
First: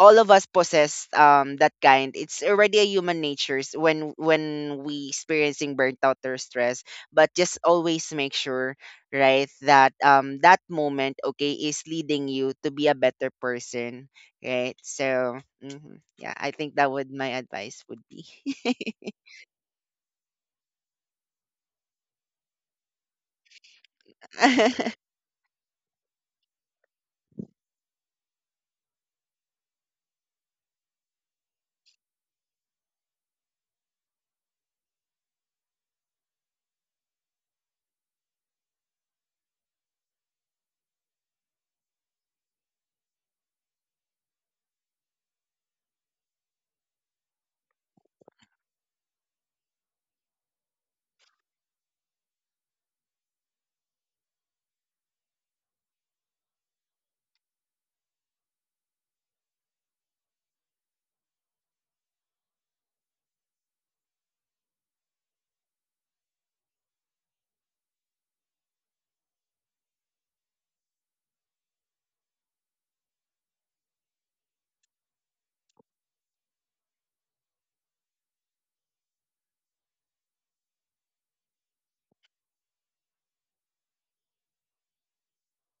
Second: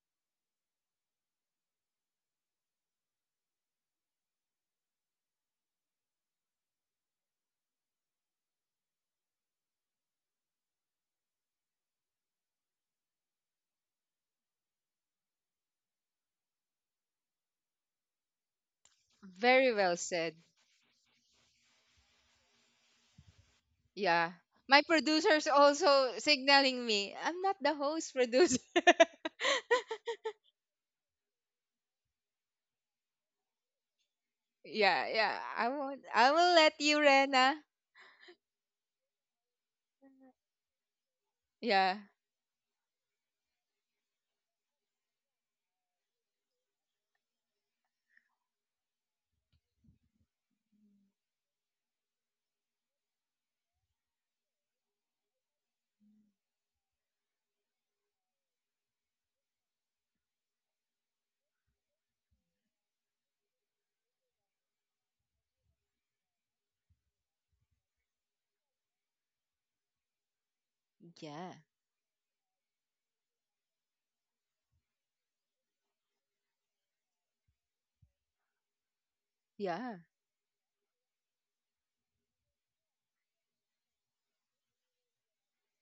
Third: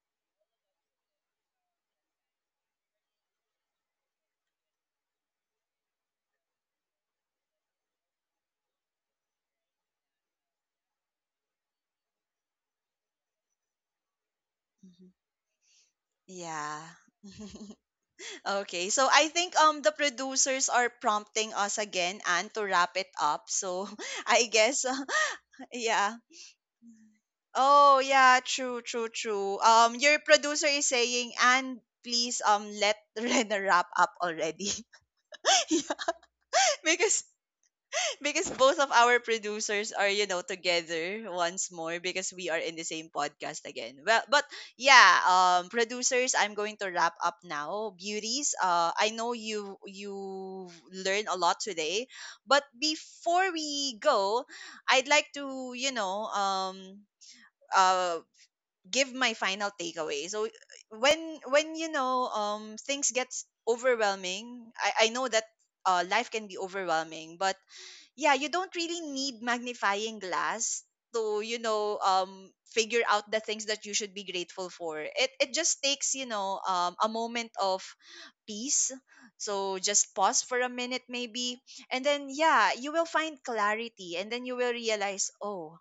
all of us possess that kind it's already a human natures when we experiencing burnt out or stress, but just always make sure, right, that that moment, okay, is leading you to be a better person, right? Hmm. So mhm. Yeah, I think Yeah. that would my advice would be. Okay, so I think Very the well said. producers are prompting us again and to wrap it up. So Yeah. I My guess producer's also yeah. signaling me. I'm not the Oh host yeah, producer. true, true, true. Your producer is saying, and please let Rena wrap up already. Yeah, yeah. I won't I will let you, because Rena. because both of our producers are, you know, together once Yeah. more because we are in the same podcast again. Well, but yeah, producers, I'm going to wrap up now, beauties. Uh, I know you, you learned a lot today, but before we go, I'd like to, you know, uh give my final takeaway. So when when, you know, things gets overwhelming, I know that, life can be overwhelming. But yeah, you don't really need magnifying glass to, Yeah. you know, figure out the things that you should be grateful for. It just takes, you know, a moment of peace. So Yeah. just pause for a minute maybe. And then yeah, you will find clarity and then you will realize, oh,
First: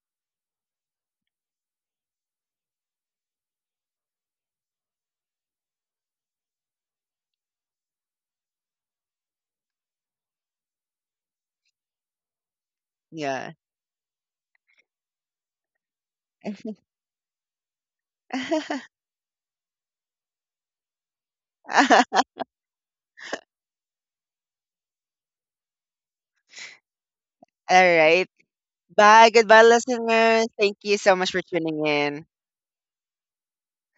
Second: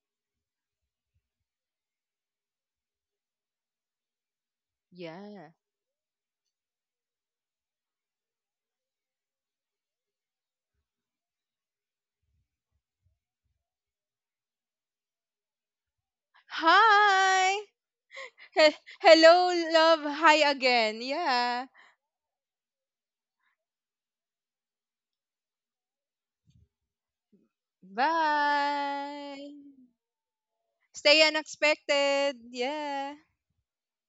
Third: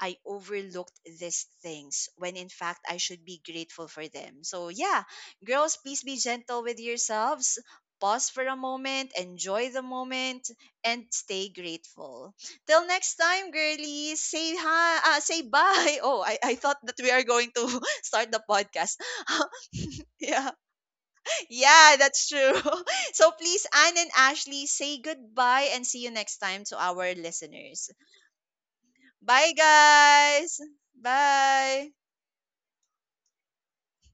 I overlooked these things when in fact I should be grateful for them. So, yeah, Yeah. girls, please be gentle with yourselves. Pause for a moment, enjoy the moment, and stay grateful. Till next time, Yeah. girlies, say hi, say bye. Oh, I thought that we are going Hi. to start the He- podcast. Hello, love. Hi Yeah, again. Yeah. yeah, that's true. So please, Anne and Ashley, say goodbye and see you next time to our All listeners. right. Bye, Bye, Bye. goodbye listeners, guys. thank you so Stay much for tuning Bye. in. unexpected. Yeah.